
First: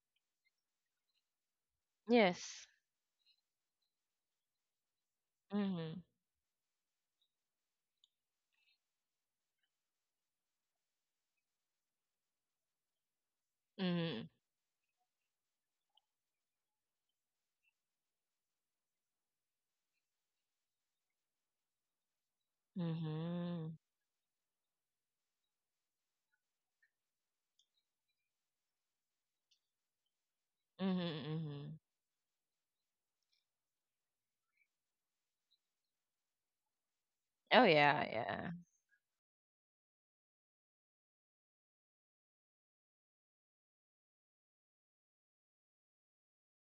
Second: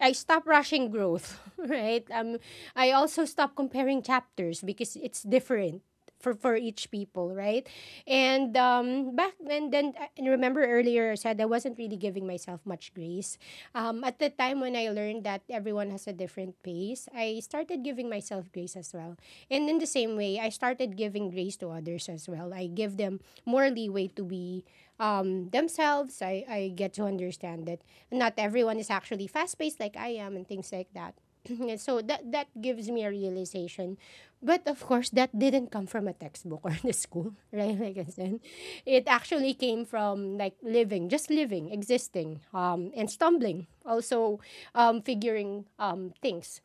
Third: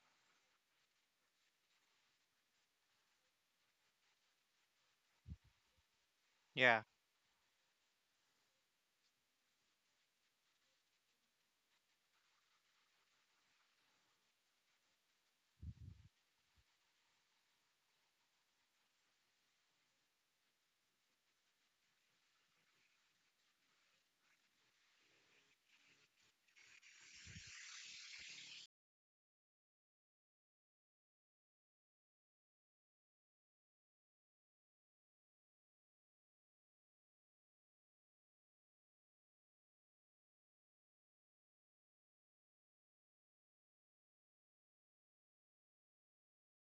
A: I stop rushing growth, right?
B: Yes.
A: I also stop comparing chapters because it's different
B: Mhm.
A: for
C: Yeah.
A: each people, right? And, back then, and remember earlier I said I wasn't really giving myself much grace. At
B: Mhm.
A: the time when I learned that everyone has a different pace, I started giving myself grace as well. And in the same way I started giving grace to others as well. I give them more
B: Mhm.
A: leeway to be, themselves. I get to understand that not everyone is actually fast paced like I am, and things like
B: Mhm.
A: that.
B: Mhm.
A: And so that gives me a realization. But of course, that didn't come from a textbook or the school,
B: Oh
A: right? Like
B: yeah,
A: I said,
B: yeah.
A: it actually came from like living, just living, existing, and stumbling. Also, figuring, things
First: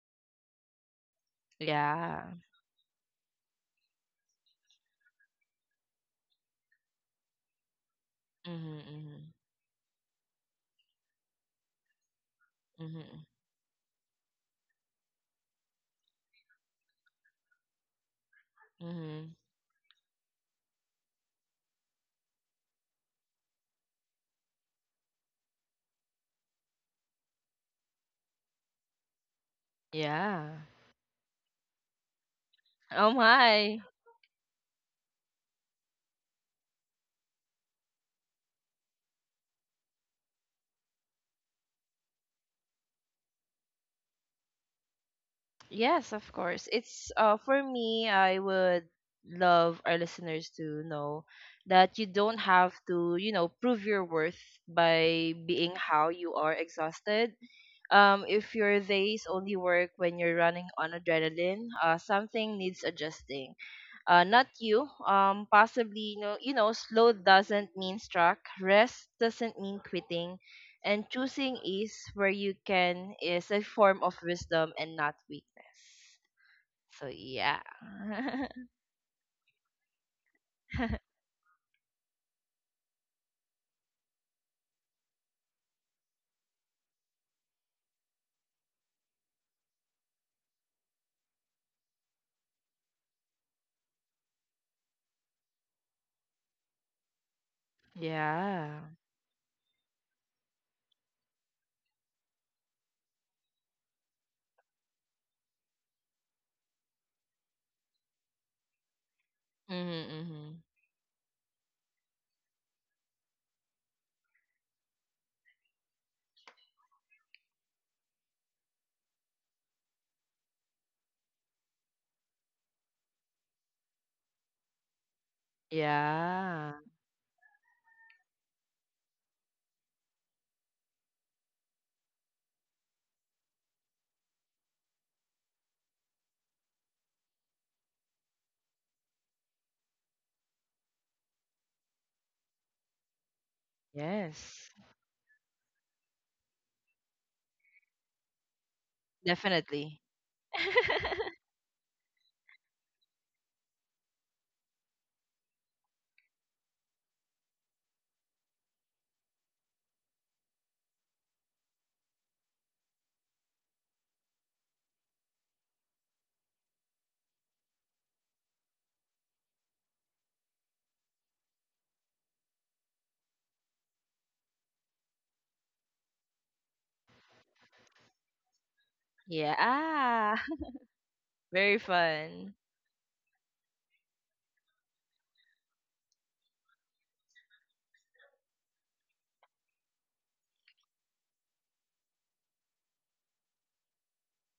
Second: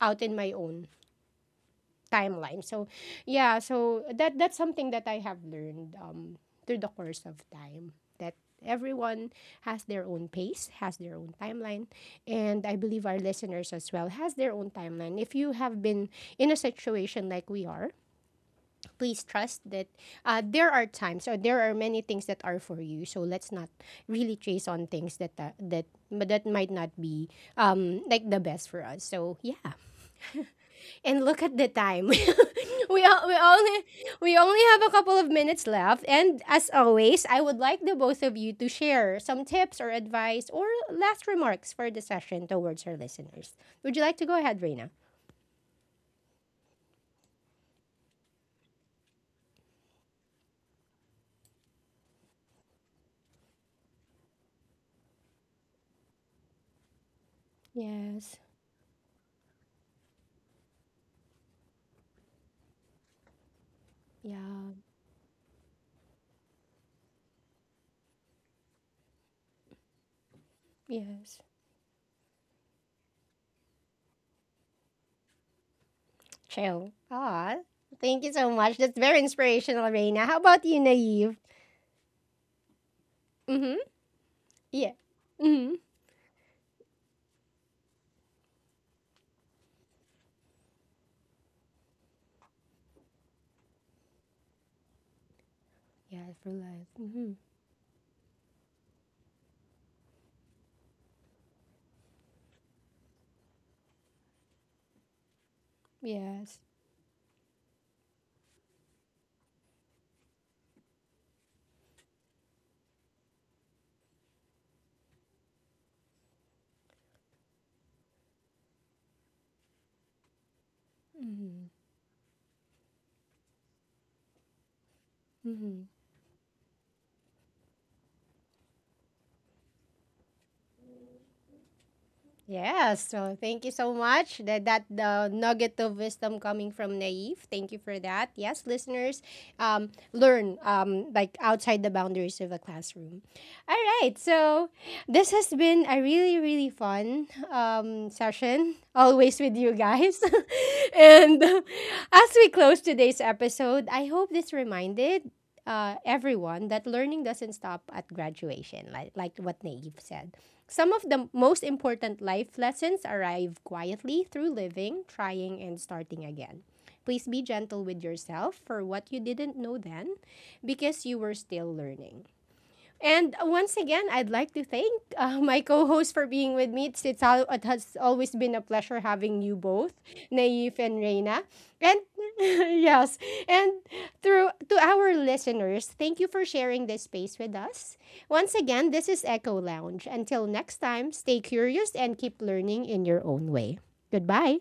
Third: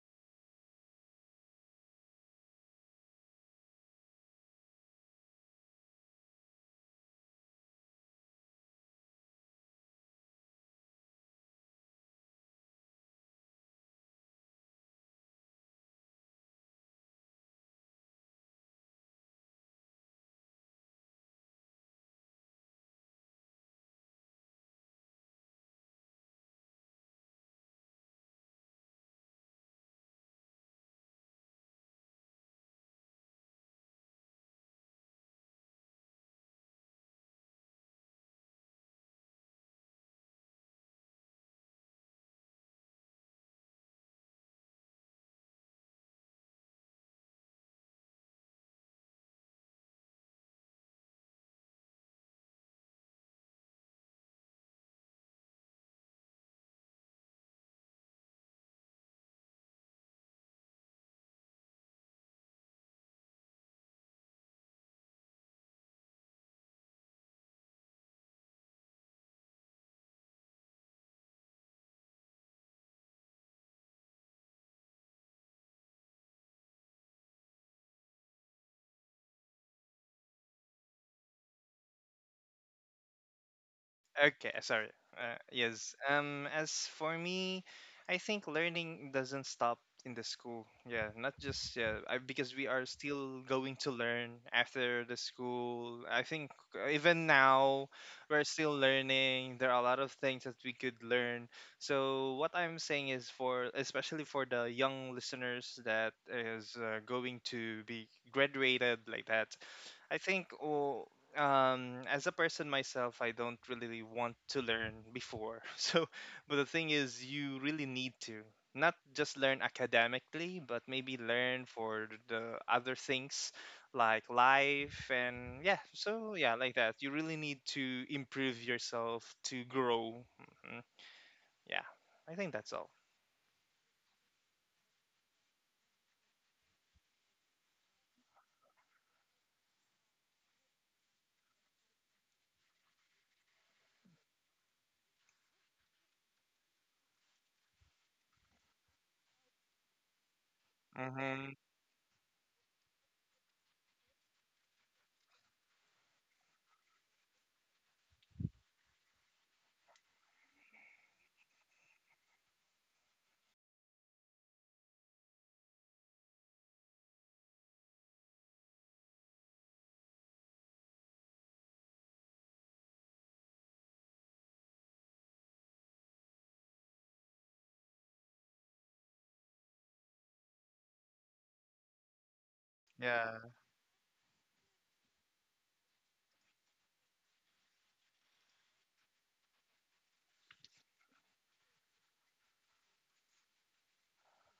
A: out in my own
B: Yeah.
A: timeline. So, yeah, so that's something that I have learned, through the course of time, that
B: Mhm.
A: everyone
B: Mhm.
A: has their own pace, has their own timeline, and I believe our
B: Mhm.
A: listeners as well has their own timeline. If you have been in a situation like we are, please
B: Mhm.
A: trust that, there are times, or there are many things that are for you. So let's not really chase on things that, that but that might not be, like the best for us. So yeah,
B: Yeah.
A: and look at the time.
B: Oh my.
A: We only have a couple of minutes left. And as always, I would like the both of you to share some tips or advice or last remarks for the session towards our listeners. Would you like to go ahead, Reina?
B: Yes, of course. It's, for me, I would love our listeners to know that you don't have to, you know, prove your worth by being how you are exhausted.
A: Yes.
B: If your days only work when you're running on adrenaline, something needs adjusting, not
A: Yeah.
B: you. Possibly, you know, slow doesn't mean struck. Rest doesn't mean quitting, and
A: Yes.
B: choosing is where you can is a form of wisdom and not weakness.
A: Chill.
B: So
A: Ah.
B: yeah.
A: Thank you so much. That's very inspirational, Reina. How about you, Naive? Mm-hmm.
C: Okay, sorry.
A: Yeah. Mm-hmm.
C: Yes. As for me, I think learning doesn't stop in the school. Yeah, not just, yeah, because we are still going to learn after the school. I
A: Yes. For
C: think,
A: life.
C: even
A: Mm-hmm.
C: now we're
B: Yeah.
C: still learning. There are a lot of things that we could learn. So what I'm saying is, for, especially for the young listeners, that
A: Yes.
C: is, going to be graduated, like that.
B: Mhm.
C: I think,
B: Mhm.
C: oh, as a person, myself, I don't really want to learn before. So, but the thing is, you really need to, not just learn academically, but maybe learn
A: Mm-hmm.
C: for the other things, like life, and, yeah,
A: Mm-hmm.
C: so, yeah,
B: Yeah.
C: like that, you really need to improve yourself, to grow. Hmm. Yeah. I think that's all.
A: Yes, so thank you so much. That the nugget of wisdom coming from Naive. Thank you for that. Yes, listeners, learn, like outside the boundaries of the classroom. All right.
B: Yes.
A: So this has been a really, really fun, session, always with you
B: Definitely.
A: guys. And
C: Hmm.
A: as we close today's episode, I hope this reminded, everyone that learning doesn't stop at graduation, like what Naive said. Some of the most important life lessons arrive quietly through living, trying, and starting again. Please be gentle with yourself for what you didn't know then, because you were still learning. And once again, I'd like to thank, my co-host for being with me. It has always been a pleasure having you both,
B: yeah.
A: Naif and Reina.
B: Very
A: And
B: fun.
A: yes,
C: Yeah.
A: and through to our listeners, thank you for sharing this space with us. Once again, this is Echo Lounge. Until next time, stay curious and keep learning in your own way. Goodbye.